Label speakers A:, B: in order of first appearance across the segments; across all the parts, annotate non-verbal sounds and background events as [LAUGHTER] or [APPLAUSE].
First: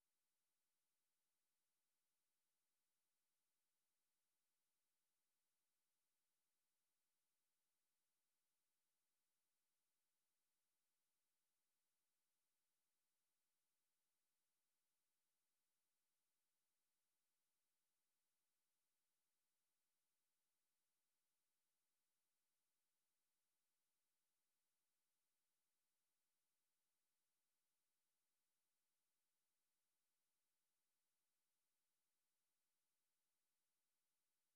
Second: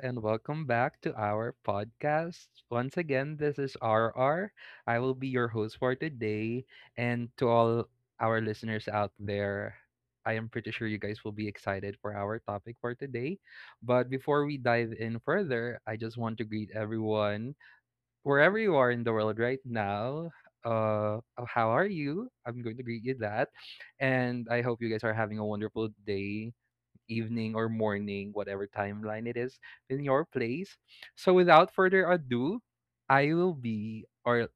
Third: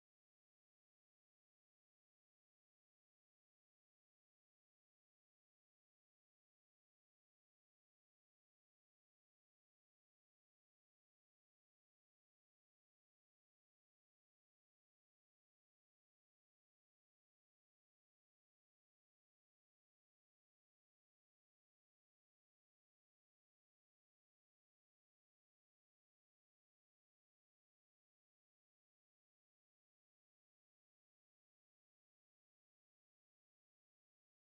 A: and welcome back to our podcast. Once again, this is RR. I will be your host for today. And to all our listeners out there, I am pretty sure you guys will be excited for our topic for today. But before we dive in further, I just want to greet everyone wherever you are in the world right now. How are you? I'm going to greet you that. And I hope you guys are having a wonderful day evening or morning, whatever timeline it is in your place. So without further ado, I will be, or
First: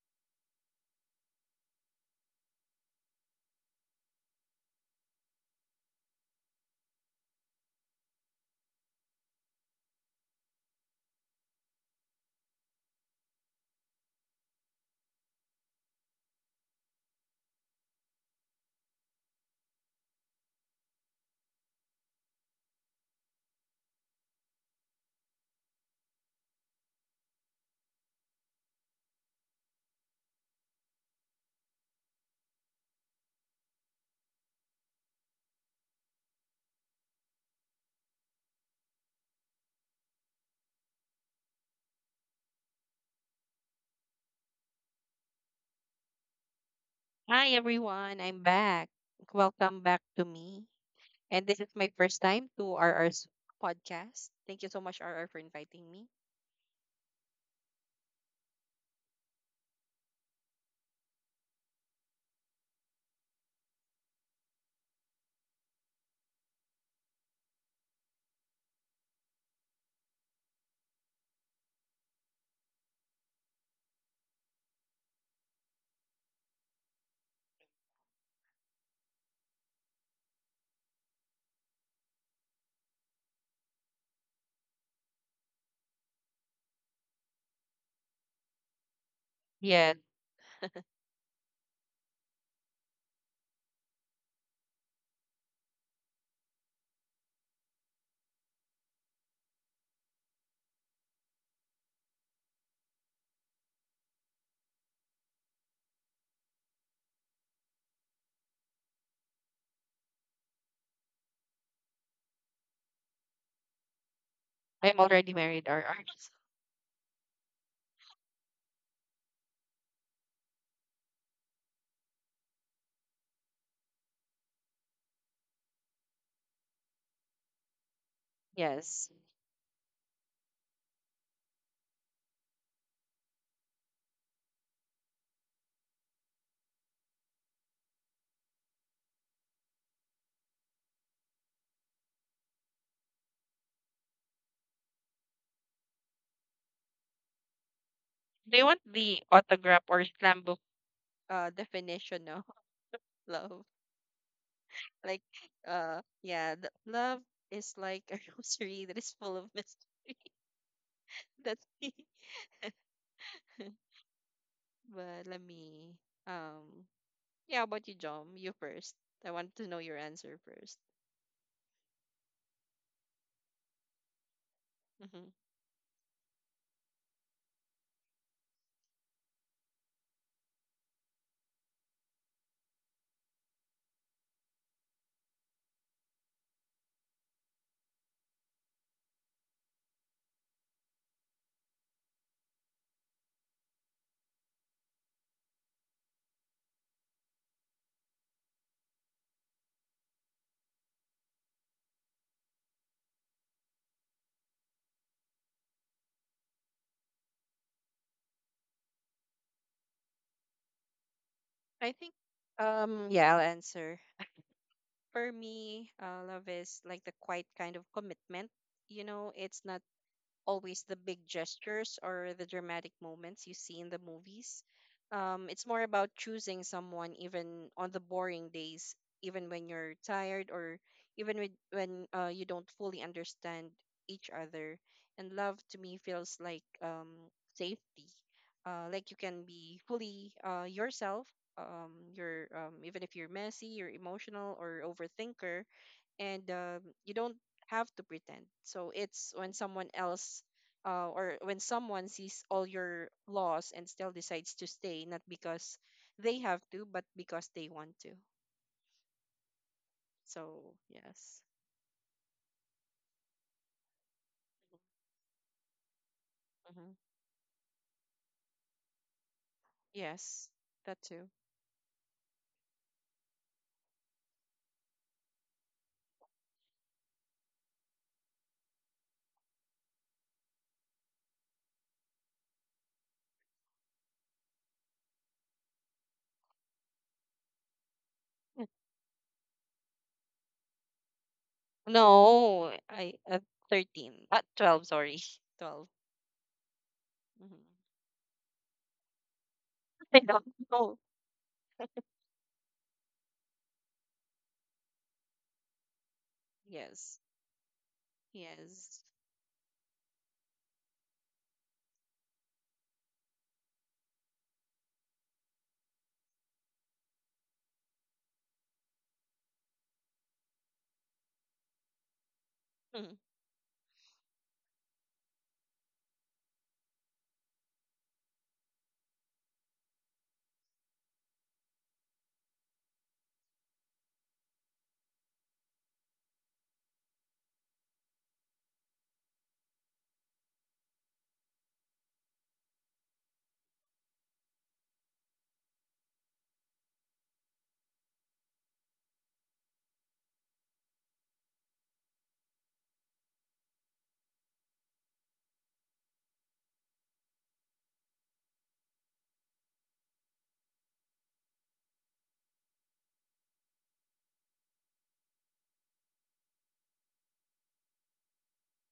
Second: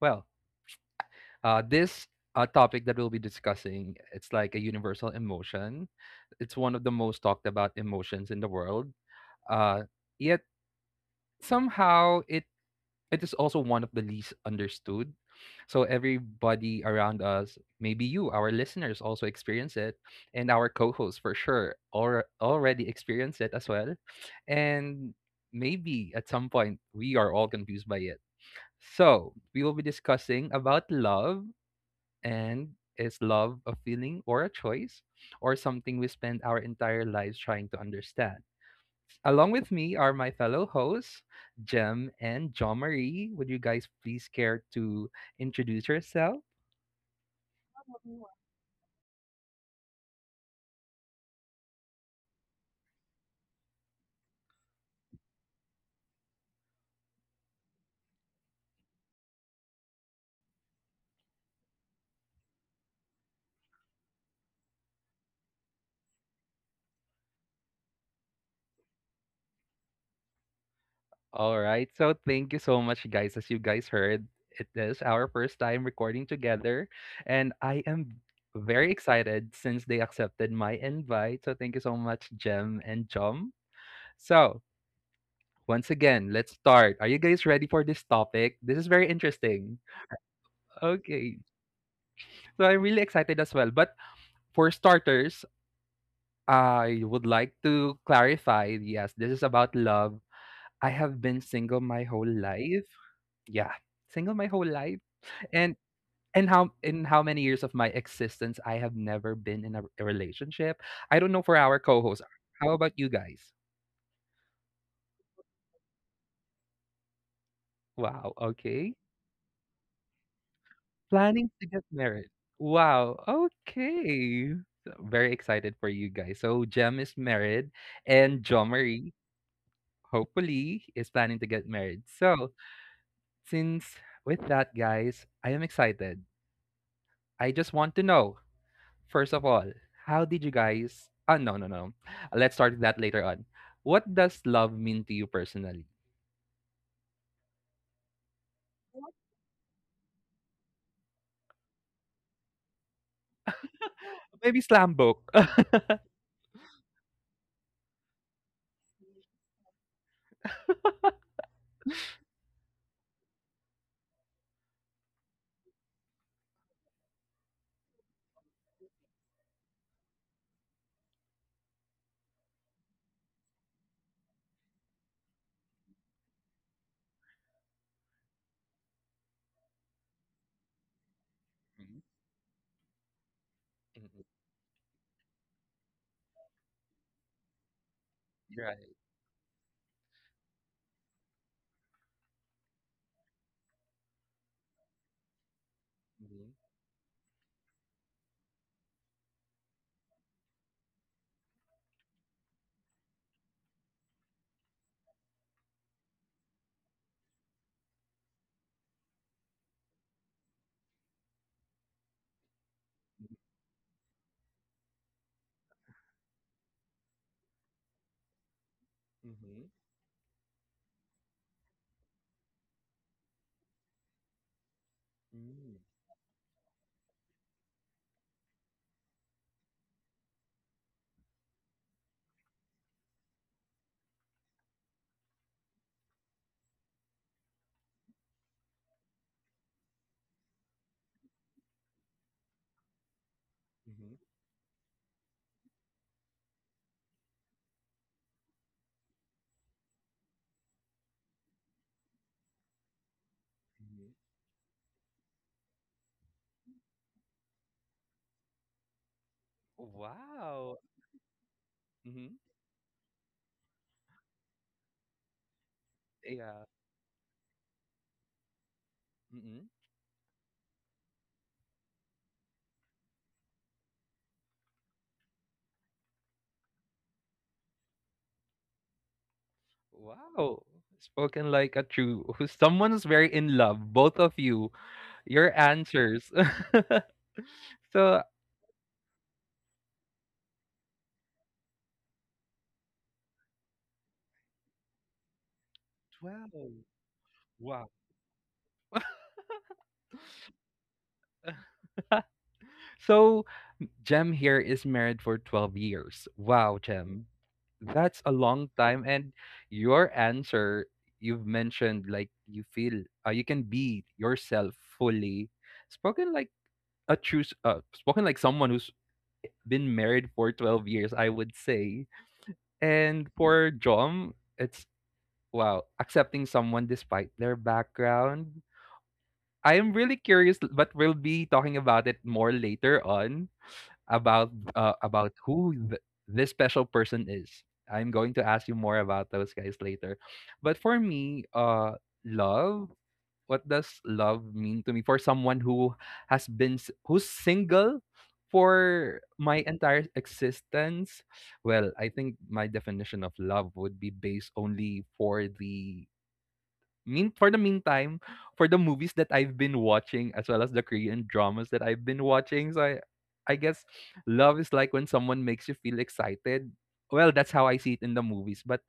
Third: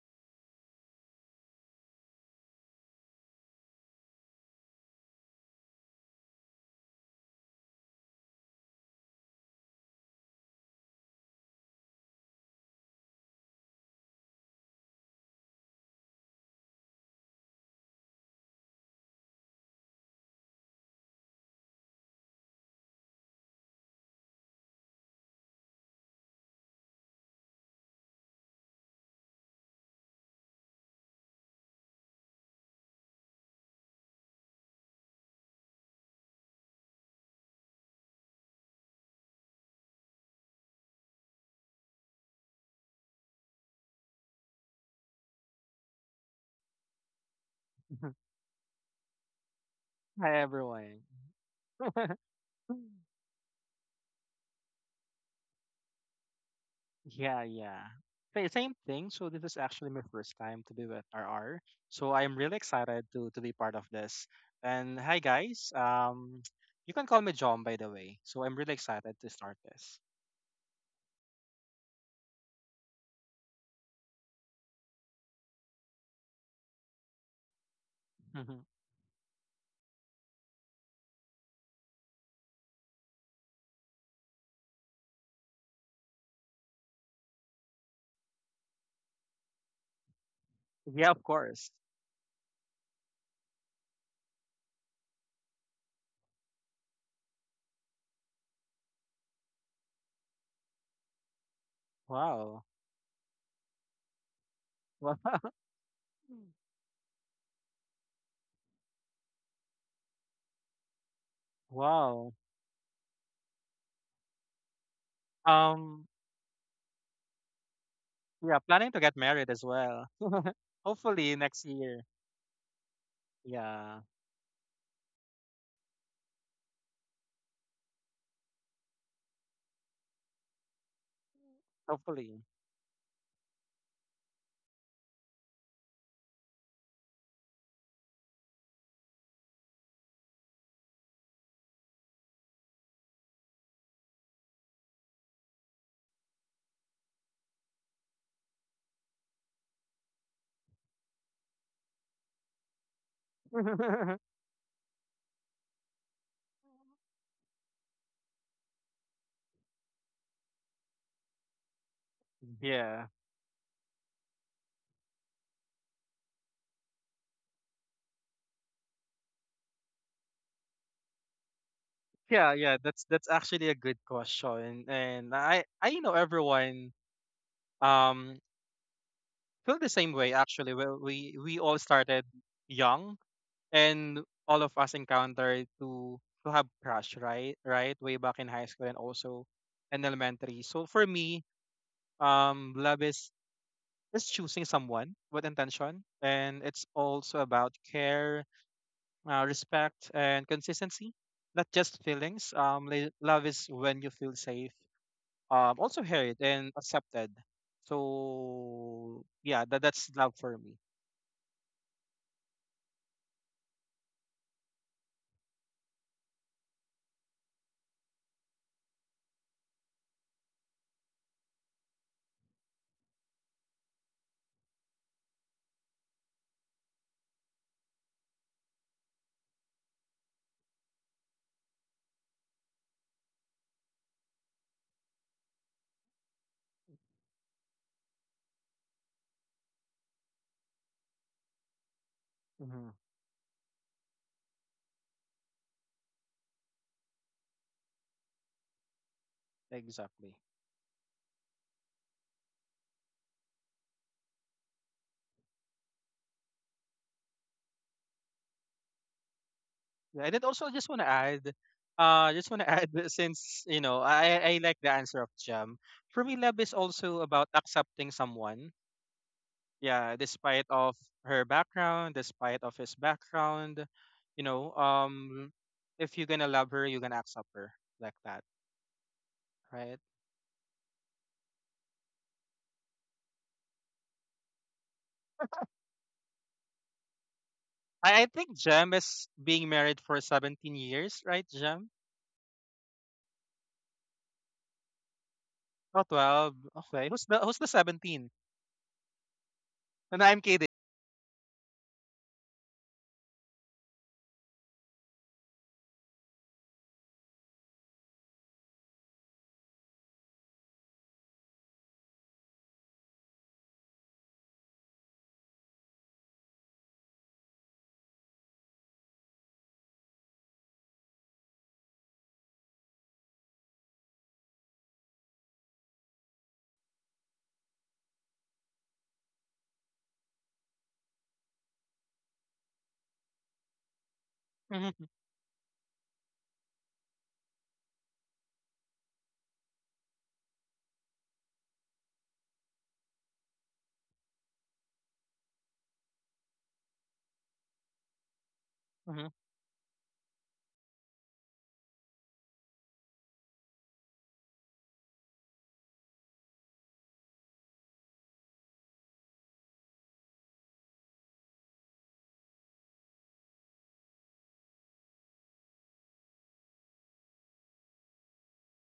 A: well, this topic that we'll be discussing, it's like a universal emotion. It's one of the most talked about emotions in the world. Uh, yet somehow it is also one of the least understood. So everybody around us, maybe you, our listeners also experience it, and our co-hosts for sure or already experience it as well. And maybe at some point we are all confused by it. So we will be discussing about love and is love a feeling or a choice or something we spend our entire lives trying to understand? Along with me are my fellow hosts, Jem and John Marie. Would you guys please care to introduce yourself?
B: Hi everyone,
C: [LAUGHS]
B: I'm back. Welcome back to
C: Hi
B: me.
C: everyone.
B: And this is my
C: [LAUGHS]
B: first time to RR's podcast. Thank you so much, RR, for inviting me.
C: yeah, yeah. Same thing. So this is actually my first time to be with RR. So I'm really excited to be part of this. And hi guys. You can call me John, by the way. So I'm really excited to start this.
A: All right. So thank you so much, guys. As you guys heard, it is our first time recording together, and I am
C: Mhm.
A: very excited since they accepted my invite. So thank you so much, Jem and John. So once again, let's start. Are you guys ready for this topic? This is very interesting.
B: Yes,
C: Yeah, of
A: Okay.
C: course.
A: So I'm really excited as well. But for starters, I would like to clarify, yes, this is about love. I have been single my whole
C: Wow.
A: life. Yeah, single my whole life.
C: Wow. [LAUGHS]
A: And and how in how many years of my existence I have never been in a relationship. I don't know for our co-hosts.
C: Wow.
A: How about you guys?
B: I'm already married, RR.
C: Um,
B: [LAUGHS]
A: Wow,
C: yeah, planning
A: okay.
C: to get married as well. [LAUGHS] Hopefully
A: Planning
C: next
A: to get
C: year.
A: married. Wow,
C: Yeah,
A: okay. So, very excited for you guys. So Jem is married and Jo
B: Yes.
A: Marie hopefully is planning to get married.
C: hopefully.
A: So Since with that, guys, I am excited. I just want to know, first of all, how did you guys? Ah, no, no, no. Let's start that later on. What does love mean to you personally?
B: Do you want the autograph or slam book? Definition of [LAUGHS] love.
C: [LAUGHS]
A: Maybe slam
B: Like,
A: book. [LAUGHS]
B: love is like a [LAUGHS] rosary that is full of mystery. That's me. [LAUGHS]
C: Yeah.
B: But um yeah, how about you, Jom? You first. I want to know your answer first.
C: Yeah, that's actually a good question, and I know everyone um feel the same way actually. Well, we all
A: Mhm,
C: started young, and
A: mhm,
C: all of us encountered to have crush, right? Right, way back in high school
A: right.
C: and also in elementary. So for me, love is choosing someone with intention,
A: Mhm,
C: and it's also about care, respect, and consistency. Not just feelings. Love is when you feel safe, also heard and accepted. So yeah, that's love for me.
B: I think, yeah, I'll answer. For me, love is like the quiet kind of commitment. It's
A: mhm,
B: not always the big gestures or the dramatic moments you see in the movies. It's
A: mm,
B: more about choosing someone even on the boring days, even when you're tired or even when you don't fully understand each other. And love to me feels like, safety, like you can be fully, yourself. You're
C: Hmm.
B: Even if you're messy, you're
A: mhm,
B: emotional or overthinker, and, you don't have to pretend. So it's
C: Exactly.
B: when someone sees all your flaws and
A: mhm.
B: still decides to stay, not because they have to, but because they want to.
C: Yeah, and then also
B: So
C: I
A: Wow.
C: just want to
B: yes,
C: add,
A: Mhm,
C: just want to [LAUGHS] add that, since you know I like the answer of Jam. For me, love
A: yeah.
C: is
B: hmm
C: also about accepting someone.
A: Mhm.
C: Yeah,
B: yes,
C: despite of
B: that too.
C: her background, despite of his background, you know, if you're gonna love her, you're gonna accept her like that, right?
A: Wow. Spoken like a true [LAUGHS] someone who's very in love, both of you. Your answers. [LAUGHS] So
C: I think Jam is being married for 17 years, right, Jam?
B: No, I at 13, at 12. Sorry, [LAUGHS] 12.
C: Oh 12,
A: 12.
C: okay.
B: Mm-hmm.
C: Who's the
A: Wow.
C: 17?
B: I
C: And
B: don't
C: I'm kidding.
B: know.
A: [LAUGHS] So Jem here is married for 12 years. Wow,
B: Yes,
A: Jem. That's a long
B: yes.
A: time. And your answer, you've mentioned like you feel you can be yourself fully. Spoken like a true, spoken like someone who's been married for 12 years, I would say.
B: Mm.
A: And for Jom, it's wow, accepting someone despite their background. I am really curious, but we'll be talking about it more later on
C: Mhm,
A: about this special person is. I'm going to ask you more about those guys later. But for me, love. What does love mean to me for someone who who's single for
C: mhm,
A: my entire existence? Well, I think my definition of love would be based only for the meantime, for the movies that I've been watching as well as the Korean dramas that I've been watching, so I guess love is like when someone makes you feel excited. Well, that's how I see it in the movies. But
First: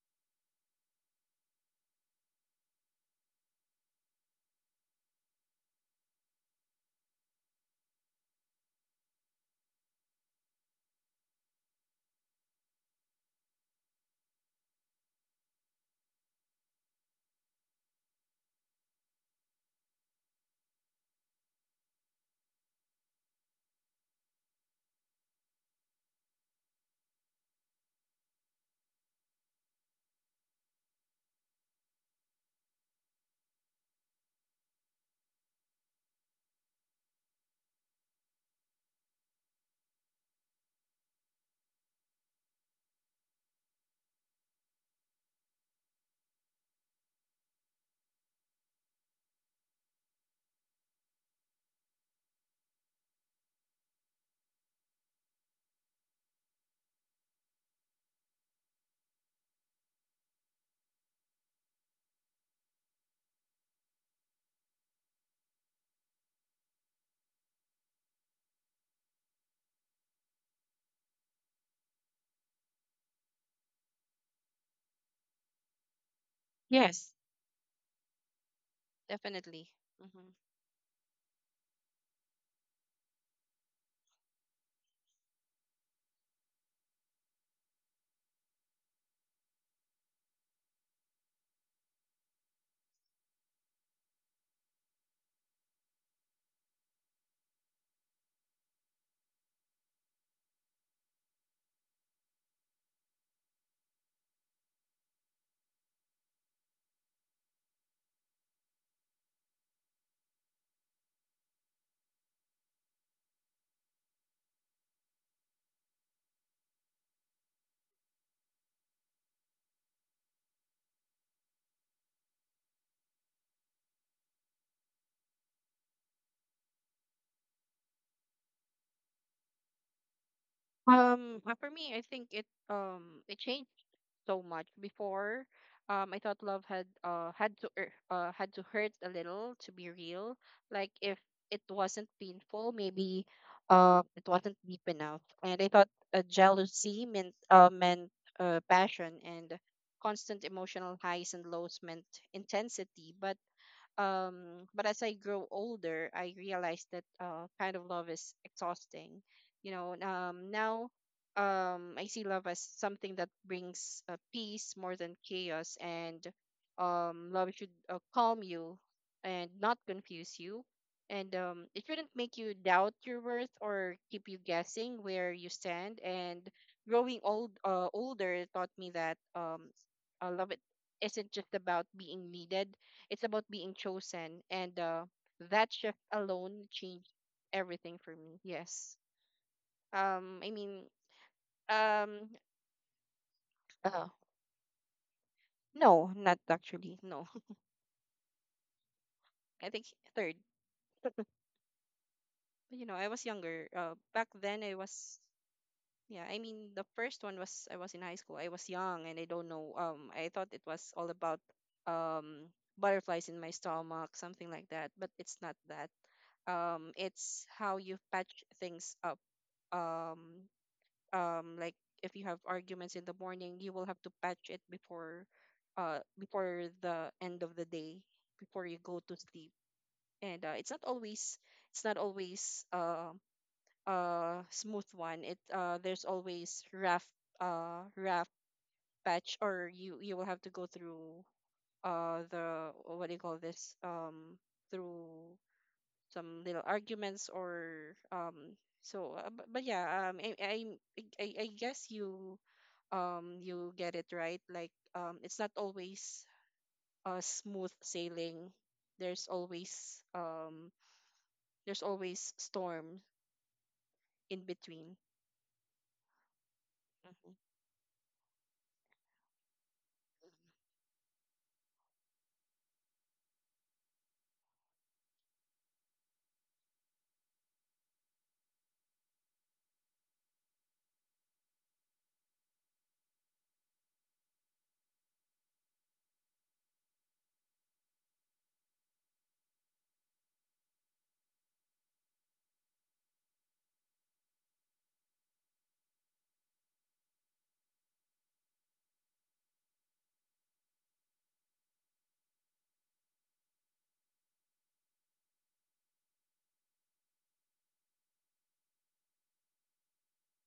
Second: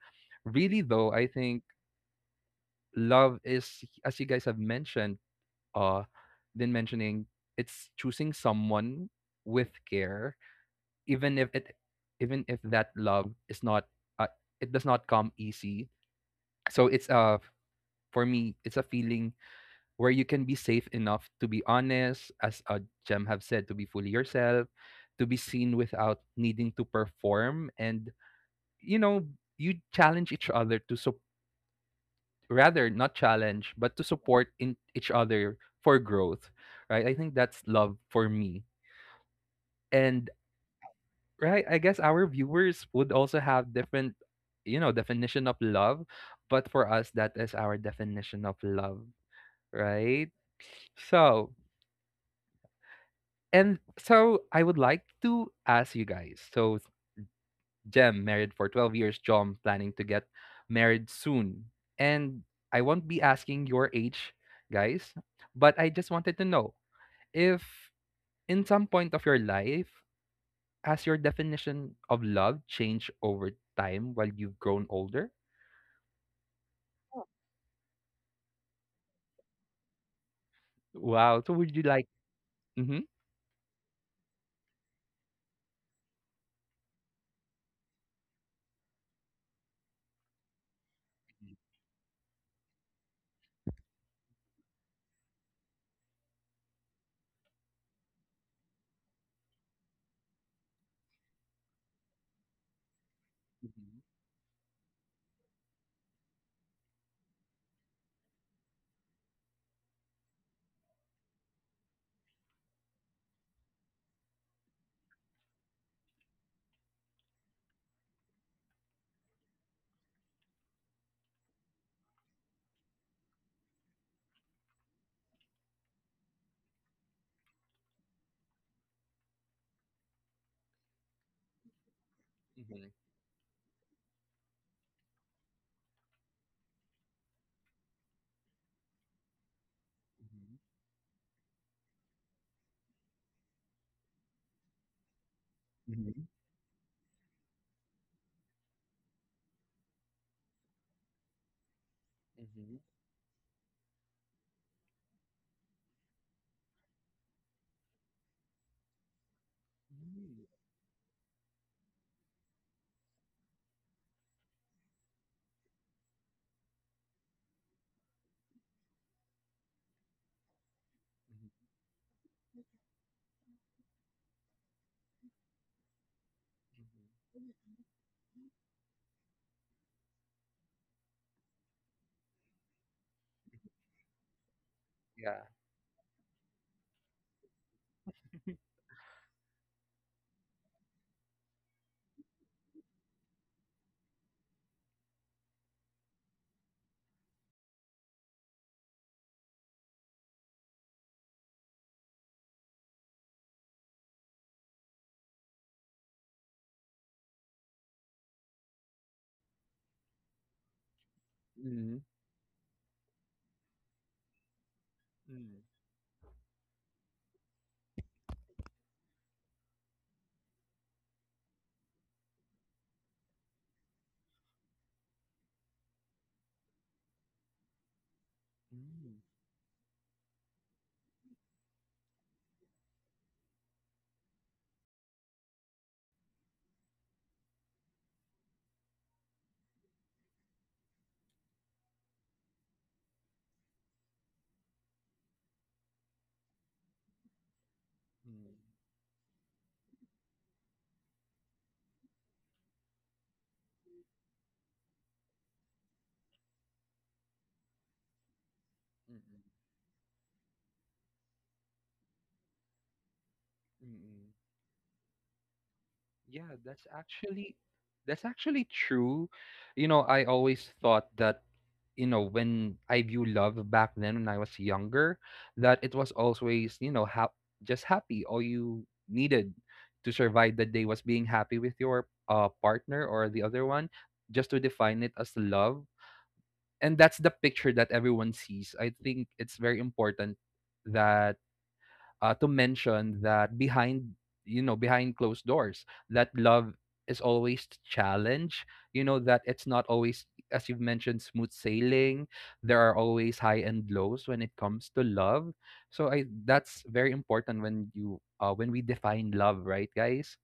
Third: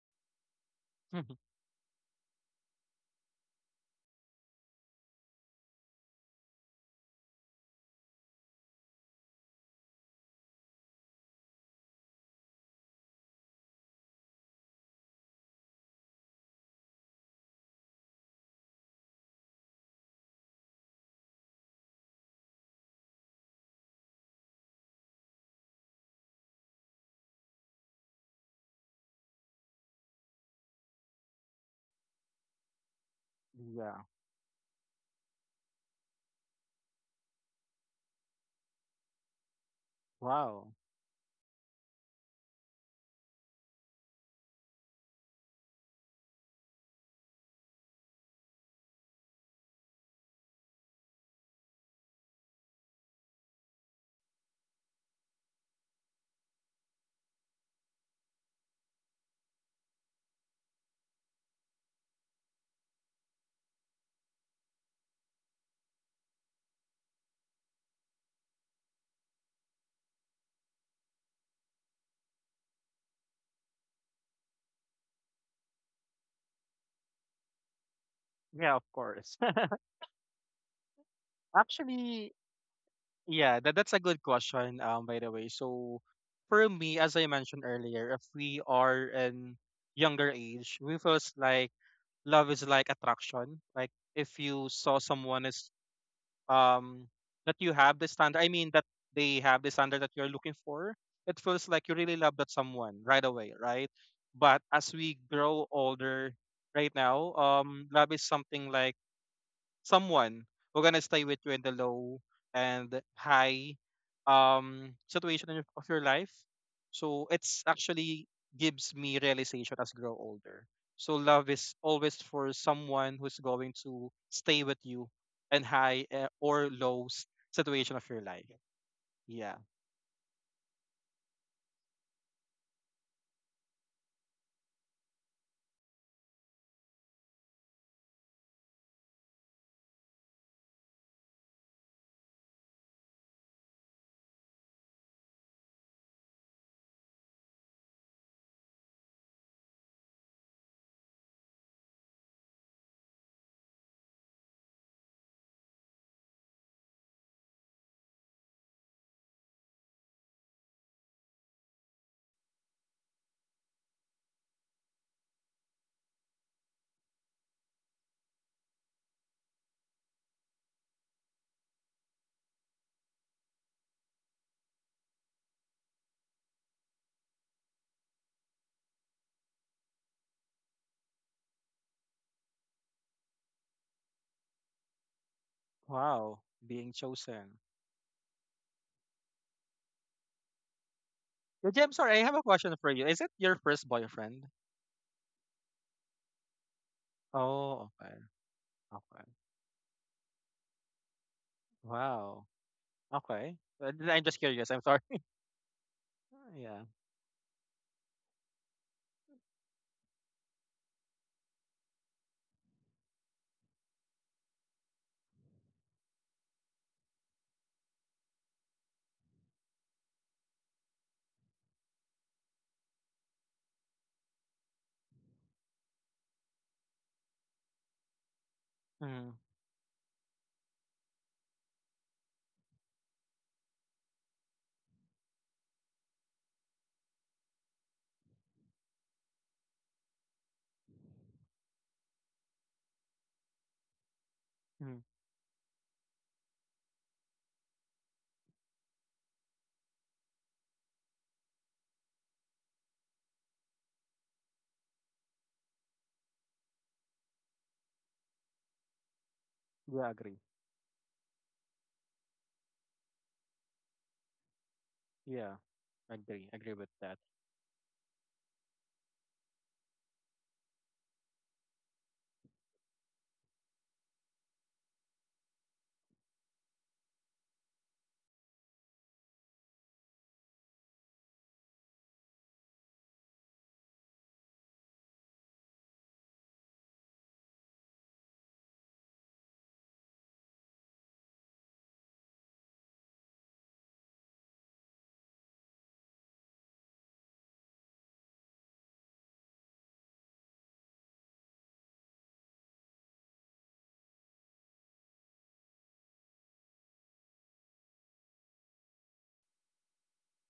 A: really though, I
C: mhm.
A: think love is as you guys have mentioned, uh been mentioning, it's choosing someone with care, even if it even if that love is not uh, it does not come easy. So it's a for me, it's a feeling where you can be safe enough to be honest, as Jem have said, to be fully yourself, to be seen without needing to perform, and you know you challenge each other to sup rather not challenge
C: Yeah.
A: but to support in each other for growth, right? I think that's love for me, and
C: Wow.
A: right, I guess our viewers would also have different, you know, definition of love, but for us that is our definition of love, right? So and so I would like to ask you guys. So Jem married for 12 years, John planning to get married soon. And I won't be asking your age, guys, but I just wanted to know if in some point of your life has your definition of love changed over time while you've grown older?
B: Yes,
C: Yeah, of course. [LAUGHS]
B: definitely. Hmm.
A: Wow. So would you like
C: Actually,
A: mhm.
C: yeah, that's a good question, by the way. So for me, as I mentioned earlier, if we are in younger age, we feels like love is like attraction. Like if you saw someone is um that you have the standard, I mean that they have the standard that you're looking for, it feels like you really love that someone right away, right? But as we grow older right now, love is something like someone who gonna stay with you in the low and high, situation of your life. So it's actually gives me realization as grow older. So love is always for someone who's going to stay with you in high or low situation of your life. Yeah.
B: For me, I think it changed so much before. I thought love had to hurt a little to be real. Like if it wasn't painful, maybe it wasn't deep enough. And I thought, jealousy meant passion, and constant emotional highs and lows meant intensity. But as I grow older, I realized that, kind of love is exhausting, now, I see love as something that brings, peace more than chaos, and love should, calm you and not confuse you, and it shouldn't make you doubt your worth or keep you guessing where you stand. And growing older taught me that, love, it isn't just about being needed. It's about being chosen, and,
A: Yeah.
B: that shift
C: Wow.
B: alone
C: Being
B: changed
C: chosen.
B: everything for me. Yes. I mean,
C: But yeah, sorry, I
B: um,
C: have a question for you. Is it your first
B: uh,
C: boyfriend?
B: no, not actually. No,
C: Oh, okay. Okay.
B: [LAUGHS] I think third.
C: Wow.
B: I was
C: Okay.
B: younger.
C: I'm
B: Back
C: just
B: then
C: curious.
B: I
C: I'm sorry.
B: was. Yeah, I mean,
C: Yeah.
B: the first one was, I was in high school. I was young, and I don't know. I thought it was all about, um butterflies in my stomach, something like that. But it's not that, it's how you patch things up. um like, if you have arguments in the morning, you will have to patch it before the end of the day, before you go to
A: Mhm.
C: Mm-hmm.
B: sleep. And, it's not always, it's not always uh smooth one. It There's always rough patch, or you will have to go through, the what do you call this
C: Hmm.
B: through some little arguments, or
A: Mm,
B: so, but yeah, I, I guess you, you get it right. Like, it's not always, smooth sailing.
A: mm,
B: There's
A: mm,
B: always,
C: Yeah, agree.
B: storm
A: mm. Mm.
B: in between.
C: Yeah, agree.
A: Yeah,
C: Agree with that.
B: Mhm.
A: that's actually true. You know, I always thought that you know when I view love back then when I was younger, that it was always you know just happy. All you needed to survive the day was being happy with your partner or the other one, just to define it as love. And that's the picture that everyone sees. I think it's very important that to mention that behind you know behind closed doors that love is always challenge, you know, that it's not always as you've mentioned smooth sailing. There are always high and lows when it comes to love, so I that's very important when you when we define love, right, guys?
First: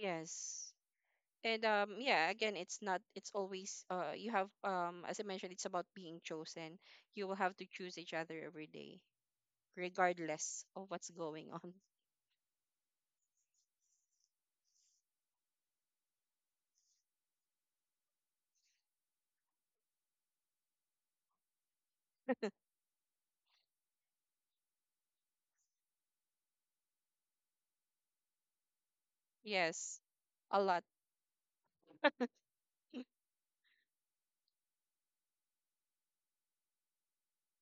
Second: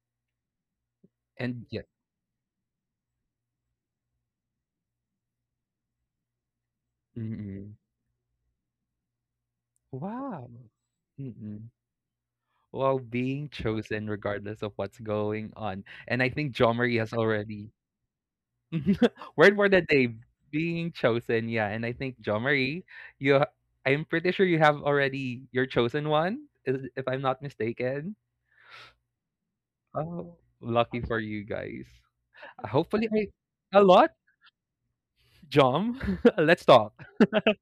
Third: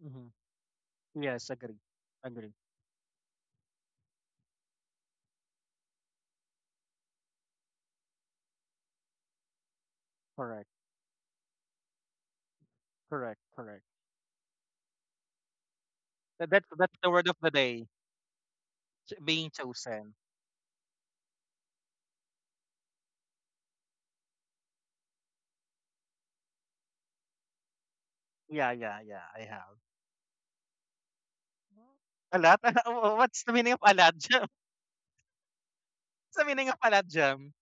C: Hmm. Yes,
B: And,
A: And
C: agree.
A: yeah,
C: Agree.
B: again, it's not, it's always, you have, as I mentioned, it's about being chosen. You will have to
A: mm,
B: choose each other every day,
A: wow.
B: regardless
C: Correct.
B: of what's going [LAUGHS] on.
A: Mm-mm. Well,
C: Correct.
A: being
C: Correct.
A: chosen regardless of what's going on. And I
C: That,
A: think
C: that that's
A: Jomari
C: the
A: has
C: word of the
A: already
C: day.
A: [LAUGHS]
C: Being
A: word for the day
C: chosen.
A: being chosen, yeah, and I think Jo Marie, you ha- I'm pretty sure you have already your chosen one, is if I'm not mistaken.
C: Yeah, yeah, yeah, I have.
B: Yes,
A: Oh,
B: a lot.
A: lucky for you guys.
C: Alat? [LAUGHS]
A: Hopefully,
C: What's the meaning
A: I
C: of
A: a lot,
C: alat jam?
A: Jom.
C: [LAUGHS] What's
A: [LAUGHS]
C: the
A: Let's
C: meaning of
A: talk.
C: alat jam?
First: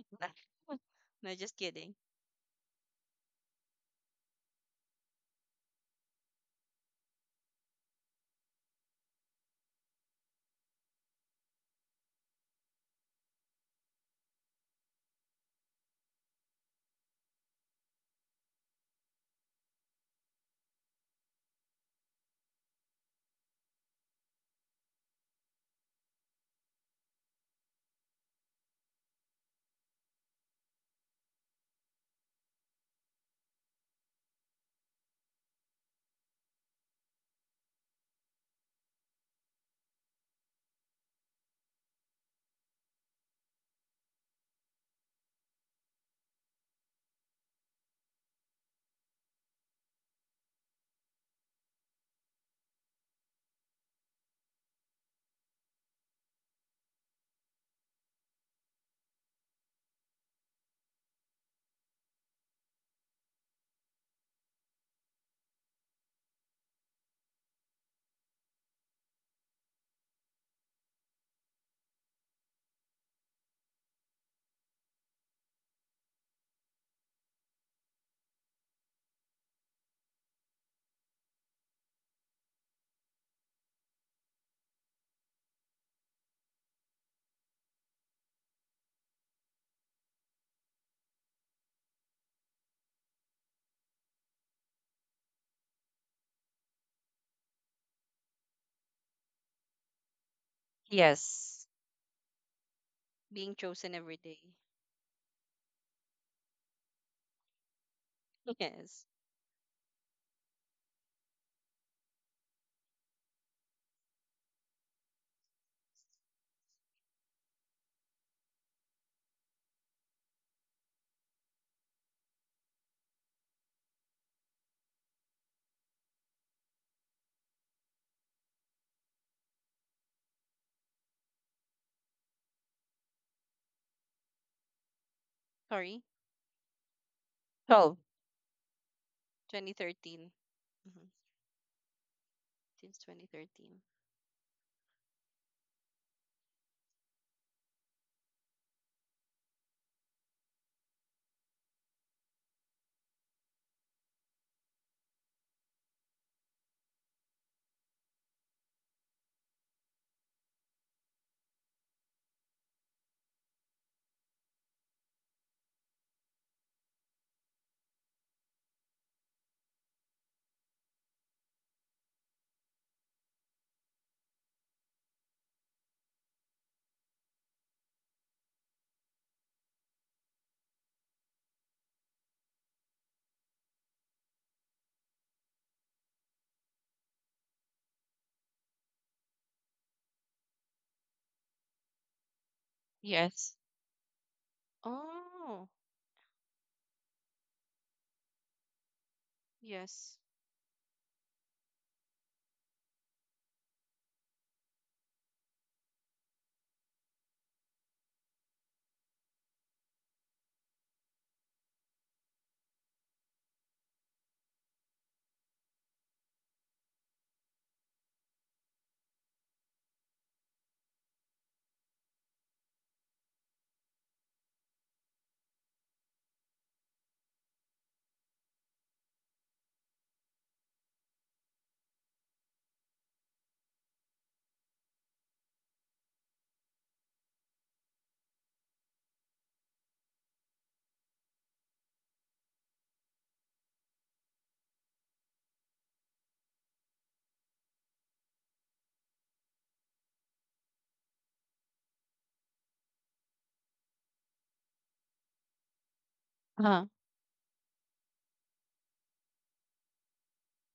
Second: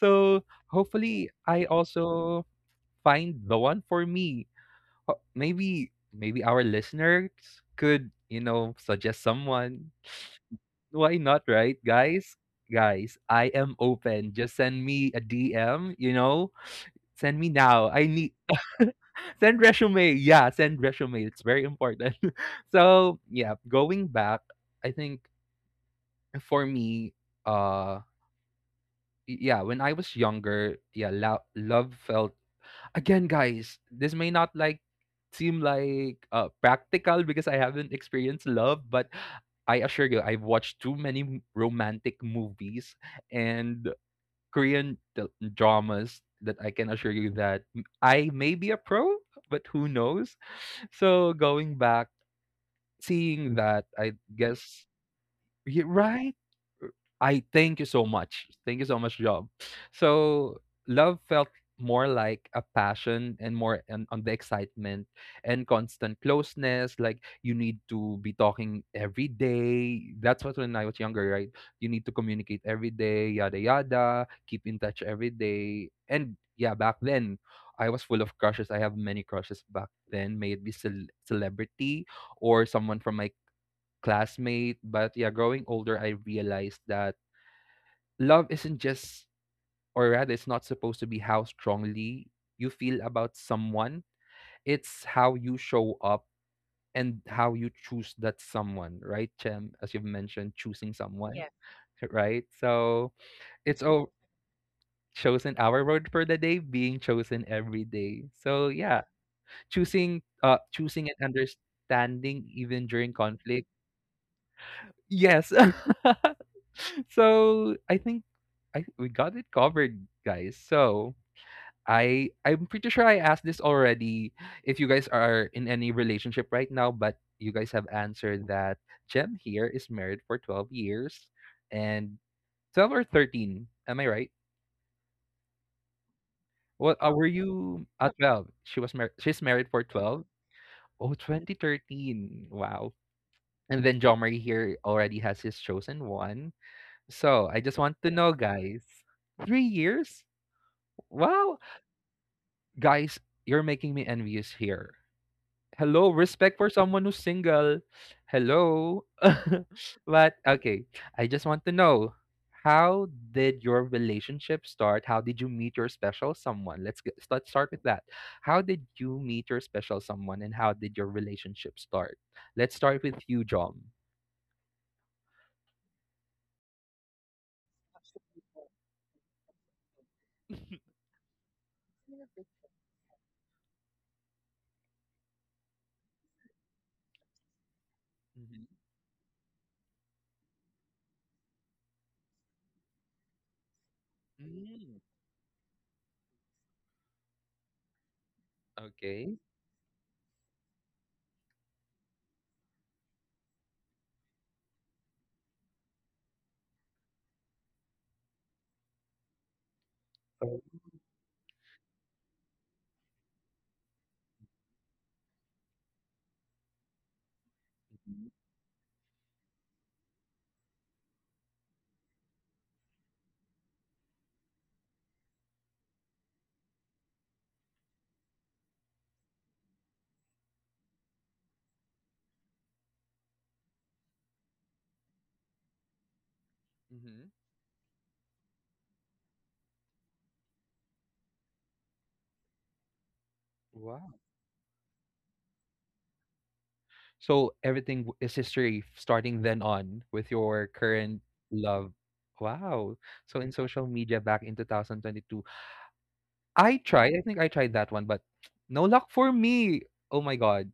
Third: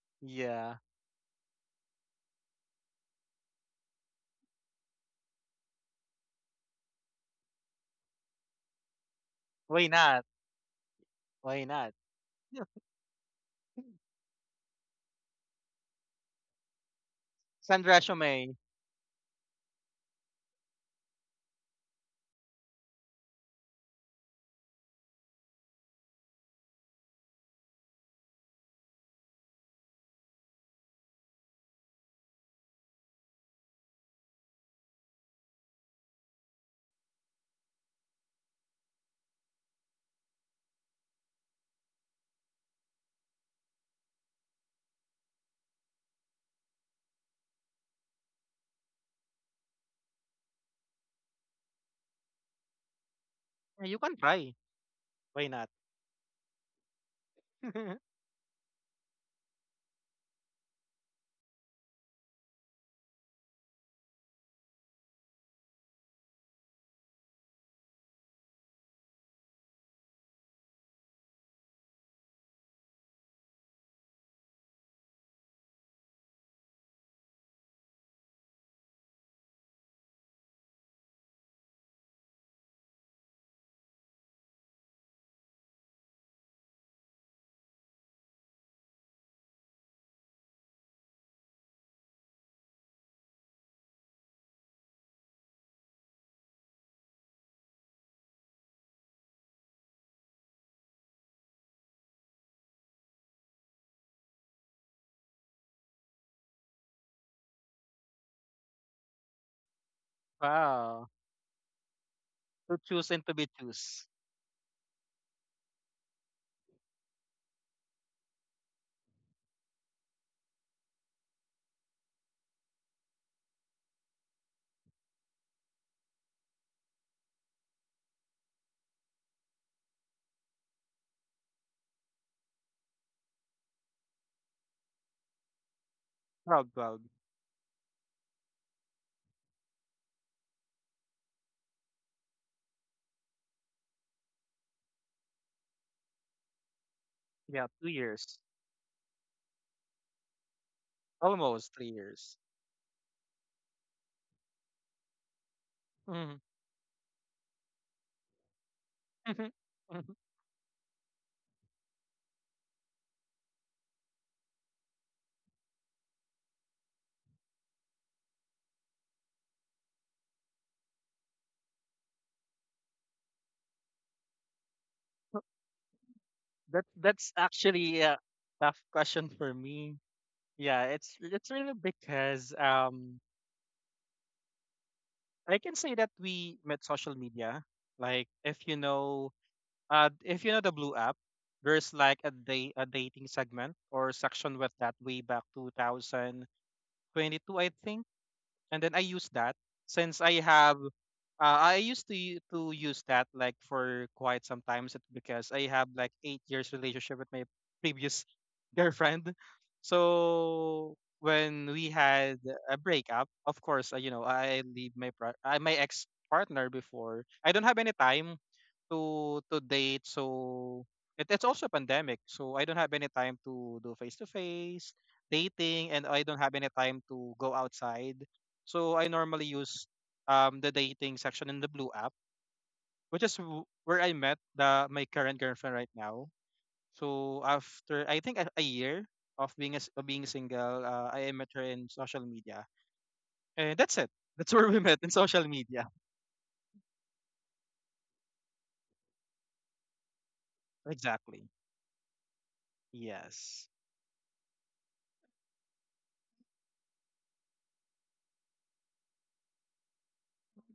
A: So
C: Yeah.
A: hopefully,
B: No, just
A: I
B: kidding.
A: also find the one for me. Maybe, maybe our listeners could, you know, suggest
C: Why
A: someone.
C: not?
A: Why not,
C: Why
A: right?
C: not? [LAUGHS] Yeah.
A: Guys, I am open. Just send me a DM, you know? Send me
C: Send
A: now. I need
C: resume.
A: [LAUGHS] send resume. Yeah, send resume. It's very important. [LAUGHS] So yeah, going back, I think for me, uh yeah, when I was younger, yeah, love felt, again, guys, this may not like seem like practical because I haven't experienced love, but I assure you, I've watched too many romantic movies and Korean d- dramas that I can assure you that I may be a pro, but who knows? So going back, seeing that,
C: Yeah, you
A: I
C: can try.
A: guess
C: Why not?
A: Ye right? Uh, I thank you so
C: [LAUGHS]
A: much. Thank you so much, Job. So love felt more like a passion and more on the excitement and constant closeness. Like you need to be talking every day. That's what when I was younger, right? You need to communicate every day, yada yada, keep in touch every day. And yeah, back then I was full of crushes. I have many crushes back then, may it be celebrity or someone from my classmate. But yeah, growing older, I realized that love isn't just, or rather, it's not supposed to be how strongly you feel about someone. It's how you show up and how you choose that someone, right, Chem? As you've mentioned, choosing someone, yeah.
B: Yes.
A: [LAUGHS] Right? So
B: Being
A: it's
B: chosen
A: all
B: every day.
A: chosen, our word for the day, being chosen every day.
B: [LAUGHS]
A: So yeah,
B: Yes.
C: Wow.
A: choosing and understanding
C: To
A: even
C: choose
A: during
C: and to be
A: conflict.
C: choose.
A: Yes. [LAUGHS] So, I think I we got it covered, guys. So, I'm pretty sure I asked this already if you guys are in any relationship right now, but you guys have answered that Jem here is married for 12 years and 12 or 13, am I right?
B: Sorry,
C: Proud,
A: What
C: proud.
A: were you
B: 12.
A: at 12? She's married for 12.
B: 2013. Mhm.
A: Oh, 2013. Wow.
B: Since 2013.
A: And then John Marie here already has his chosen one. So I
C: Yeah,
A: just
C: two
A: want to know,
C: years.
A: guys. 3 years? Wow.
C: Almost 3 years.
A: Guys, you're making me envious here. Hello,
C: Mm.
A: respect for someone who's single. Hello.
C: [LAUGHS]
A: [LAUGHS]
C: Mhm.
A: But okay, I just want to know how did your relationship start? How did you meet your special someone? Let's start with that. How did you meet your special someone and how did your relationship start? Let's start with you, John.
C: That's actually a tough question for me. Yeah,
A: [LAUGHS]
C: it's really because I can say that we met social media. Like
A: Mhm.
C: if you know the Blue app, there's like a day a dating
B: Yes.
C: segment or section with that
A: Mm,
C: way back
B: Oh,
C: 2022, I think. And then I use
A: okay.
C: that
B: yes.
C: since I have I used to use that like for quite some times, because I have like 8 years relationship with my previous [LAUGHS] girlfriend.
A: So
C: So when we had a breakup, of course, you know, I leave my ex partner before. I don't have any
A: mhm,
C: time to date. So it, it's also a pandemic. So I don't have any time to do face to face dating, and I don't have any time to go outside. So I normally use the dating section in the Blue app, which is where I met the my current girlfriend right now.
A: mhm.
C: So after I think a year of being as of being single, I met her in social media, and that's it.
A: Wow.
C: That's [LAUGHS] where we met in social media.
A: So everything is history starting then on with your current
C: Exactly.
A: love. Wow. So in
C: Yes.
A: social media back in 2022,
B: Uh-huh.
A: I think I tried that one, but [TSK] no luck for me. Oh my God.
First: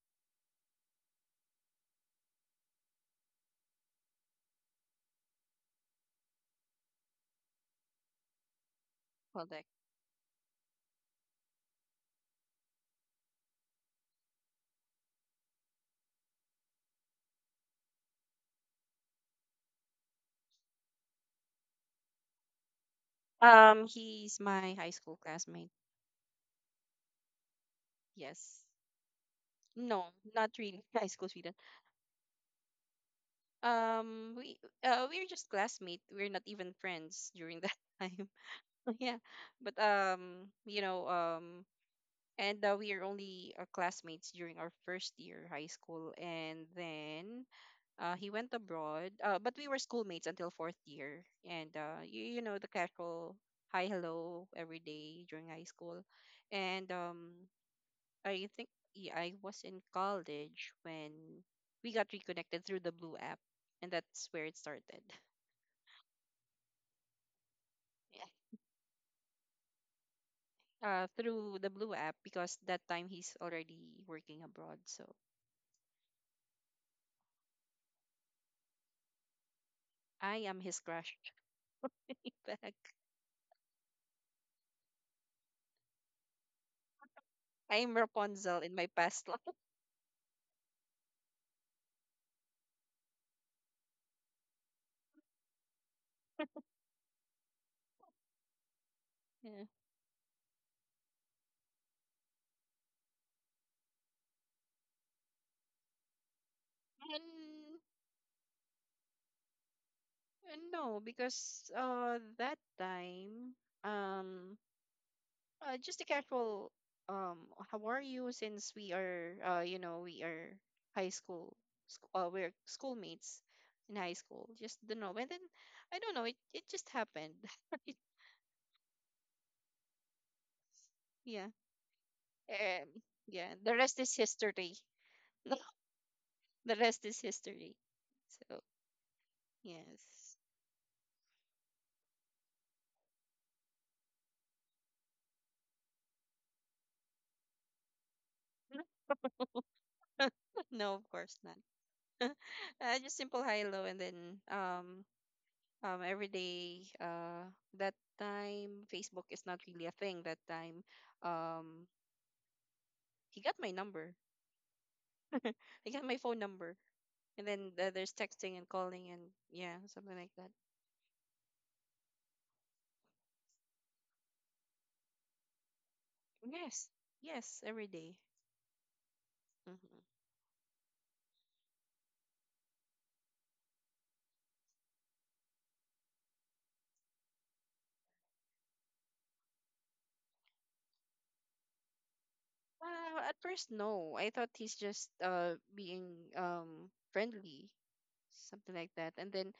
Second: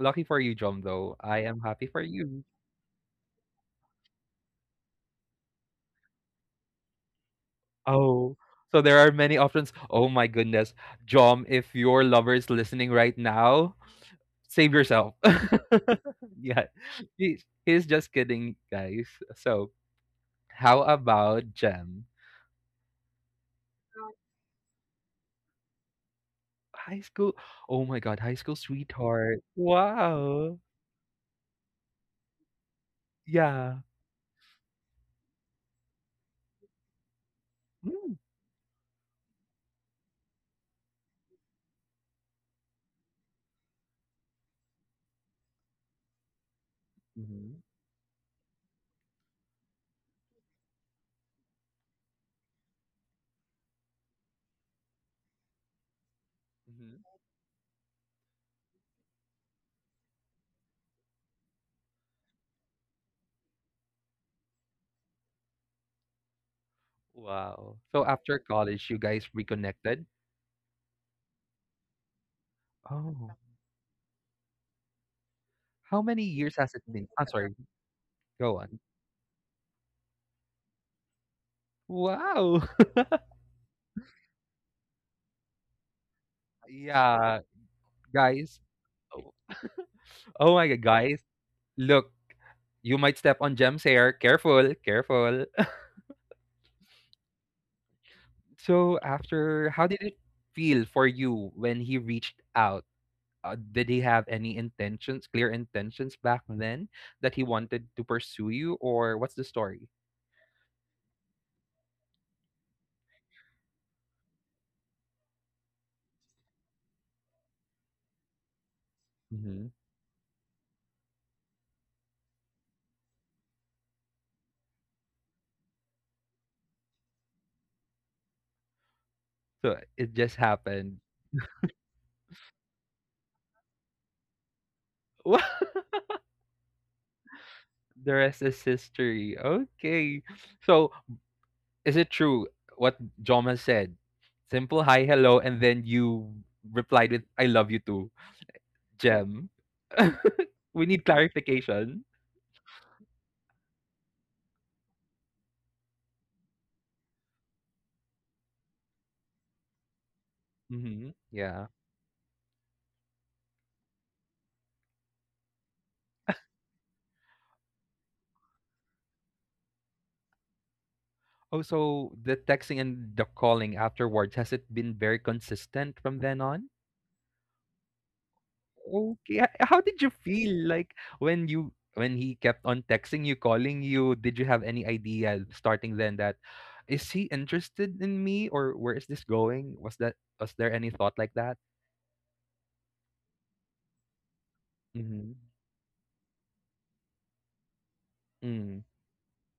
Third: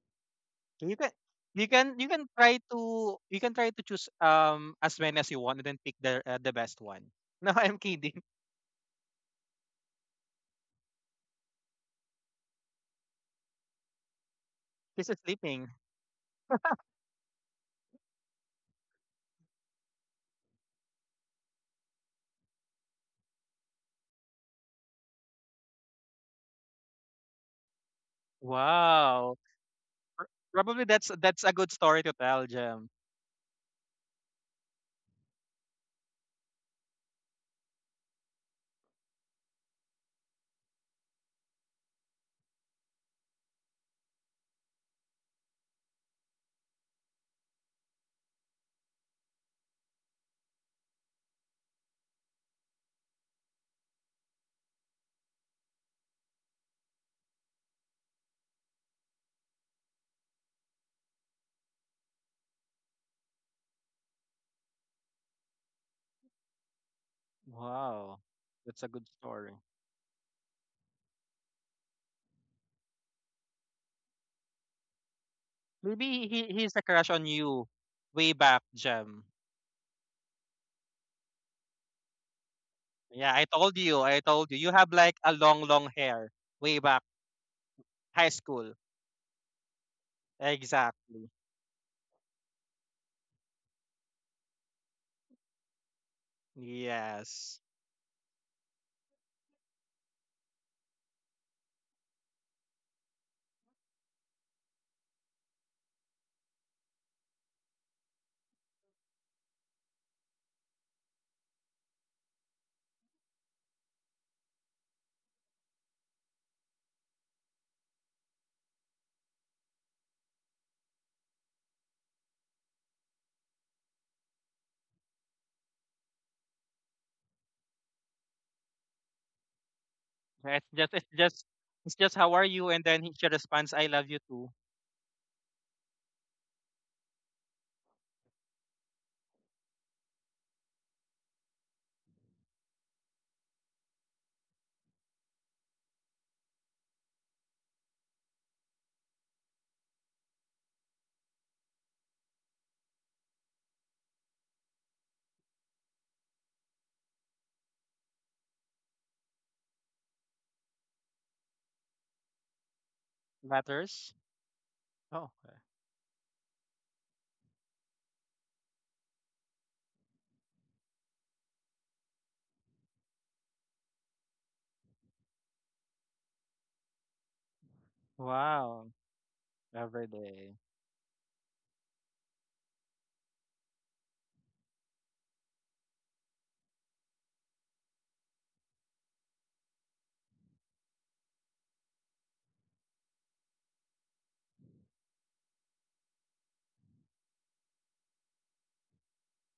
A: Lucky for you, Jom,
C: You can
A: though. I am happy for
C: you can
A: you.
C: try to choose as many as you want and then pick the best one. [LAUGHS] No, I'm kidding.
A: Oh. So there are many
B: Correct.
A: options. Oh my goodness. Jom, if your lover is listening right now, save
C: This
A: yourself.
C: is sleeping.
A: [LAUGHS] Yeah. He, he's just kidding, guys. So how about Jem?
B: He's my high school classmate.
A: High school, oh my god, high school
B: Yes.
C: Wow.
A: sweetheart.
B: No, not
A: Wow.
B: really
C: Probably
B: [LAUGHS] high
C: that's
B: school
C: that's a
B: sweetheart.
C: good story to tell, Jem.
A: Yeah.
B: Um, we we're just classmates. We're not even friends during that [LAUGHS]
A: Mm.
B: time. [LAUGHS] Yeah, but and, we are only, classmates during our first year high school, and then,
A: Mhm.
B: he went abroad, but we were schoolmates until fourth year. And, you know, the casual hi hello every day during high school. And,
A: Hmm.
B: I think, yeah, I was in college when we got reconnected through the blue app, and that's where it started.
A: Wow. So
B: [LAUGHS]
C: Wow.
B: Yeah.
A: after
C: That's
A: college,
C: a
A: you
C: good
A: guys
C: story.
A: reconnected?
B: Through the blue app, because that time
A: Oh.
B: he's already working abroad, so
A: How many
C: Maybe he
A: years has
C: he's a
A: it been?
C: crush
A: I'm
C: on
A: sorry.
C: you way
A: Go
C: back,
A: on.
C: Jem.
B: I am his crush. [LAUGHS]
A: Wow.
B: Back.
A: [LAUGHS]
C: Yeah, I told you. I told you. You have like a long long hair way back
A: Yeah,
B: I'm
C: high
B: Rapunzel
A: guys.
B: in
C: school.
B: my past
A: Oh,
B: life.
A: oh my god, guys.
C: Exactly.
A: Look, you might step on Jem's hair. Careful, careful.
C: Yes.
A: [LAUGHS] So
B: Yeah.
A: after, how did it feel for you when he reached out? Did he have any intentions, clear intentions back then that he
B: And,
A: wanted to pursue you, or what's the story?
B: and no, because that time, um just a casual, um how are you, since we are uh
A: Hmm.
B: you know we are high school, we're schoolmates in high school, just don't know. And then I don't know, it just happened.
A: So it just
C: Yeah, It's just
A: happened.
C: it's just
B: [LAUGHS] Yeah,
C: it's just how are you, and
B: um
C: then she
B: yeah, the
C: responds, "I
B: rest
C: love
B: is
C: you too."
B: history.
A: [LAUGHS] The
B: [LAUGHS] The rest is history.
A: rest is
B: So
A: history. Okay.
B: yes.
A: So is it true what Joma said? Simple hi, hello, and then you replied with I love you too.
B: [LAUGHS]
A: Gem. [LAUGHS] We
B: No,
A: need
B: of course not.
A: clarification.
B: Just simple high low, and then, every day, that time Facebook is not really a thing that time.
A: Hmm. Yeah.
B: Um he got my number.
C: Letters. Oh, okay.
B: He got my phone number. And then, there's texting and calling, and yeah, something like that.
A: Oh, so the texting and the calling afterwards, has it been very consistent from then on?
B: Yes. Yes, every day.
C: Wow.
A: Okay. How did
C: Every
A: you
B: Mm-hmm.
A: feel
C: day.
A: like when you when he kept on texting you, calling you? Did you have any idea starting then that is he interested in me or where is this going? Was there any thought like that?
B: At first, no. I thought he's just,
A: Mm-hmm.
B: being, friendly, something
A: Mm.
B: like that. And then,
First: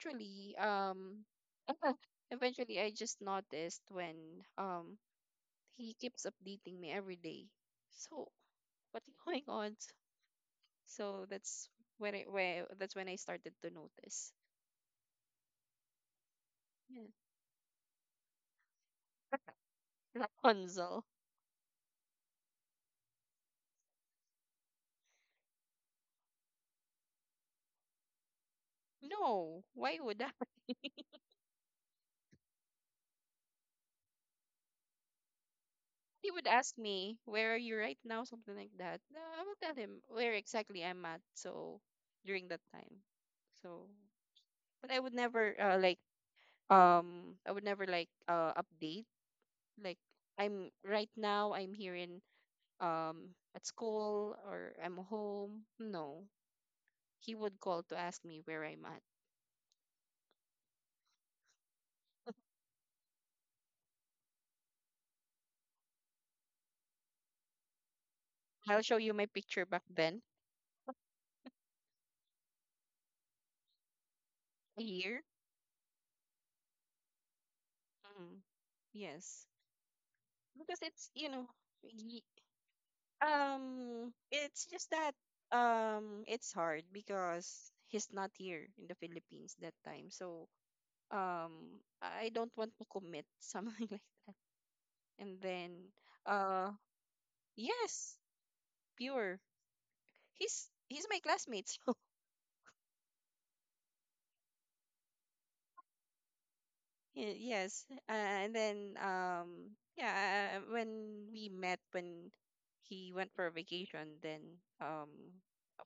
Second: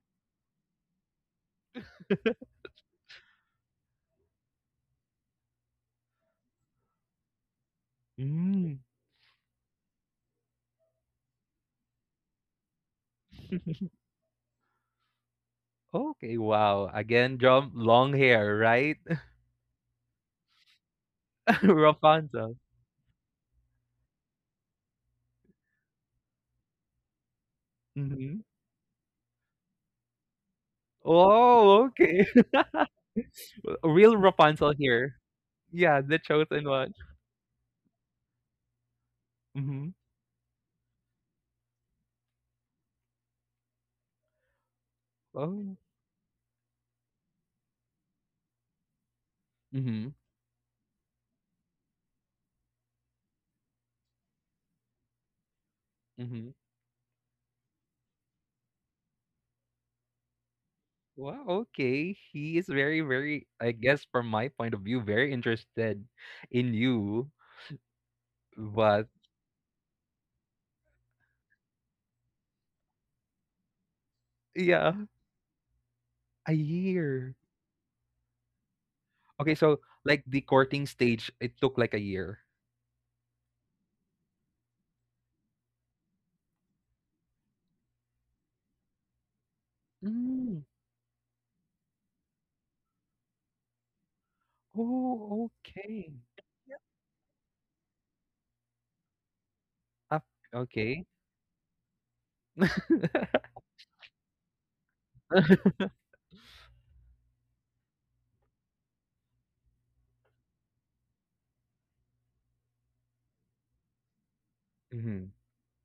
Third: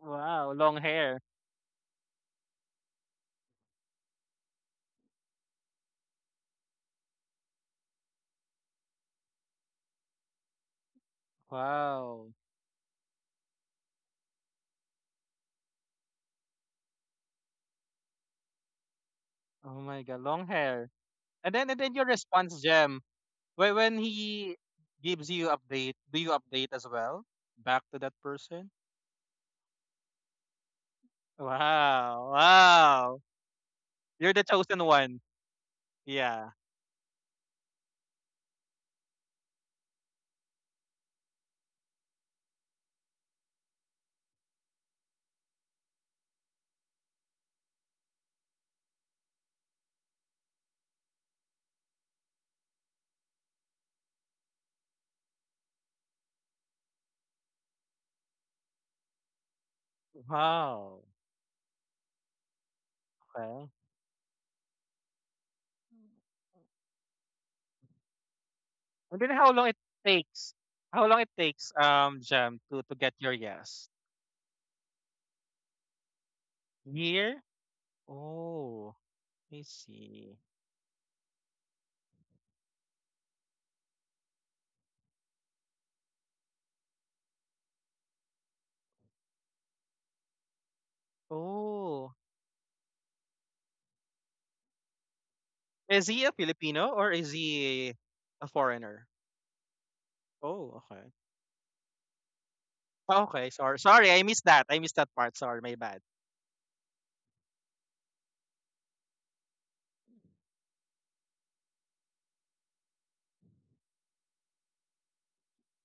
C: Wow. Long hair.
B: [LAUGHS] eventually I just noticed when, he keeps updating me every day. So
A: Mm.
B: what's going on? So that's when it
C: Wow.
B: where that's when I started to notice.
A: Okay. Wow.
B: Yeah.
A: Again, John, long hair, right?
C: Oh my god, long hair.
B: Rapunzel.
C: And
A: [LAUGHS]
C: then your
A: Rapunzel.
C: response, Gem. When he gives you update, do you update as well back to that
A: Mm-hmm.
C: person?
B: No, why would I? [LAUGHS]
A: Oh, okay.
C: Wow. Wow.
A: [LAUGHS] Real
C: You're the
A: Rapunzel
C: chosen
A: here.
C: one.
A: Yeah, the
B: He would
C: Yeah.
A: chosen
B: ask
A: one.
B: me, "Where are you right now?" Something like that. No, I will tell
A: Mm-hmm.
B: him where exactly I'm at. So during that time, so but I would never,
A: Oh.
B: I would never, like, update, like,
A: Mm-hmm.
B: I'm right now, I'm here in, at school, or I'm home. No,
A: Mm-hmm.
B: he would call to ask me where I'm at.
C: Wow.
A: Wow, okay. He is very, very,
C: Okay.
A: I guess from my point of view, very interested in you.
B: I'll show
A: But
B: you
C: And
B: my
C: then how
B: picture
C: long it
B: back then,
C: takes? How long it takes, Jam, to get your yes?
B: a
A: yeah,
B: year.
A: a year.
C: Year?
B: Mm,
C: Oh,
B: yes,
A: Okay,
C: I
A: so like
C: see.
A: the
B: because
A: courting
B: it's you
A: stage,
B: know,
A: it took like a
B: y-
A: year.
B: it's just that, it's hard because he's not here in the Philippines that time. So,
A: Mm.
C: Oh,
B: I don't want to commit something [LAUGHS] like that. And
A: Oh,
B: then,
C: is
A: okay.
C: he a
B: uh,
C: Filipino or is he
B: yes,
C: a foreigner?
B: pure.
A: Ah,
B: He's
C: Oh,
A: okay.
B: he's
C: okay.
B: my classmate. [LAUGHS]
A: [LAUGHS]
C: Okay, sorry, sorry, I missed that. I missed that part. Sorry, my bad.
B: Yes. And then, yeah, when we met, when he went for vacation, then, um
A: Mhm.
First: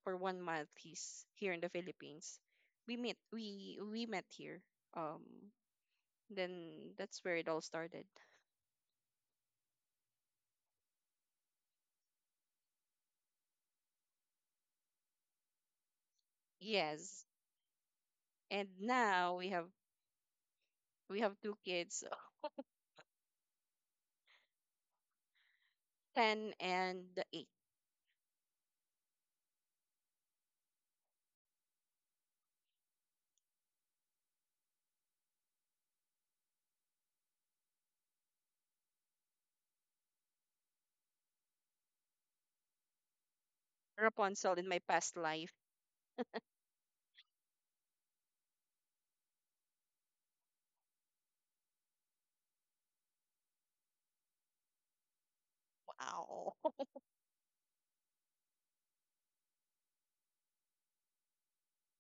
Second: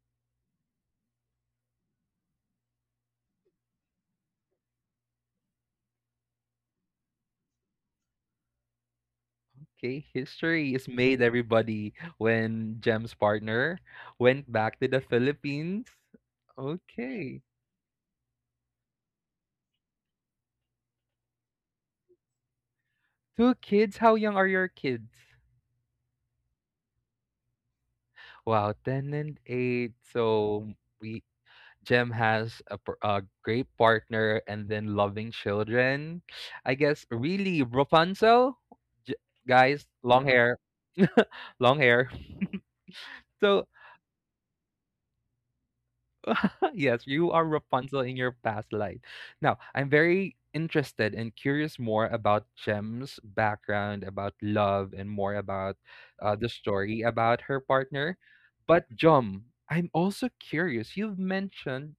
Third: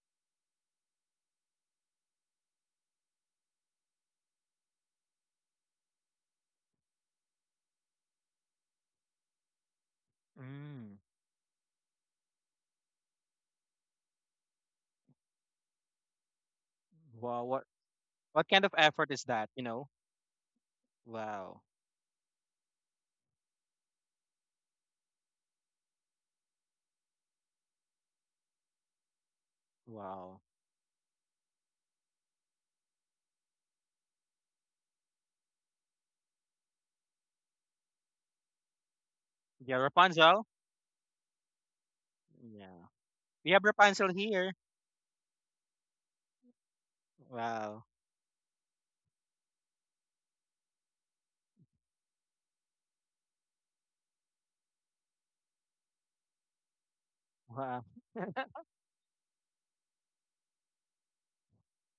B: for one month he's here in the Philippines. We met here. Um then that's where it all started.
A: Okay, history is
C: Mm.
A: made, everybody, when Jem's partner went back to the Philippines.
B: Yes.
A: Okay.
C: Wow, what kind
B: And
C: of effort is
B: now we
C: that? You
B: have,
C: know?
B: we have two
C: Wow,
B: kids,
A: Two kids, how young are your kids?
B: 10 and 8.
A: Wow, 10 and 8.
C: wow.
A: So we Jem has a, a great partner and then loving children. I guess really Rapunzel, J-
C: Yeah,
A: guys, long
C: Rapunzel.
A: hair, [LAUGHS] long hair.
C: Yeah, we have
A: So
C: Rapunzel here.
B: Rapunzel in my past life.
A: [LAUGHS] yes, you are
C: Wow,
A: Rapunzel in your past life. Now, I'm very interested and curious more about Jem's background, about love, and more about the
B: Wow. [LAUGHS]
A: story about her
C: wow.
A: partner. But Jom, I'm also curious. You've mentioned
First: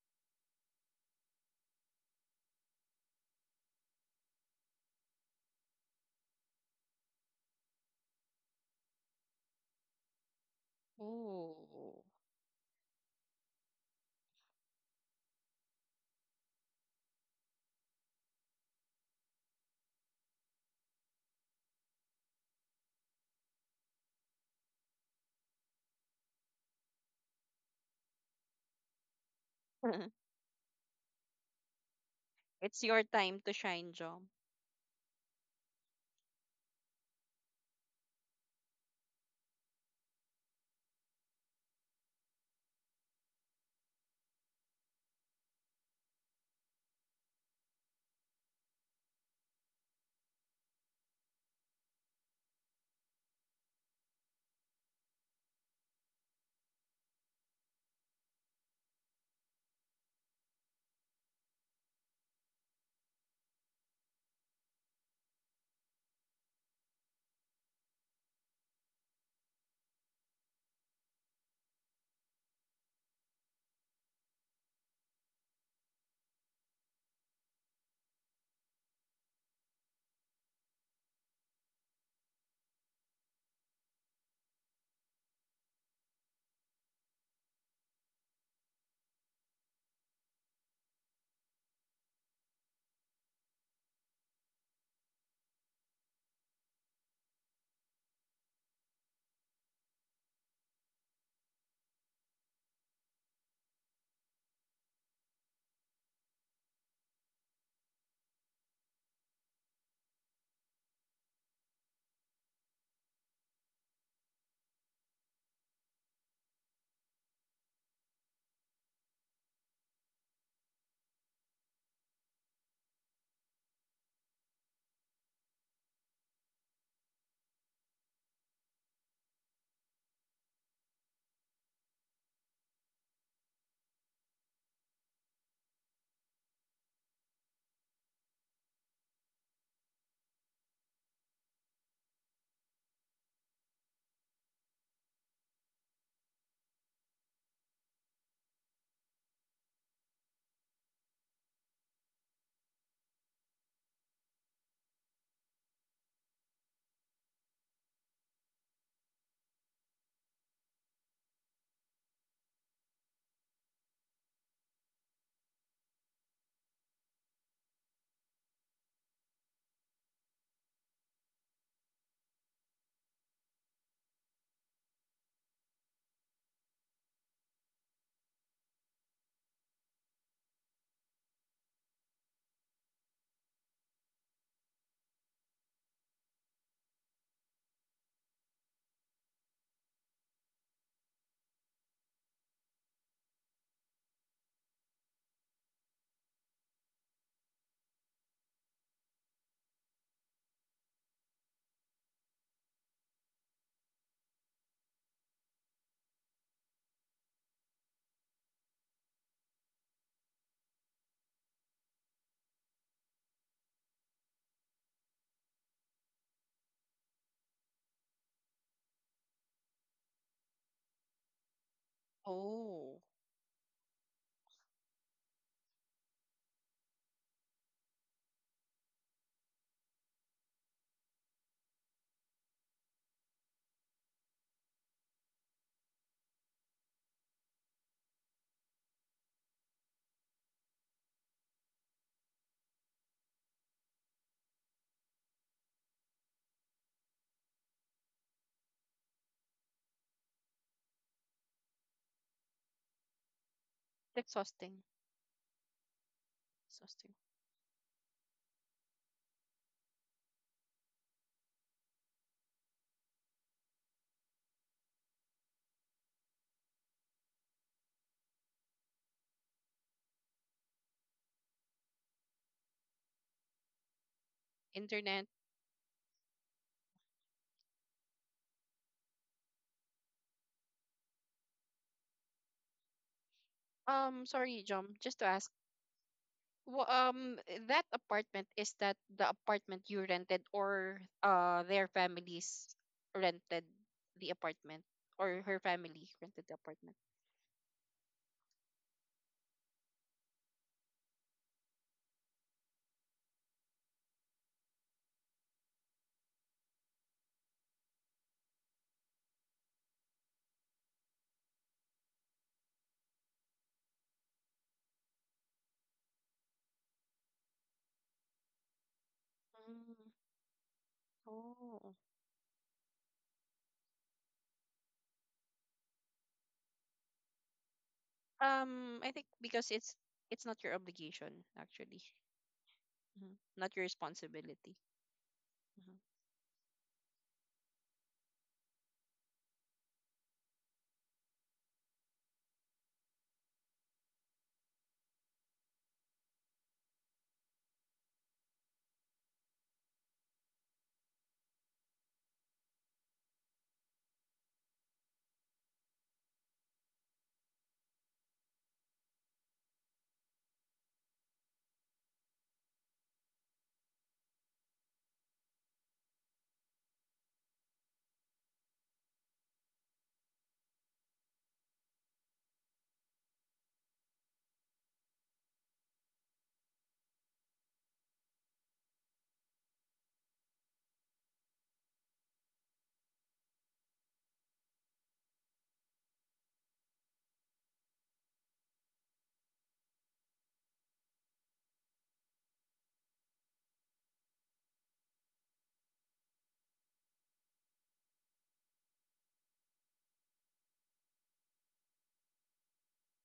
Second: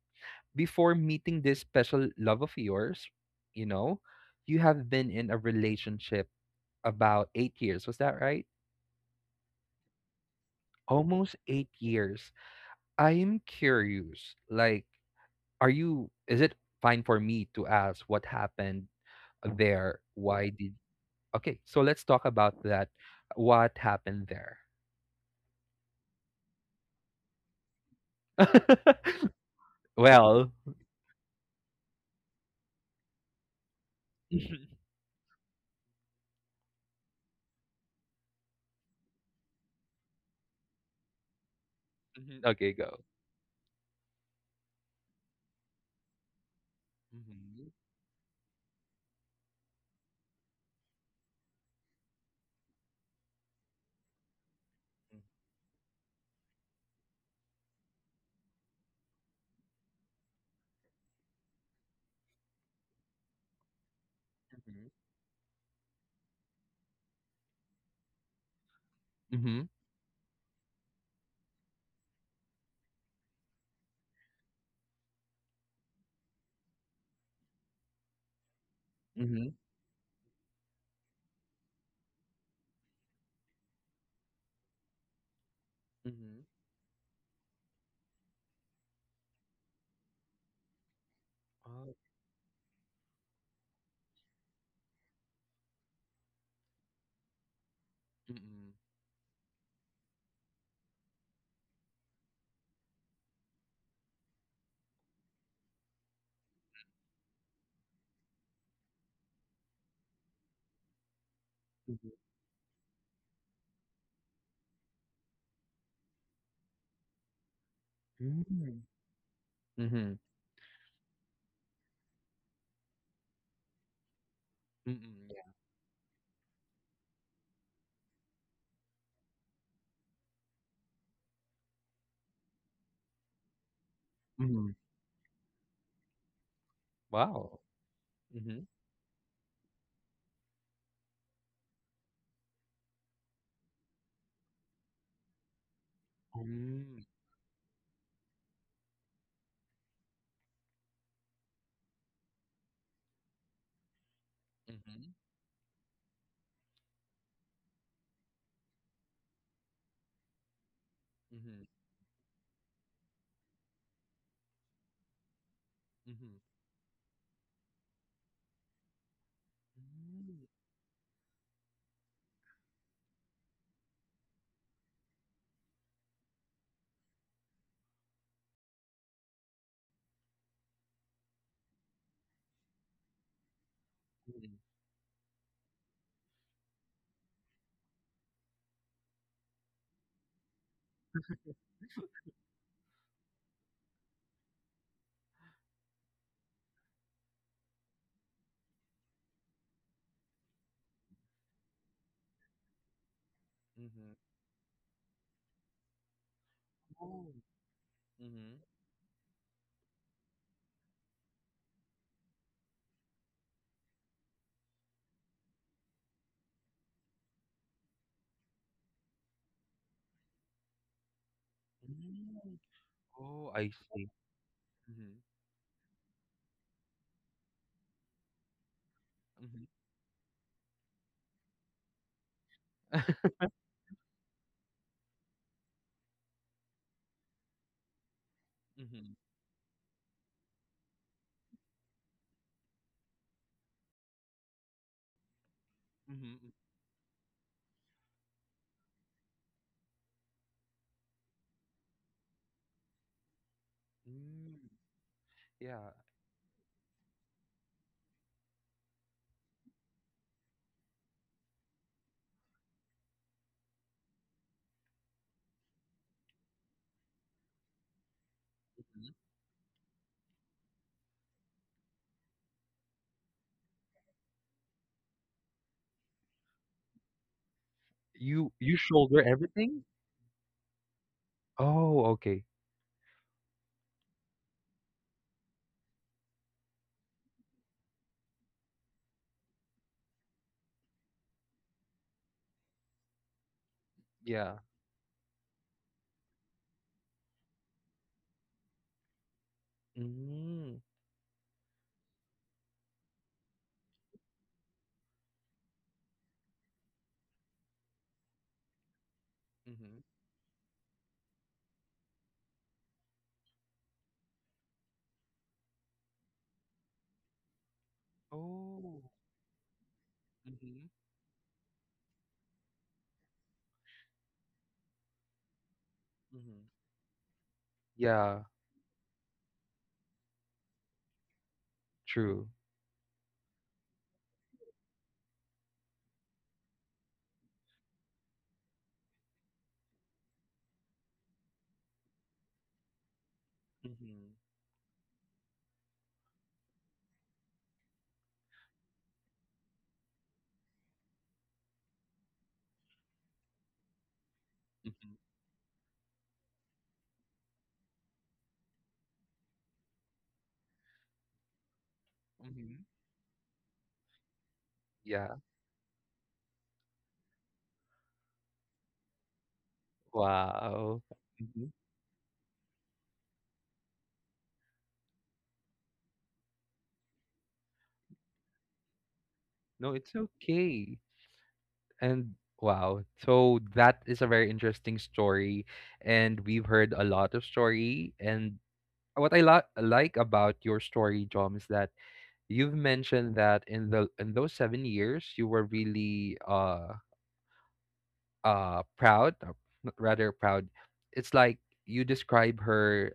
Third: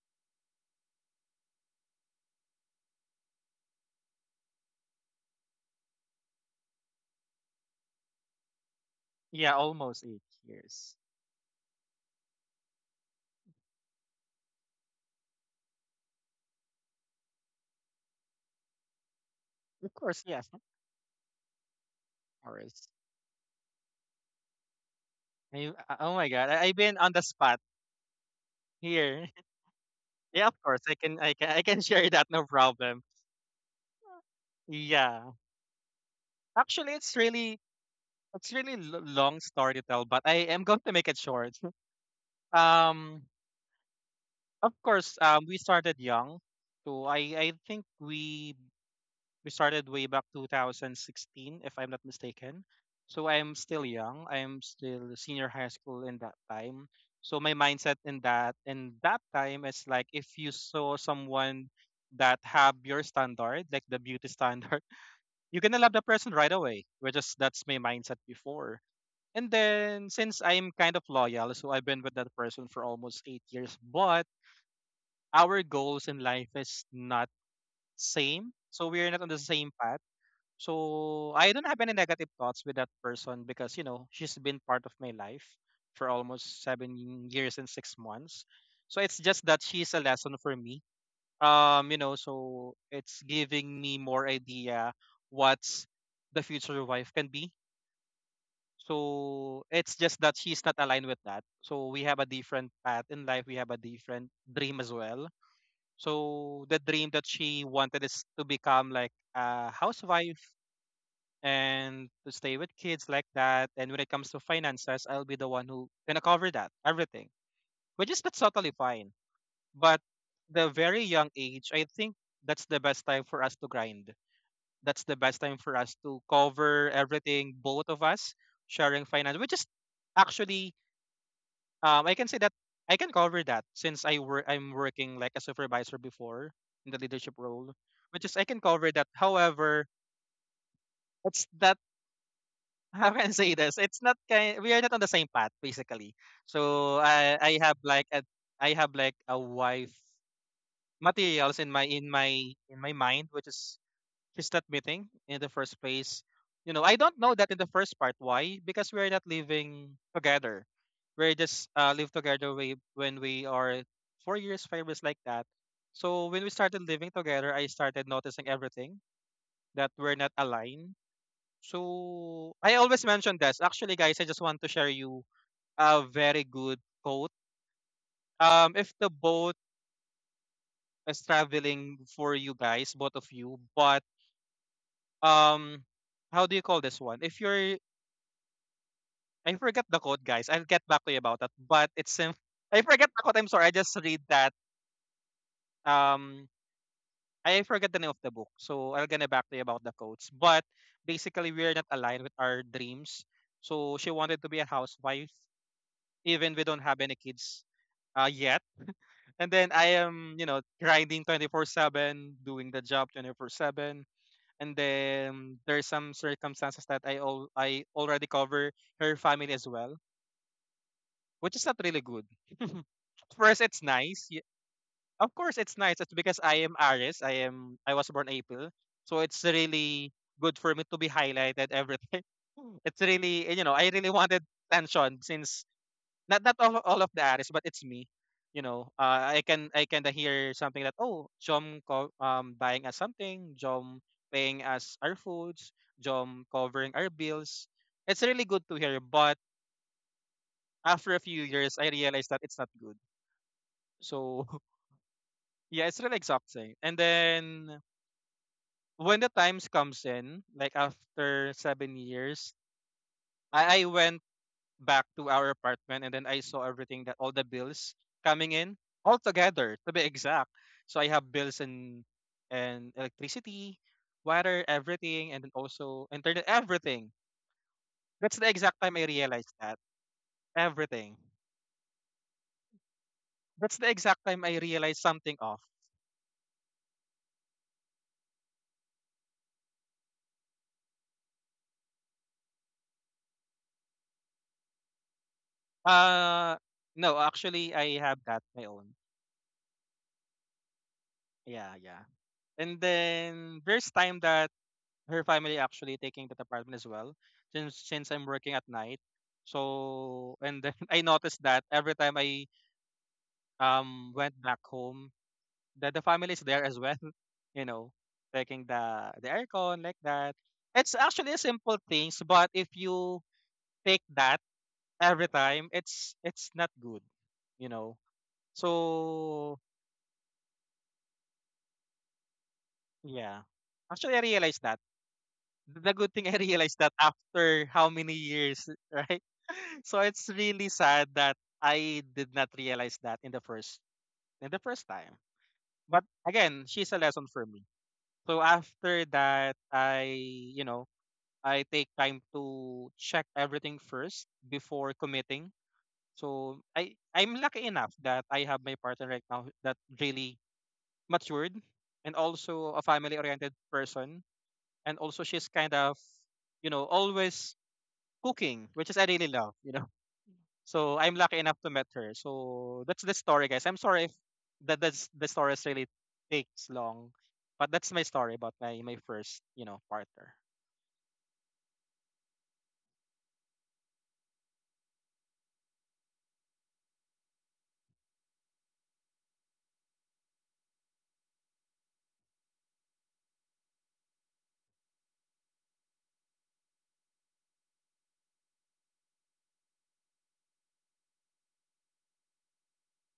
A: before meeting this special love of yours, you know, you have been in a relationship about 8 years. Was that right?
C: Yeah, almost 8 years.
A: Almost
B: Oh.
A: 8 years. I am curious. Like, is it fine for me to ask what happened
C: Of
A: there?
C: course, yes.
A: Okay, so let's talk about
C: Course,
A: that. What happened there?
C: I, oh my god, I've been on the spot
A: [LAUGHS]
C: here.
B: [LAUGHS]
C: [LAUGHS] Yeah,
A: Well,
C: of course, I can [LAUGHS] share that. No
B: It's
C: problem.
B: your time to shine, John.
A: [LAUGHS]
C: Yeah, actually, it's really long story to tell, but I am going to make it short. [LAUGHS]
A: mhm, okay, go.
C: Um, of course, we started young, so I
A: Mm-hmm.
C: think we started way back 2016, if I'm not mistaken. So I'm still young. I'm still senior high school in that time. So my mindset in that time is like if you saw someone that have your standard, like the beauty standard, [LAUGHS] you're gonna love the person right away. Which is that's my mindset before. And
A: Mm-hmm.
C: then since I'm kind of loyal, so I've been with that person for almost 8 years. But our goals in life is not same. So we're not on the
A: Mm-hmm.
C: same path. So I don't have any negative thoughts with that person because you know she's been part of my life for
A: Mm-hmm.
C: almost 7 years and 6 months. So it's just that she's a lesson for me. You know, so it's giving me more idea what's the future wife can be. So it's just that she's not aligned with that. So we have a different path in life. We have a different dream as well. So the dream that she wanted is to become like a housewife and
A: Mm-hmm.
C: to stay with kids like that. And when it comes to finances, I'll be the one who gonna cover that everything, which is that's totally
A: Mm.
C: fine. But
A: Mhm.
C: the very young age, I think that's the best time for us to grind.
A: Mhm.
C: That's the
A: Mm,
C: best
A: yeah.
C: time for us to cover everything, both of us sharing finance, which is actually I can say that I can cover that since I'm
A: Mhm.
C: working like a supervisor before in the leadership
A: Wow.
C: role, which is I can
A: Mhm.
C: cover that. However, it's that, how can I say this? It's not kind, we are not on the same path basically. So
A: Mm.
C: I have like a wife materials in my in my in my mind, which is she's not meeting
A: Mhm.
C: in the first place. You know, I don't know that in the first part. Why? Because we are not living together. We
A: Mhm.
C: just live together when we are 4 years, 5 years like that. So
A: Mhm.
C: when we started living together, I started noticing everything that we're not
A: Mm.
C: aligned. So I always mention this. Actually, guys, I just want to share you a very good quote. If the boat is traveling for you guys, both of you, but
A: Mhm.
C: um, how do you call this one? If you're, I forget the quote, guys. I'll get back to you about that. I forget the quote. I'm sorry. I just read that. Um, I forget the name of the book. So I'll get back to you about the quotes. But basically, we're not aligned with our dreams. So she
A: Mhm.
C: wanted to be a housewife even we don't have any
A: Oh.
C: kids
A: Mhm.
C: yet. And then I am, you know, grinding 24/7, doing the job 24/7. And then there's some circumstances that I already cover her family as well, which is not really good.
A: Mm.
B: Oh.
A: Oh,
C: First,
A: I
C: it's
A: see.
C: nice.
A: Mhm.
C: Of course, it's nice. It's because I am Aries. I was born April, so it's
A: Mhm.
C: really good for me to be highlighted everything. [LAUGHS] It's
A: [LAUGHS]
C: really I really wanted tension since not all of the artists, but it's me. You know,
A: Mhm.
C: I can hear something that, oh, Jom buying us something, Jom paying us our foods, Jom
A: Mhm.
C: covering our bills. It's really good to hear, but after a few years, I realized that it's not good.
B: Like,
C: So [LAUGHS]
A: Mm.
B: exhausting.
C: yeah,
A: Yeah.
C: it's really exhausting. And
B: Exhausting.
C: then when the times comes in, like after 7 years, I went back to our apartment and then I saw everything that all the bills coming in
A: Mhm.
C: all together to be exact. So I have bills and electricity, water,
B: Internet.
C: everything, and then also internet, everything. That's the
A: You
C: exact time I
A: shoulder
C: realized that
A: everything?
C: everything.
A: Oh, okay.
C: That's the exact time
B: Sorry,
C: I
B: Jom,
C: realized
B: just to
C: something
B: ask,
C: off.
B: wha- um, that apartment, is that the apartment you rented, or their families rented the
A: Yeah.
B: apartment, or her family rented the
C: Uh
B: apartment?
C: no, actually I have that my own.
A: Mm.
C: Yeah, yeah. And then there's time that her family actually taking that apartment as well since I'm working at night.
A: Mhm.
C: So and then [LAUGHS] I noticed that every time I went back home that the family is there as well, [LAUGHS] you know, taking
A: Oh.
C: the aircon like
B: Mm.
C: that.
A: Mhm.
C: It's actually a simple
B: Oh.
C: things, but if you take that every time, it's not
A: Mhm.
C: good, you know.
A: Yeah,
B: I think,
C: So
B: because it's not your obligation, actually.
A: true.
B: Mhm.
C: yeah.
B: Not your
C: Actually I realized
B: responsibility.
C: that.
B: Mhm.
C: The good thing I [LAUGHS] realized that after how many years, [LAUGHS] right? [LAUGHS] So it's really sad that I did not realize that
A: Mhm.
C: in the first time. But again, she's a lesson for me. So after that, I, you know I take time to check everything first before
A: Mhm.
C: committing. So I'm lucky enough that I have my partner right now that really matured, and also a
A: Mhm.
C: family oriented person, and also
A: Yeah.
C: she's kind of, you know, always cooking, which is I really love, you know. [LAUGHS] So
A: Wow.
C: I'm lucky enough to
A: Mhm.
C: met her. So that's the story, guys. I'm sorry if that's the story is really takes long, but that's my story about my first, you know,
A: No, it's
C: partner.
A: okay. And wow. So that is a very interesting story. And we've heard a lot of story. And what like about your story, John, is that you've mentioned that in the in those 7 years you were really proud, or rather proud. It's like you describe her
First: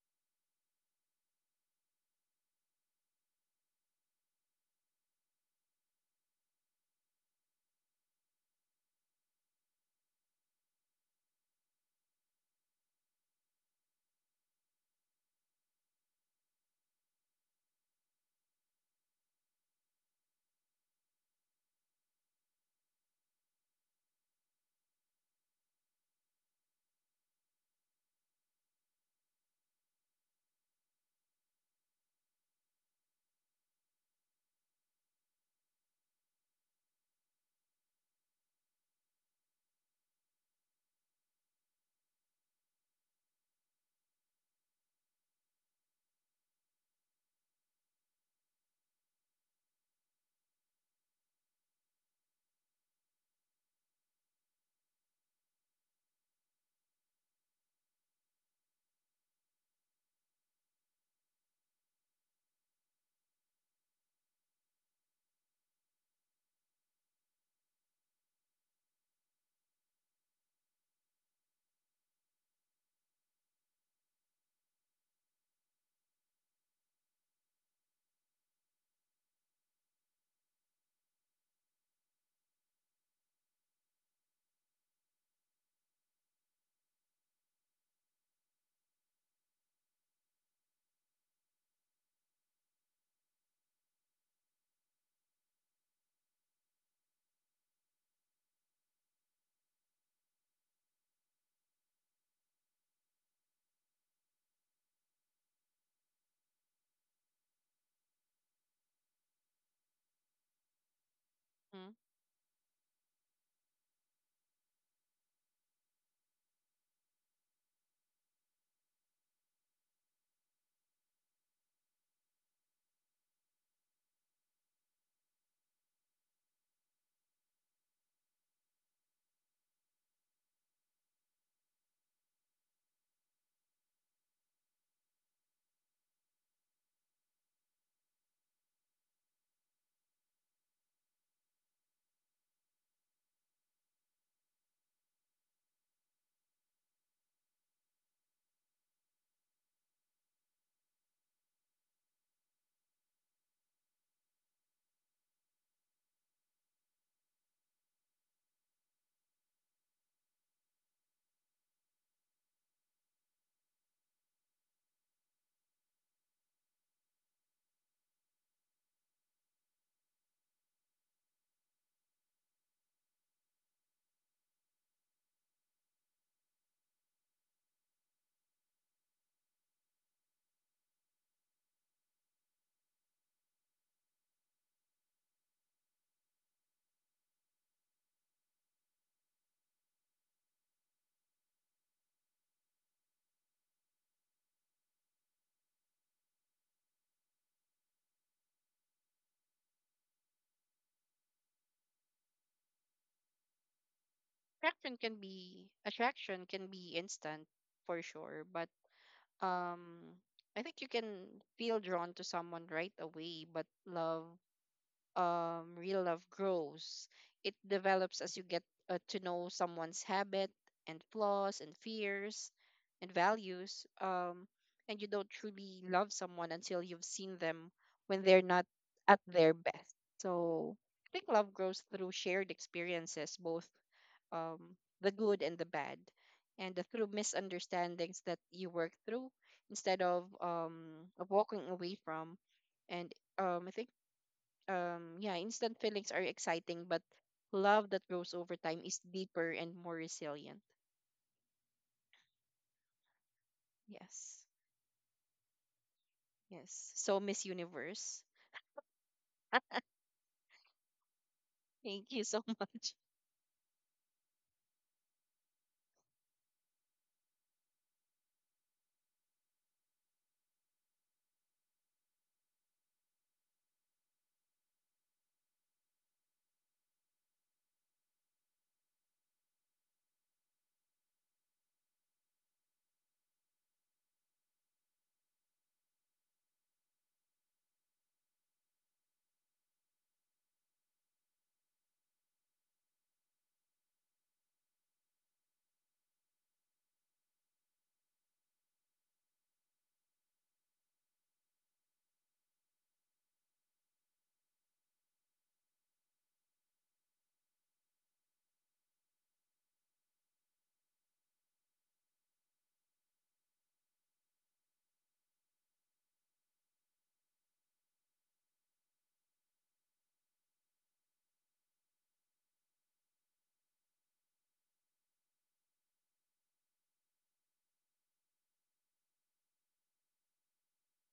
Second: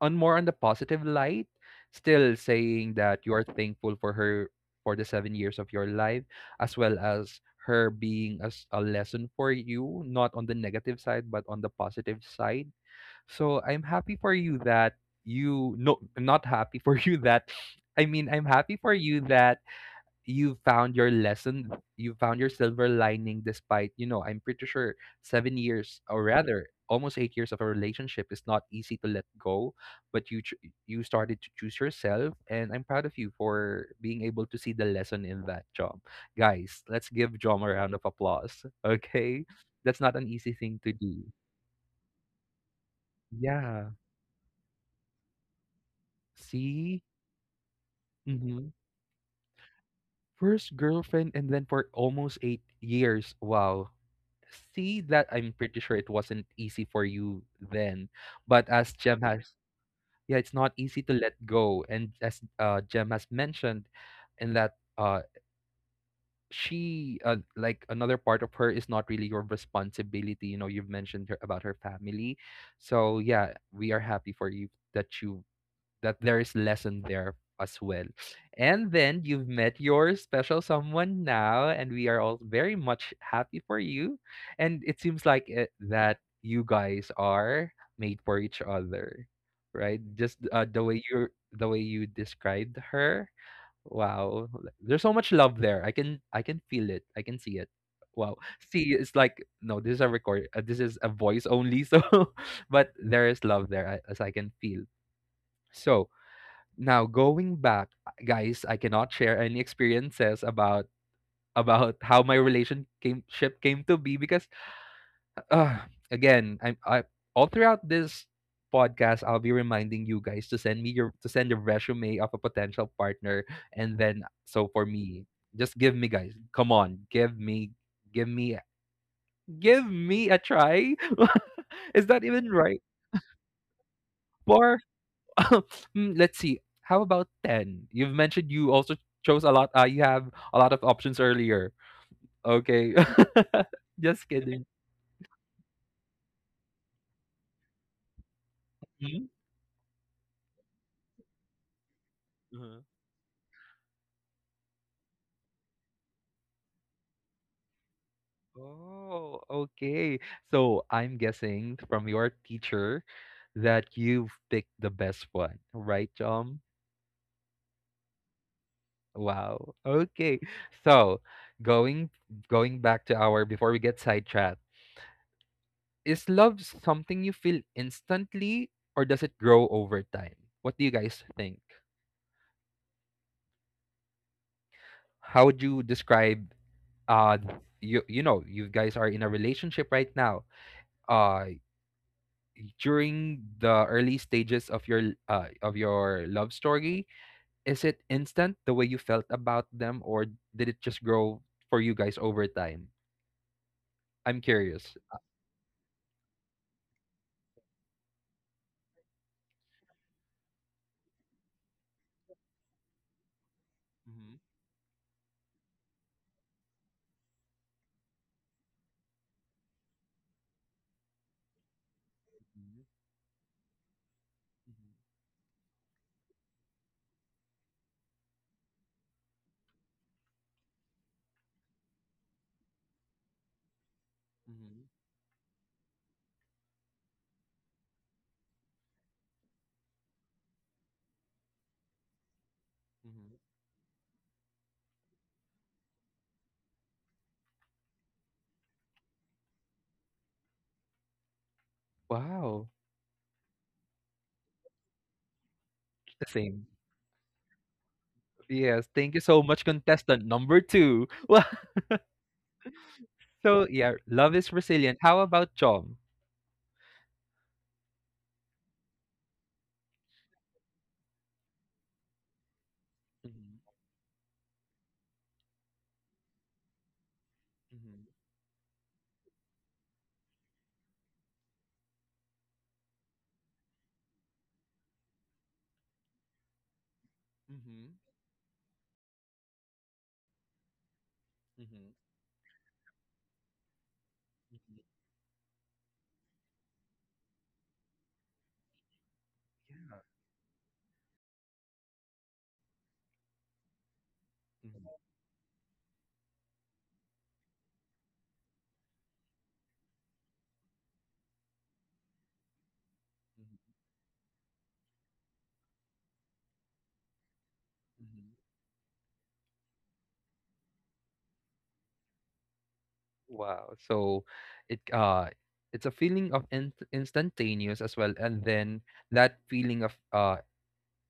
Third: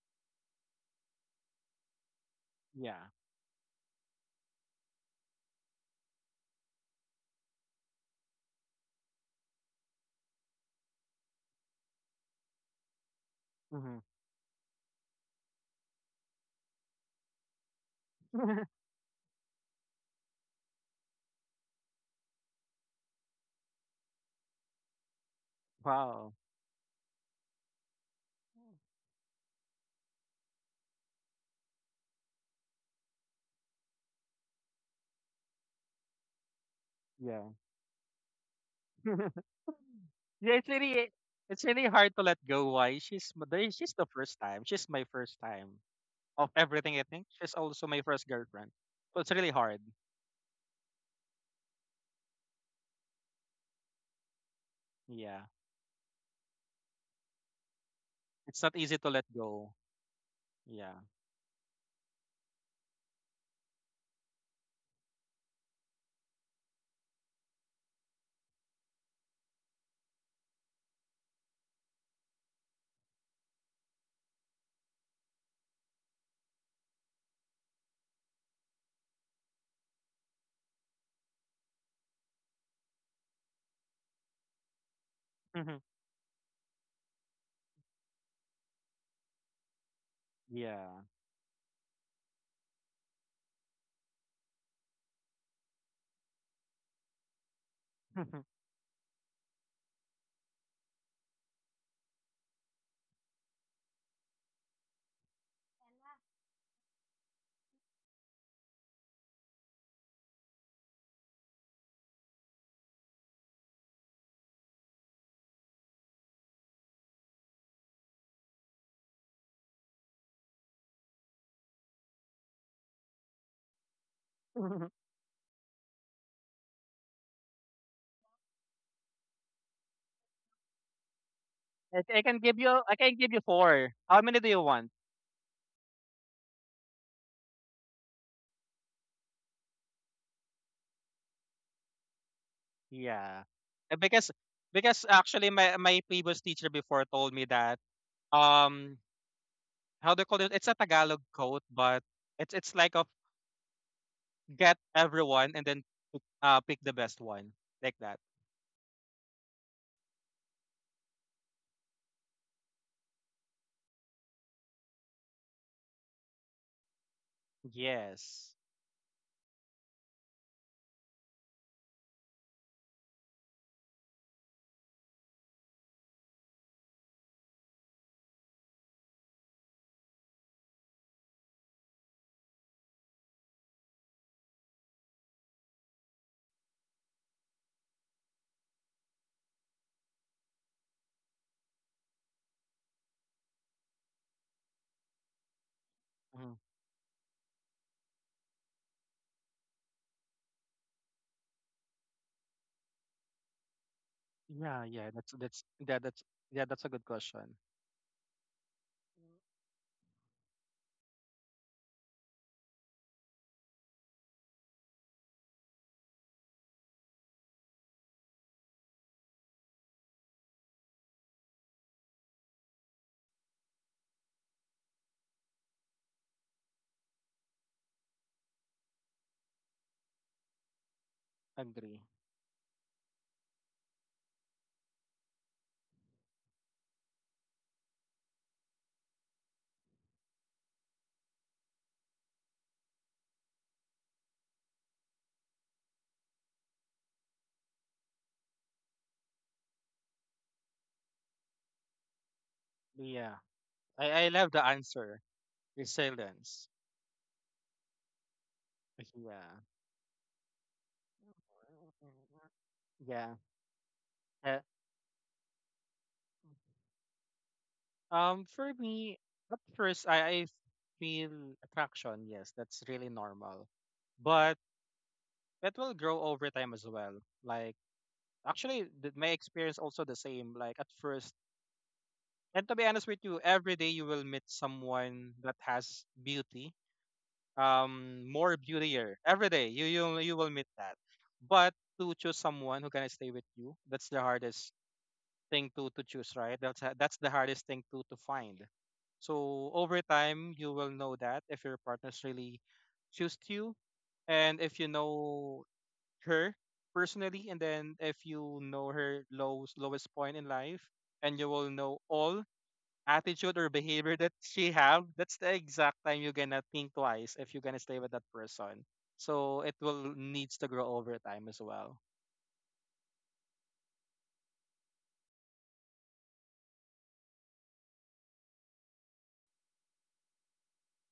A: on more on the positive light, still saying
C: Yeah.
A: that you are thankful for her for the 7 years of your life, as well as her being as a lesson for you, not on the negative side, but on the positive side. So I'm
C: Hmm.
A: happy for you that you no, not happy [LAUGHS] for you that I mean I'm
C: [LAUGHS]
A: happy for you that you found your lesson, you found your silver lining despite, you know, I'm pretty sure 7 years or
C: Wow.
A: rather almost 8 years of a relationship is not easy to let go, but you started to choose yourself and I'm proud of you for being able to see the lesson in that. Job, guys, let's give
C: Yeah.
A: John a round of applause. [LAUGHS] Okay,
C: [LAUGHS]
A: that's not an easy
C: Yeah. It's
A: thing to
C: really,
A: do.
C: it's really hard to let go. Why?
A: Yeah,
C: She's the first time. She's my first time of everything.
A: see,
C: I think she's also my first
A: mm-hmm.
C: girlfriend. So it's really hard.
A: First girlfriend and then for almost 8 years, wow. See, that
C: Yeah.
A: I'm pretty sure it wasn't easy for you then. But
C: It's not
A: as
C: easy to
A: Jem
C: let
A: has,
C: go.
A: yeah, it's not
C: Yeah.
A: easy to let go. And as Jem has mentioned, in that she, like another part of her, is not really your responsibility. You know, you've mentioned her, about her family. So, yeah, we are happy for you that there is lesson there as well. And then you've met your special someone now, and we are all very much happy for you. And it seems like it,
C: [LAUGHS]
A: that you guys are made for each other, right? Just
C: Yeah.
A: the way you described her. Wow, there's so much love there. I can feel it. I can see it. Wow. See, it's like no, this is a record. This is a voice only. So, [LAUGHS] but there is love there, as I can feel. So, now going back, guys, I cannot share any experiences
B: Mm.
A: about [LAUGHS] how my relation came ship came to be because uh, again, I'm I all throughout this podcast I'll be reminding you guys to send me your to send your resume of a potential partner, and then so for
C: [LAUGHS]
A: me, just give me guys, come on, give me give me a try. [LAUGHS]
C: I
A: Is
C: I
A: that
C: can
A: even
C: give
A: right?
C: you I can give you four. How many do you want?
A: [LAUGHS] Hmm, let's see. How about 10? You've mentioned you also chose a lot. You have a lot of options earlier. Okay.
C: Yeah.
A: [LAUGHS] Just
C: Because,
A: kidding.
C: actually my previous teacher before told me that, um
A: Mhm.
C: how do you call it? It's a Tagalog quote, but it's
A: Mhm.
C: like of get everyone and then pick the best one, like that.
A: Oh, okay. So I'm guessing from your teacher that you've picked the best one, right, John?
C: Yes.
A: Wow. Okay. So going going back to our before we get sidetracked, is love something you feel instantly or does it grow over time? What do you guys think? How would you describe uh you know, you guys are in a relationship right now, uh during the early stages of your love
C: Mhm.
A: story, is it instant the way you felt about them, or did it just grow for you guys over time? I'm
C: Yeah,
A: curious.
C: yeah. That's that's yeah that's
B: Attraction can
C: yeah, that's a
B: be
C: good
B: instant,
C: question.
B: for sure, but, um I think you can feel drawn to someone right away, but
A: Mhm,
B: love, real love grows. It develops as you get, to know someone's habit and flaws and fears
A: mhm,
B: and values.
A: mhm,
B: And you don't truly love someone until you've seen them when they're not at their best. So I think love grows
C: Agree.
B: through shared experiences, both,
A: mhm,
B: the good and the bad, and, through misunderstandings that you work through instead of walking away from. And,
A: mhm.
B: I think, yeah, instant feelings are exciting, but love that grows over time is deeper and more resilient.
A: Wow,
C: Yeah. I
B: Yes,
C: love the answer.
A: the same.
C: Resilience.
B: yes. So Miss Universe,
A: Yes, thank you so
C: Yeah.
A: much, contestant number two. [LAUGHS]
B: thank you so [LAUGHS] much.
C: [LAUGHS] Yeah.
A: So yeah, love is
C: Uh,
A: resilient. How about Chom?
C: um, for me, at first, I feel attraction. Yes, that's really
A: Mhm,
C: normal. But that will grow over time as well. Like,
A: mhm,
C: actually, my experience also the same. Like, at first, and to be honest with you, every day you will meet someone that has beauty,
A: mhm,
C: more beautier. Every day, you will meet that. But
A: mhm,
C: to choose someone who can stay with you, that's the hardest
A: mhm,
C: thing to choose, right? That's the hardest thing to find. So over
A: Yeah.
C: time, you will know that if your partner's really choose you, and if you
A: Mhm,
C: know her personally, and then if you know her lowest point in life, and you will know all attitude
A: mhm,
C: or behavior that she have. That's the exact time you're gonna think twice if you're gonna stay with that
A: mhm.
C: person. So it will needs to grow over time as well.
A: Wow. So it uh it's a feeling of in instantaneous as well, and then that feeling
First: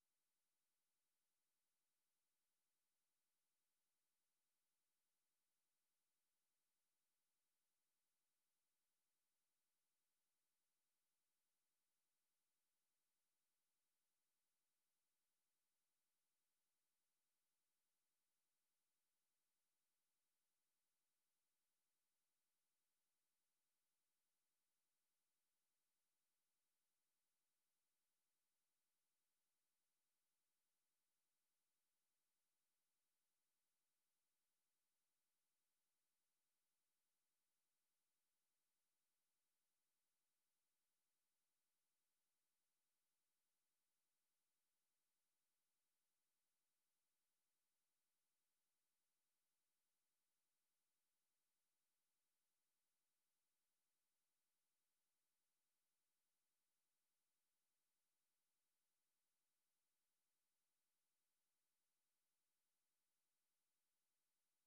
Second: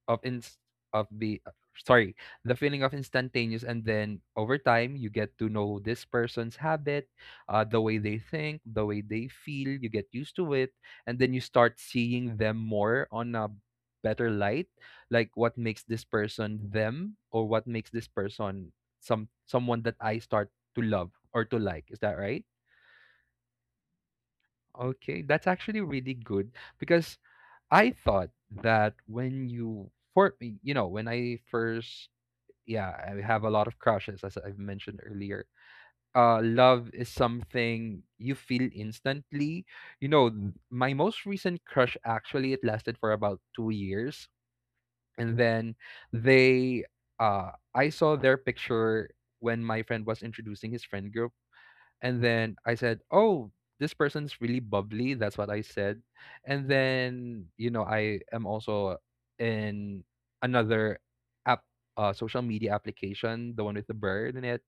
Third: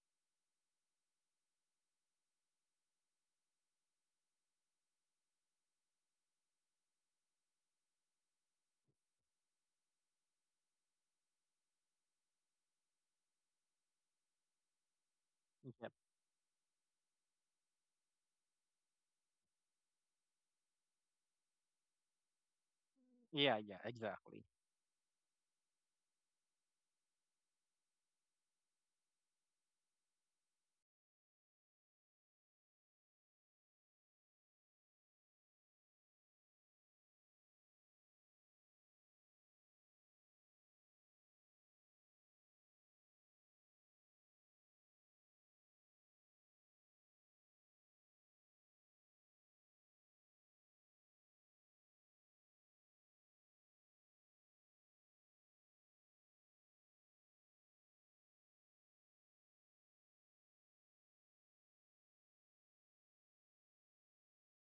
A: of inst of be sorry, the feeling of instantaneous, and then over time you get to know this person's habit, the way they think, the way they feel. You get used to it, and then you start seeing them more on a better light, like what makes
C: Yep.
A: this person them, or what makes this person someone that I start to love or to like. Is that right?
C: Yeah, yeah, exactly.
A: Okay, that's actually really good because I thought that when you for you know when I first, yeah, I have a lot of crushes, as I've mentioned earlier. Love is something you feel instantly. You know, my most recent crush actually it lasted for about 2 years, and then they, I saw their picture when my friend was introducing his friend group, and then I said, "Oh, this person's really bubbly." That's what I said. And then, you know, I am also in another app, social media application, the one with the bird in it.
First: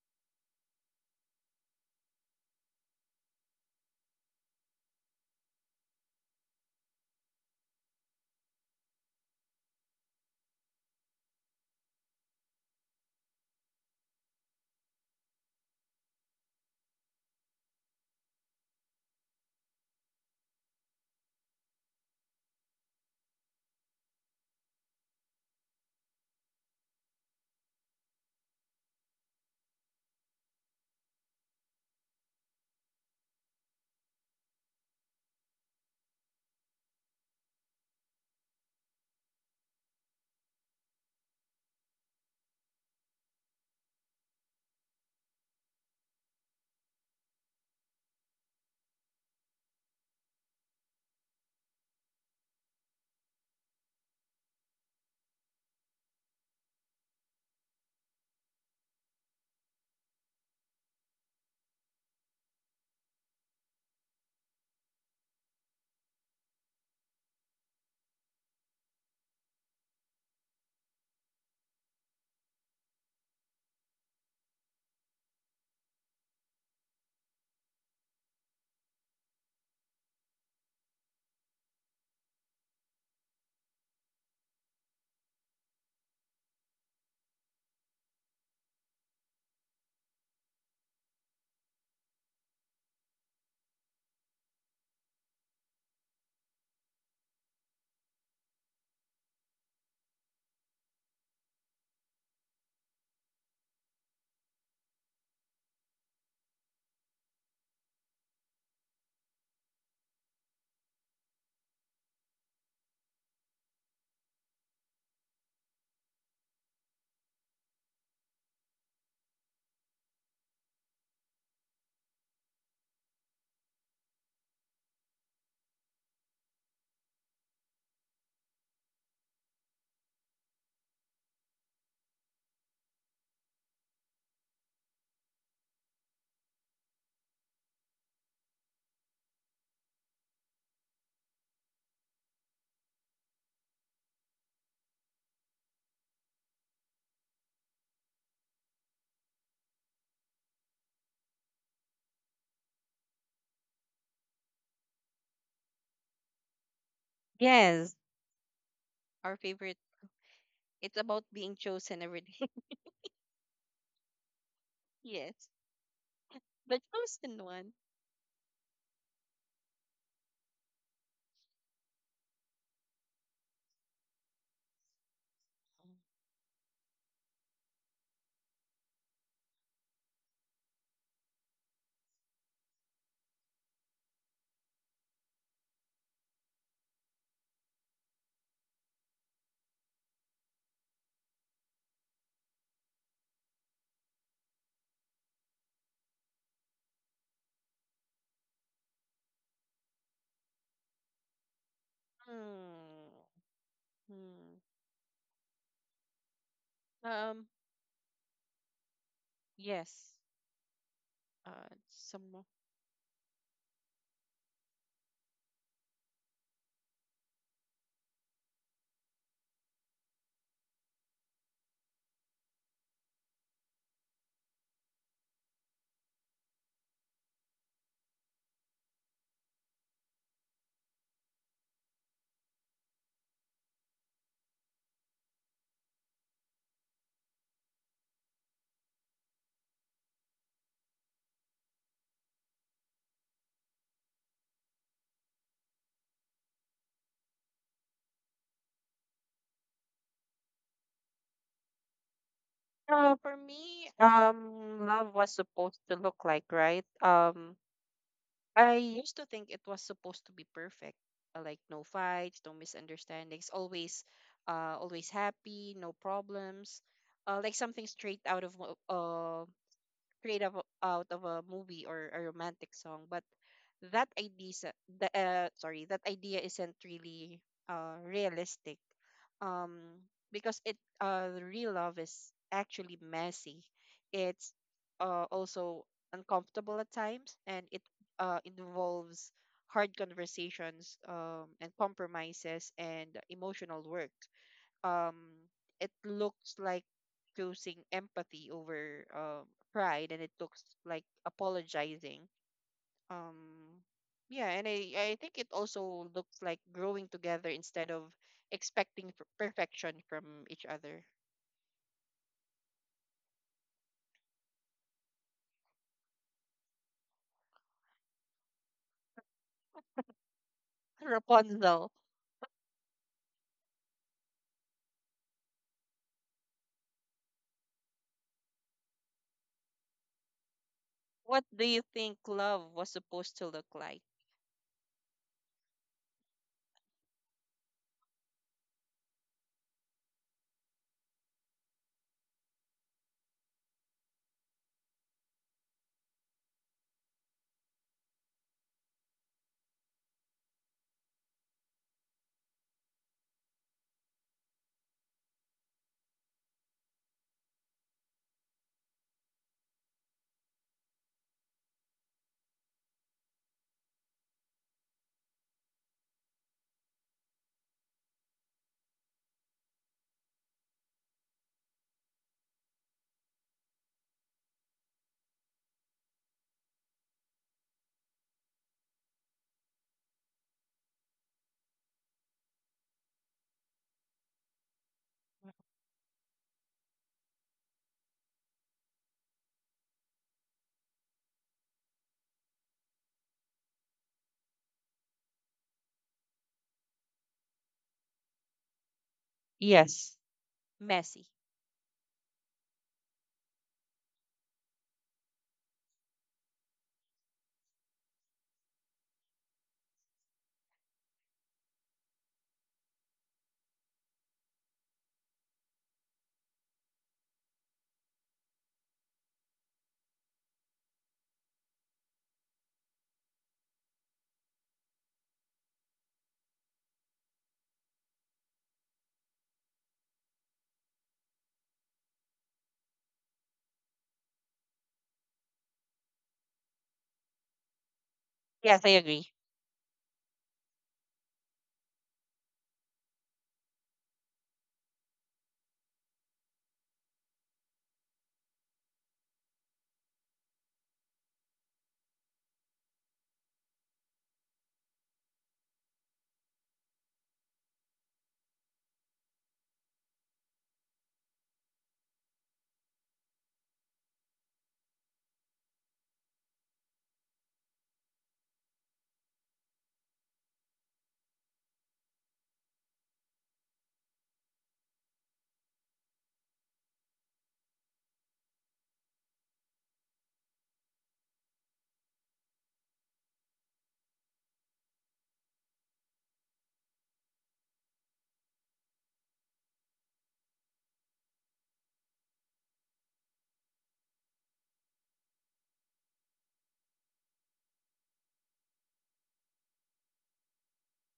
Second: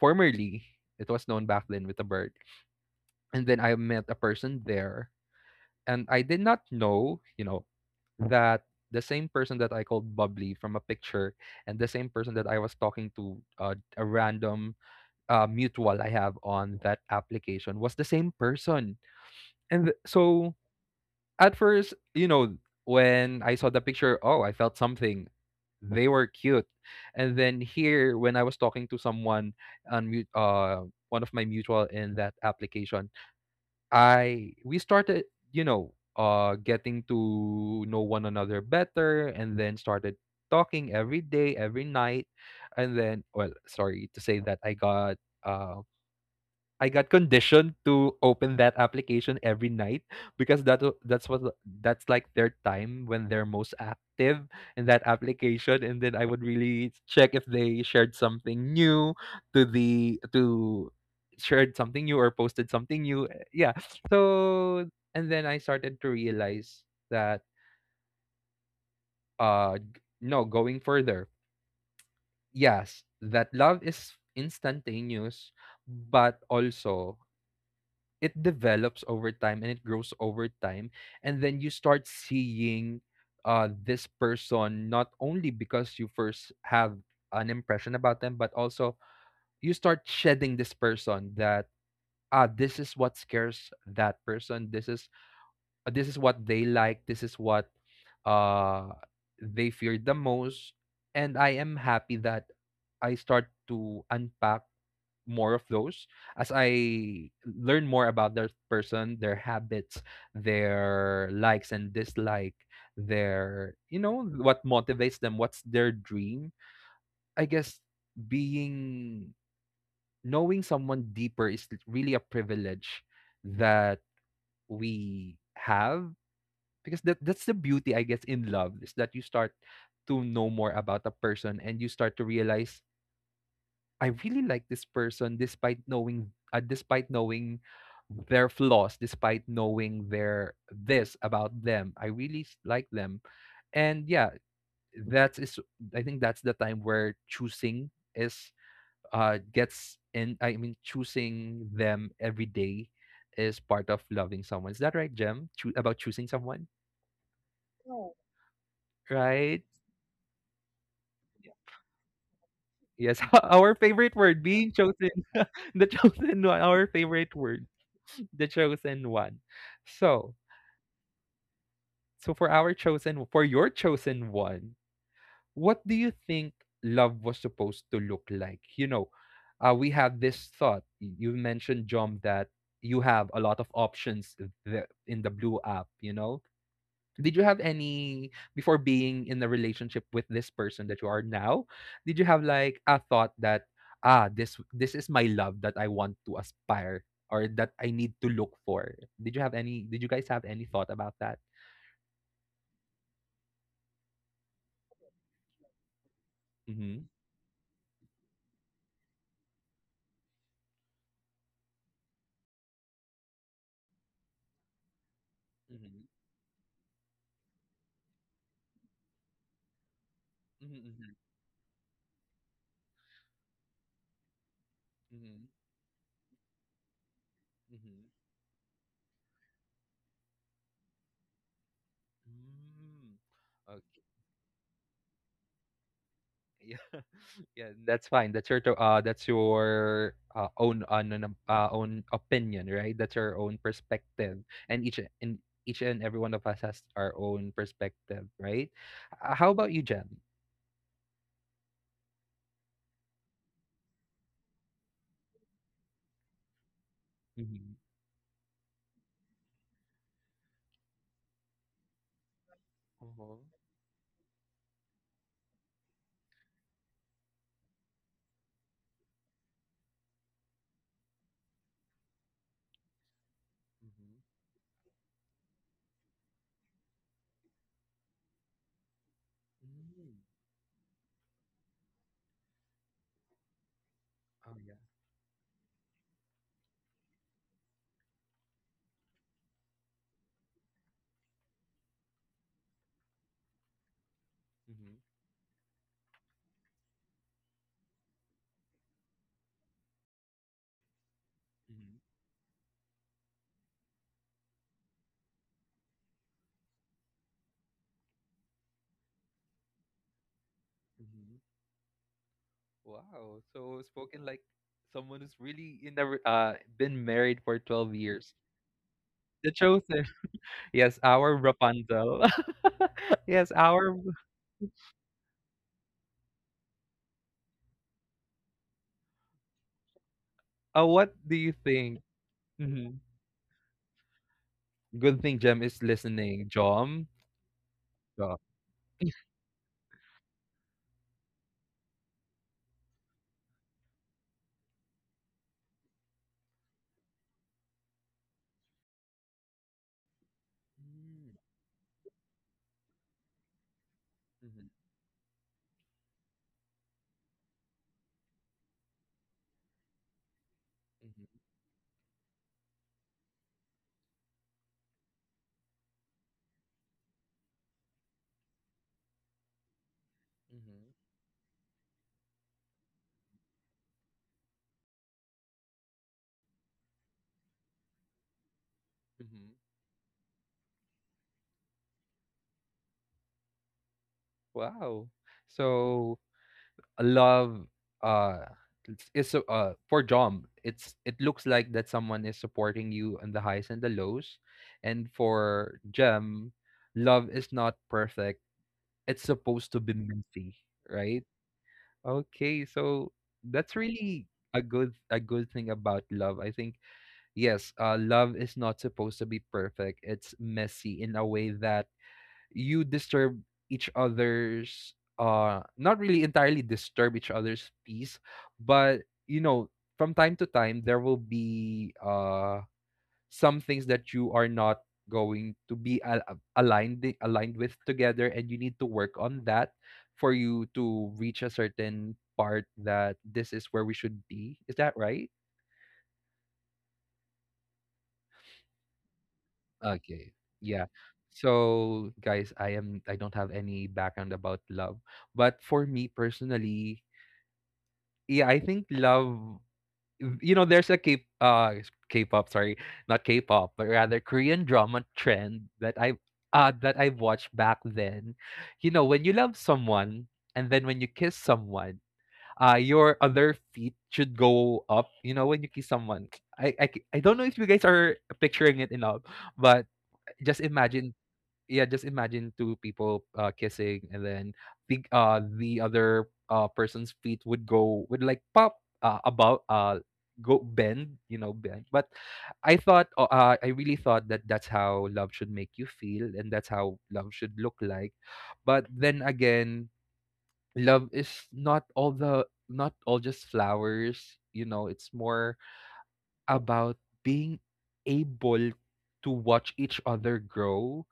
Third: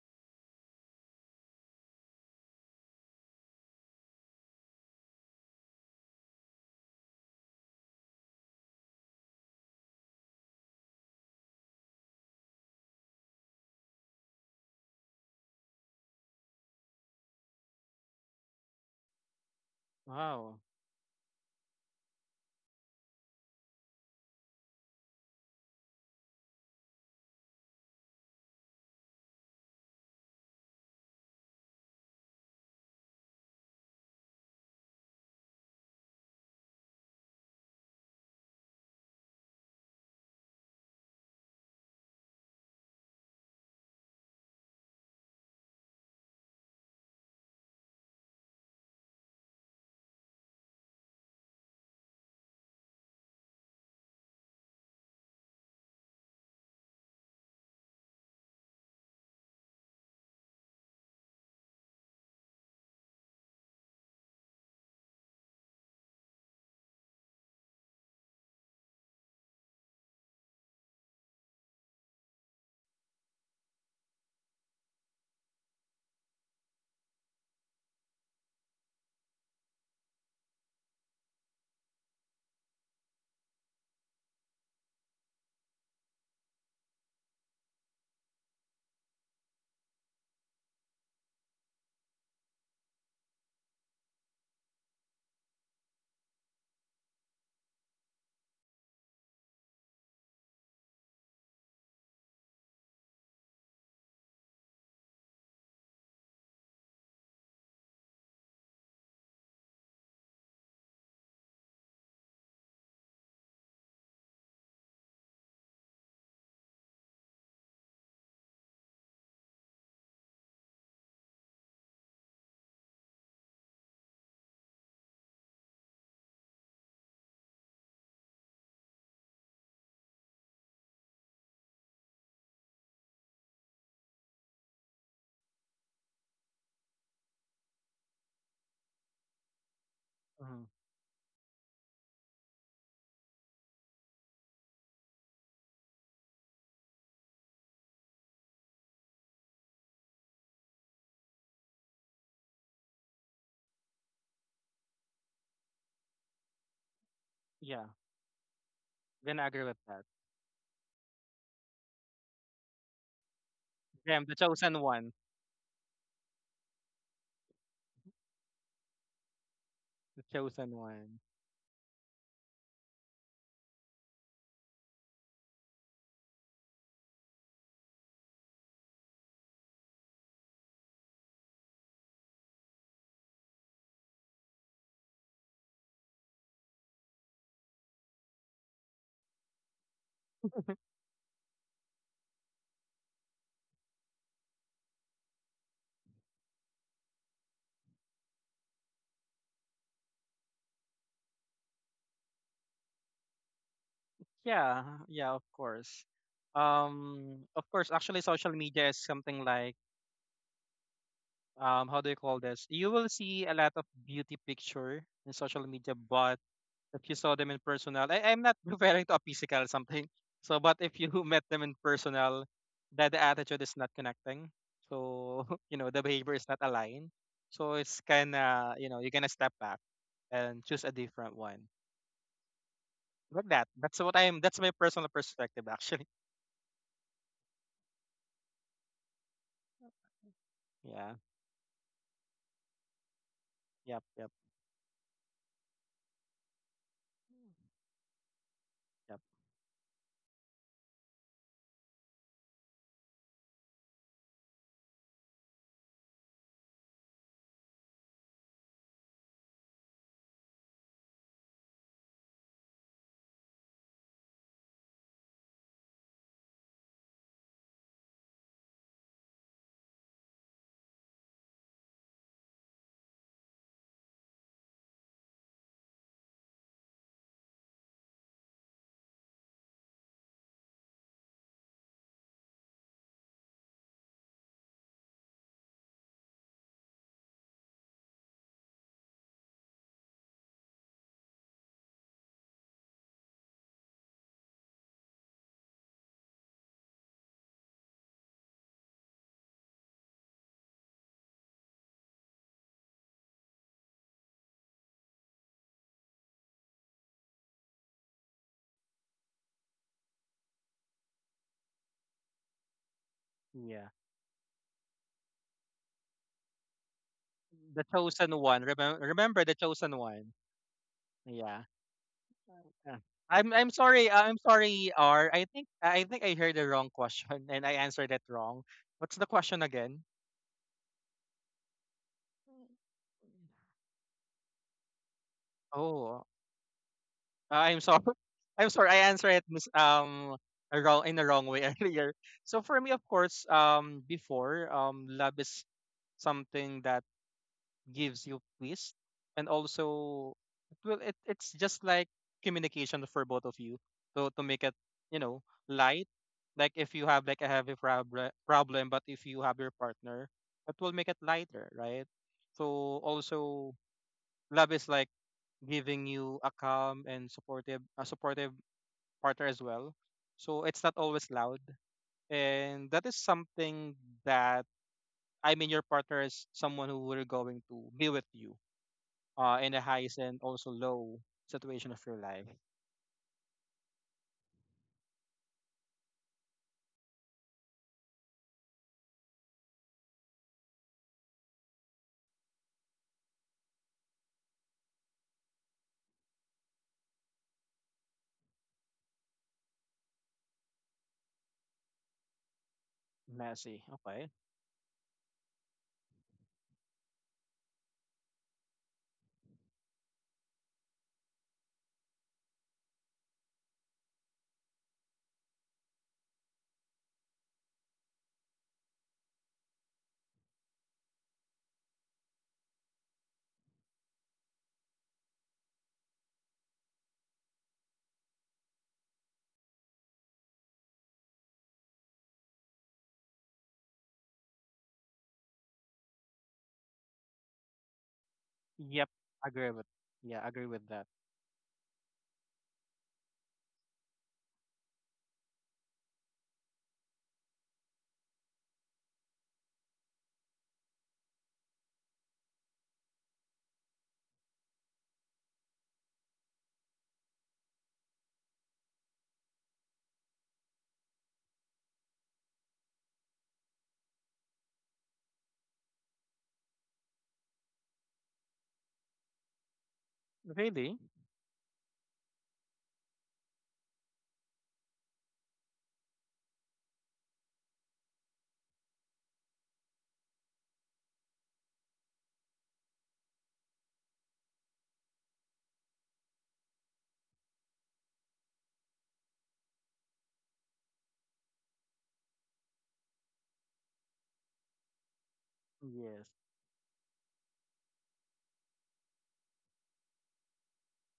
A: Formerly, it was known back then with the bird. And then I met a person there, and I did not know, you know, that the same person that I called bubbly from a picture and the same person that I was talking to a random mutual I have on that application was the same person. And so
C: Wow.
A: at first, you know, when I saw the picture, oh, I felt something. They were cute. And then here, when I was talking to someone on one of my mutual in that application, I we started, you know, getting to know one another better, and then started talking every day, every night, and then well, sorry to say that um I got conditioned to open that application every night because that's what that's like their time when they're most active in that application, and then I would really check if they shared something new to the to shared something new or posted something new, eh, yeah. So and then I started to realize that no going further, yes that love is instantaneous, but also it develops over time and it grows over time, and then you start seeing this person not only because you first have an impression about them but also you start shedding this person that ah this is what scares that person, this is what they like, this is what uh they fear the most. And I am happy that I start to unpack more of those as I learn more about that person, their habits, their likes and dislike, their you know what motivates them, what's their dream. I guess being knowing someone deeper is really a privilege that we have because that's the beauty I guess in love is that you start to know more about a person and you start to realize I really like this person despite knowing their flaws, despite knowing their
C: Mhm.
A: this about them. I really like them. And yeah, that is is. I think that's the time where choosing is gets in I mean choosing them every day is part of loving someone. Is that right, Jem? About choosing someone,
C: Yeah.
B: Yes.
A: oh,
B: Our
C: Gonna agree
A: right?
C: with
B: favorite.
C: that.
B: It's about being chosen every day.
A: Yes, [LAUGHS] our favorite
C: Damn, the
A: word being
C: chosen
B: [LAUGHS]
C: one.
A: chosen,
B: Yes,
A: [LAUGHS] the chosen one,
B: the
A: our favorite
B: chosen
A: word,
B: one.
A: [LAUGHS] the chosen one.
C: The
A: So,
C: chosen one.
A: so for our chosen, for your chosen one, what do you think love was supposed to look like? You know, we have this thought. You mentioned, John, that you have a lot of options in the Blue app, you know? Did you have any before being in a relationship with this person that you are now? Did you have like a thought that ah this is my love that I want to aspire or that I need to look for? Did you have any? Did you guys have any thought about that?
B: Hmm.
C: Yeah, yeah, of course.
A: Mm-hmm.
B: Hmm.
C: Of course, actually, social media is something like,
B: Yes.
C: how do you call
B: Some.
C: this? You will see a lot of beauty picture in social media,
A: Mm-hmm.
C: but if you saw them in personal, I'm not [LAUGHS] referring to a physical something. So, but
A: Mm-hmm.
C: if you
A: Mm-hmm.
C: [LAUGHS] met them in personal, that the attitude is not connecting. So, [LAUGHS] you know, the behavior is not aligned. So it's
A: Mm-hmm.
C: kind of, you know, you're gonna step back and choose a different one.
A: Mm-hmm.
C: Like that.
A: Mm.
C: That's what I'm. That's my personal perspective, actually. [LAUGHS]
A: Yeah, [LAUGHS] yeah, that's fine. That's your that's your own
C: Yeah.
A: no- no, own opinion, right? That's your own
C: Yep. Yep.
A: perspective, and each and every one of us has our own perspective, right?
C: Yep.
A: How about you, Jem?
B: For me, love was supposed to look like, right?
A: Mm-hmm.
B: I used to think it was supposed to be perfect, like no fights, no
A: Uh-huh.
B: misunderstandings, always, always happy, no problems, like something straight out of create of, out of a movie or a romantic song. But that
A: Mm-hmm.
B: idea is- the sorry, that idea isn't really, realistic, um
A: Mm.
B: because it the real love is actually messy. It's,
A: Oh yeah.
B: also uncomfortable at times, and it, involves hard conversations, and compromises and emotional work.
A: Mm-hmm.
B: um it looks like choosing empathy over, pride, and it looks like
A: Mm-hmm.
B: apologizing. um yeah, and I think it also looks like growing together instead of expecting perfection from each other.
A: Mm-hmm. Wow. So
C: Yeah.
A: spoken like someone who's really in the been married for
C: The
A: 12 years.
C: chosen one. Remember. Remember
A: The
C: the chosen
A: chosen. [LAUGHS]
C: one.
A: Yes,
B: [LAUGHS]
A: our
C: Yeah.
B: Rapunzel.
A: Rapunzel.
C: Uh,
A: [LAUGHS] yes,
C: I'm
A: our
C: sorry. I'm sorry. R. I think I heard the wrong question, [LAUGHS] and I answered it wrong. What's the question again?
A: uh, what do
B: What
A: you
B: do you
A: think?
B: think love was
A: Mhm.
B: supposed to look like?
A: Good thing Jem is
C: Oh,
A: listening, Jom.
C: I'm sorry.
A: Sure.
C: [LAUGHS] I'm sorry. I answered it mis- a wrong, in the wrong way, [LAUGHS] earlier. So for me, of course, before, love is something that gives you peace, and also it will
A: Mm,
C: it's just like communication for both of you so to make
A: mhm,
C: it, you know, light, like if you have like a heavy problem, but if you have your partner it will make it
A: mhm,
C: lighter, right? So also love is like giving you a calm and supportive, a supportive partner as well, so it's not
A: mhm,
C: always loud. And that is something that, I mean, your partner is someone who we're going to be with you
A: mhm.
C: in the highs and also low situation of your life.
A: Wow. So a love uh for Jom. It's it looks like that someone is supporting you on the highs and the lows. And for Gem, love is not perfect. It's supposed to be
B: Yes,
A: messy, right?
B: messy.
A: Okay, so
C: Messy.
A: that's
C: Okay.
A: really a good thing about love. I think yes, love is not supposed to be perfect. It's messy in a way that you disturb each other's not really entirely disturb each other's peace, but you know, from time to time there will be some things that you are not going to be aligned with together and you need to work on that for you to reach a certain part that this is where we should be. Is that right?
B: Yes, I
C: Yep.
B: agree.
C: Agree with.
A: Okay.
C: Yeah. Agree with
A: Yeah,
C: that.
A: so guys, I don't have any background about love, but for me personally, yeah, I think love, you know, there's a K K-pop, sorry, not K-pop, but rather Korean drama trend that I watched back then. You know, when you love someone and then when you kiss someone, uh, your other feet should go up, you know, when you kiss someone. I don't know if you guys are picturing it enough, but just
C: Really?
A: imagine yeah, just imagine two people kissing, and then the other person's feet would go would like pop about go bend, you know, bend. But I thought, I really thought that that's how love should make you feel, and that's how love should look like. But then again, love is not all just flowers. You know, it's more
C: Yes.
A: about being able to watch each other grow,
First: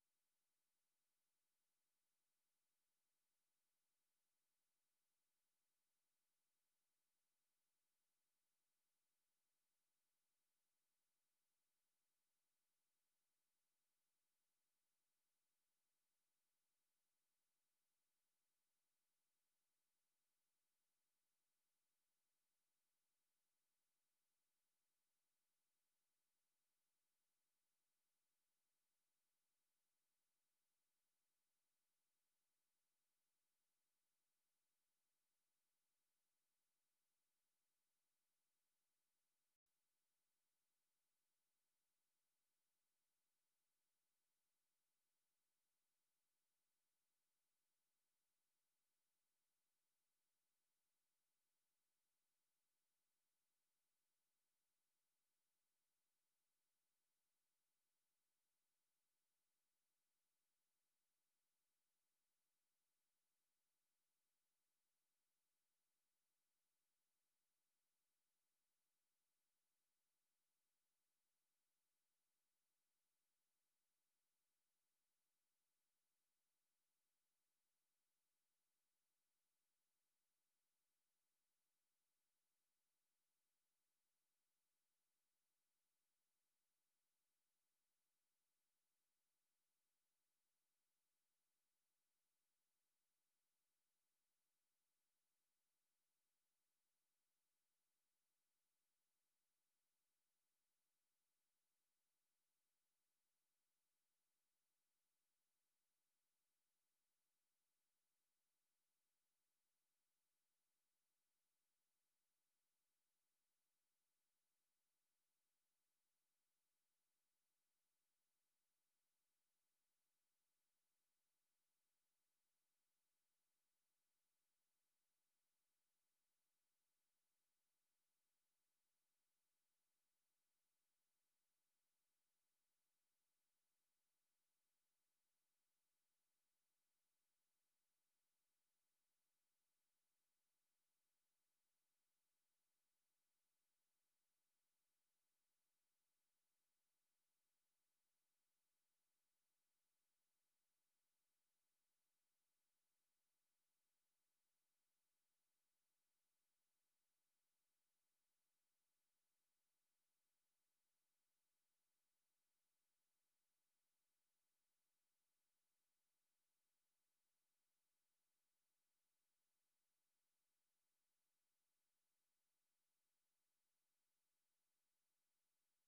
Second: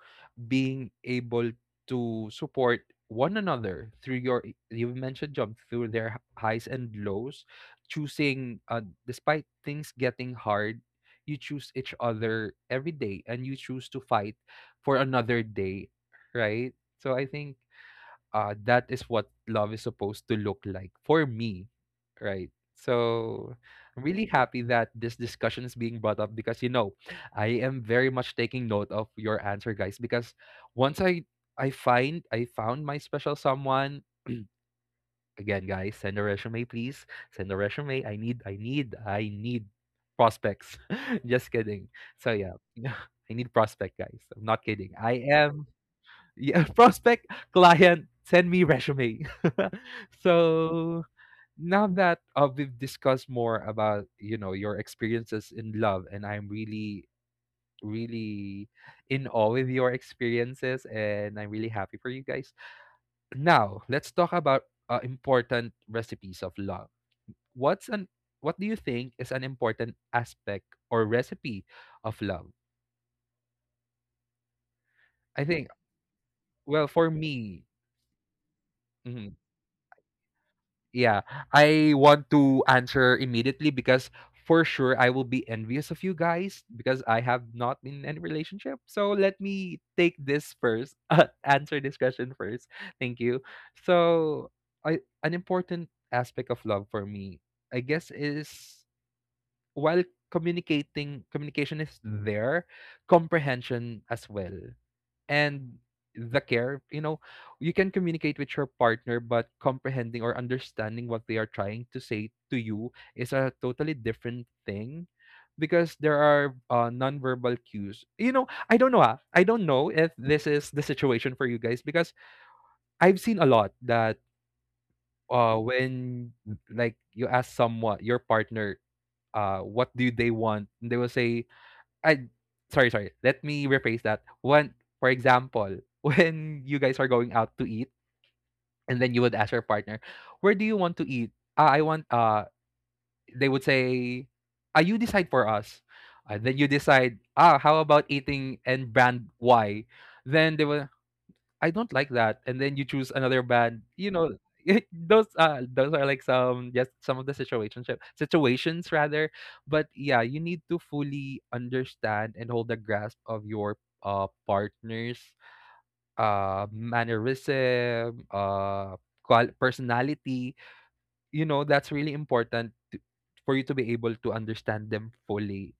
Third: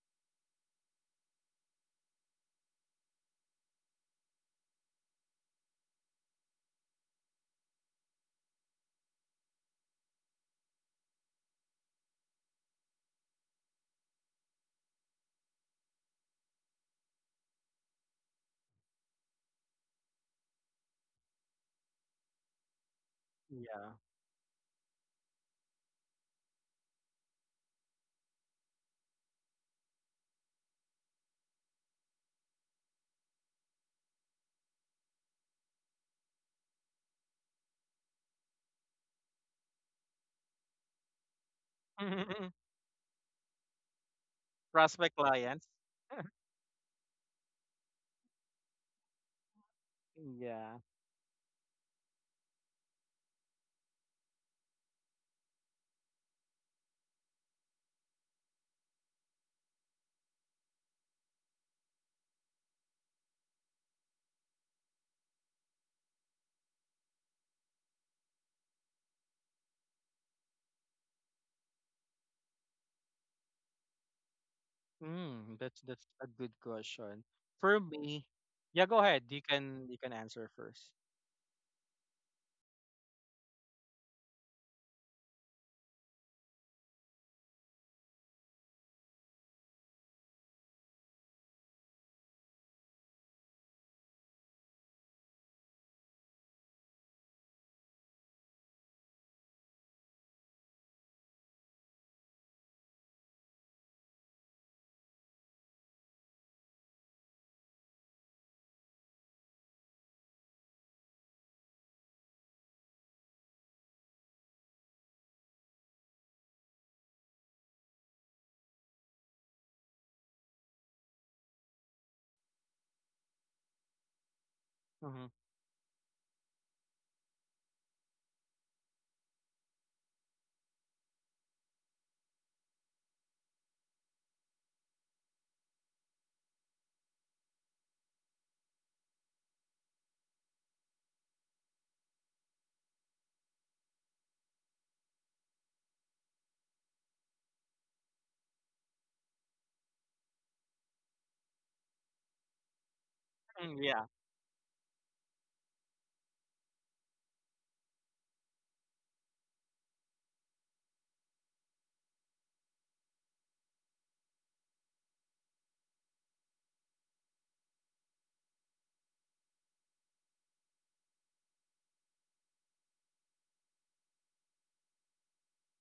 A: being able to support one another through your, you mentioned job through their highs and lows, choosing despite things getting hard, you choose each other every day and you choose to fight for another day, right? So I think that is what love is supposed to look like for me, right? So
C: Yeah.
A: I'm really happy that this discussion is being brought up because, you know, I am very much taking note of your answer, guys. Because once I find I found my special someone. Again, guys, send a resume, please. Send a resume. I need prospects. [LAUGHS] Just kidding. So yeah,
C: [LAUGHS]
A: [LAUGHS] I need prospect, guys. I'm not kidding.
C: Prospect
A: I
C: clients.
A: am yeah, [LAUGHS] prospect client, send me resume. [LAUGHS]
C: Yeah.
A: So now that we've discussed more about, you know, your experiences in love, and I'm really in awe with your experiences, and I'm really happy for you guys. Now let's talk about important recipes of love. What's an what do you think is an important aspect or recipe of love? I
C: Mm,
A: think,
C: that's a good
A: well, for
C: question.
A: me,
C: For me, yeah. Go ahead.
A: mm-hmm,
C: You can answer 1st.
A: yeah, I want to answer immediately because for sure I will be envious of you guys because I have not been in any relationship. So let me take this first, [LAUGHS] answer this question first. Thank you. So, I, an important aspect of love for me, I guess, is while communication is there, comprehension as well, and the care. You know, you can communicate with your partner, but comprehending or understanding what they are trying to say to you is a totally different thing because there are nonverbal cues. You know, I don't know if this is the situation for you guys because I've seen a lot that when like you ask someone your partner what do they want and they will say I, sorry, sorry. Let me rephrase that. When, for example, [LAUGHS] when you guys are going out to eat, and then you would ask your partner, "Where do you want to eat?" I want. They would say, "Ah, you decide for us." Then you decide. Ah, how about eating and brand Y? Then they will. I don't like that. And then you choose another band.
C: Mm-hmm. Yeah.
A: You know, [LAUGHS] those are like some, just some of the situationship situations rather. But yeah, you need to fully understand and hold a grasp of your partner's mannerism, personality. You know, that's really important to, for you to be able to understand them fully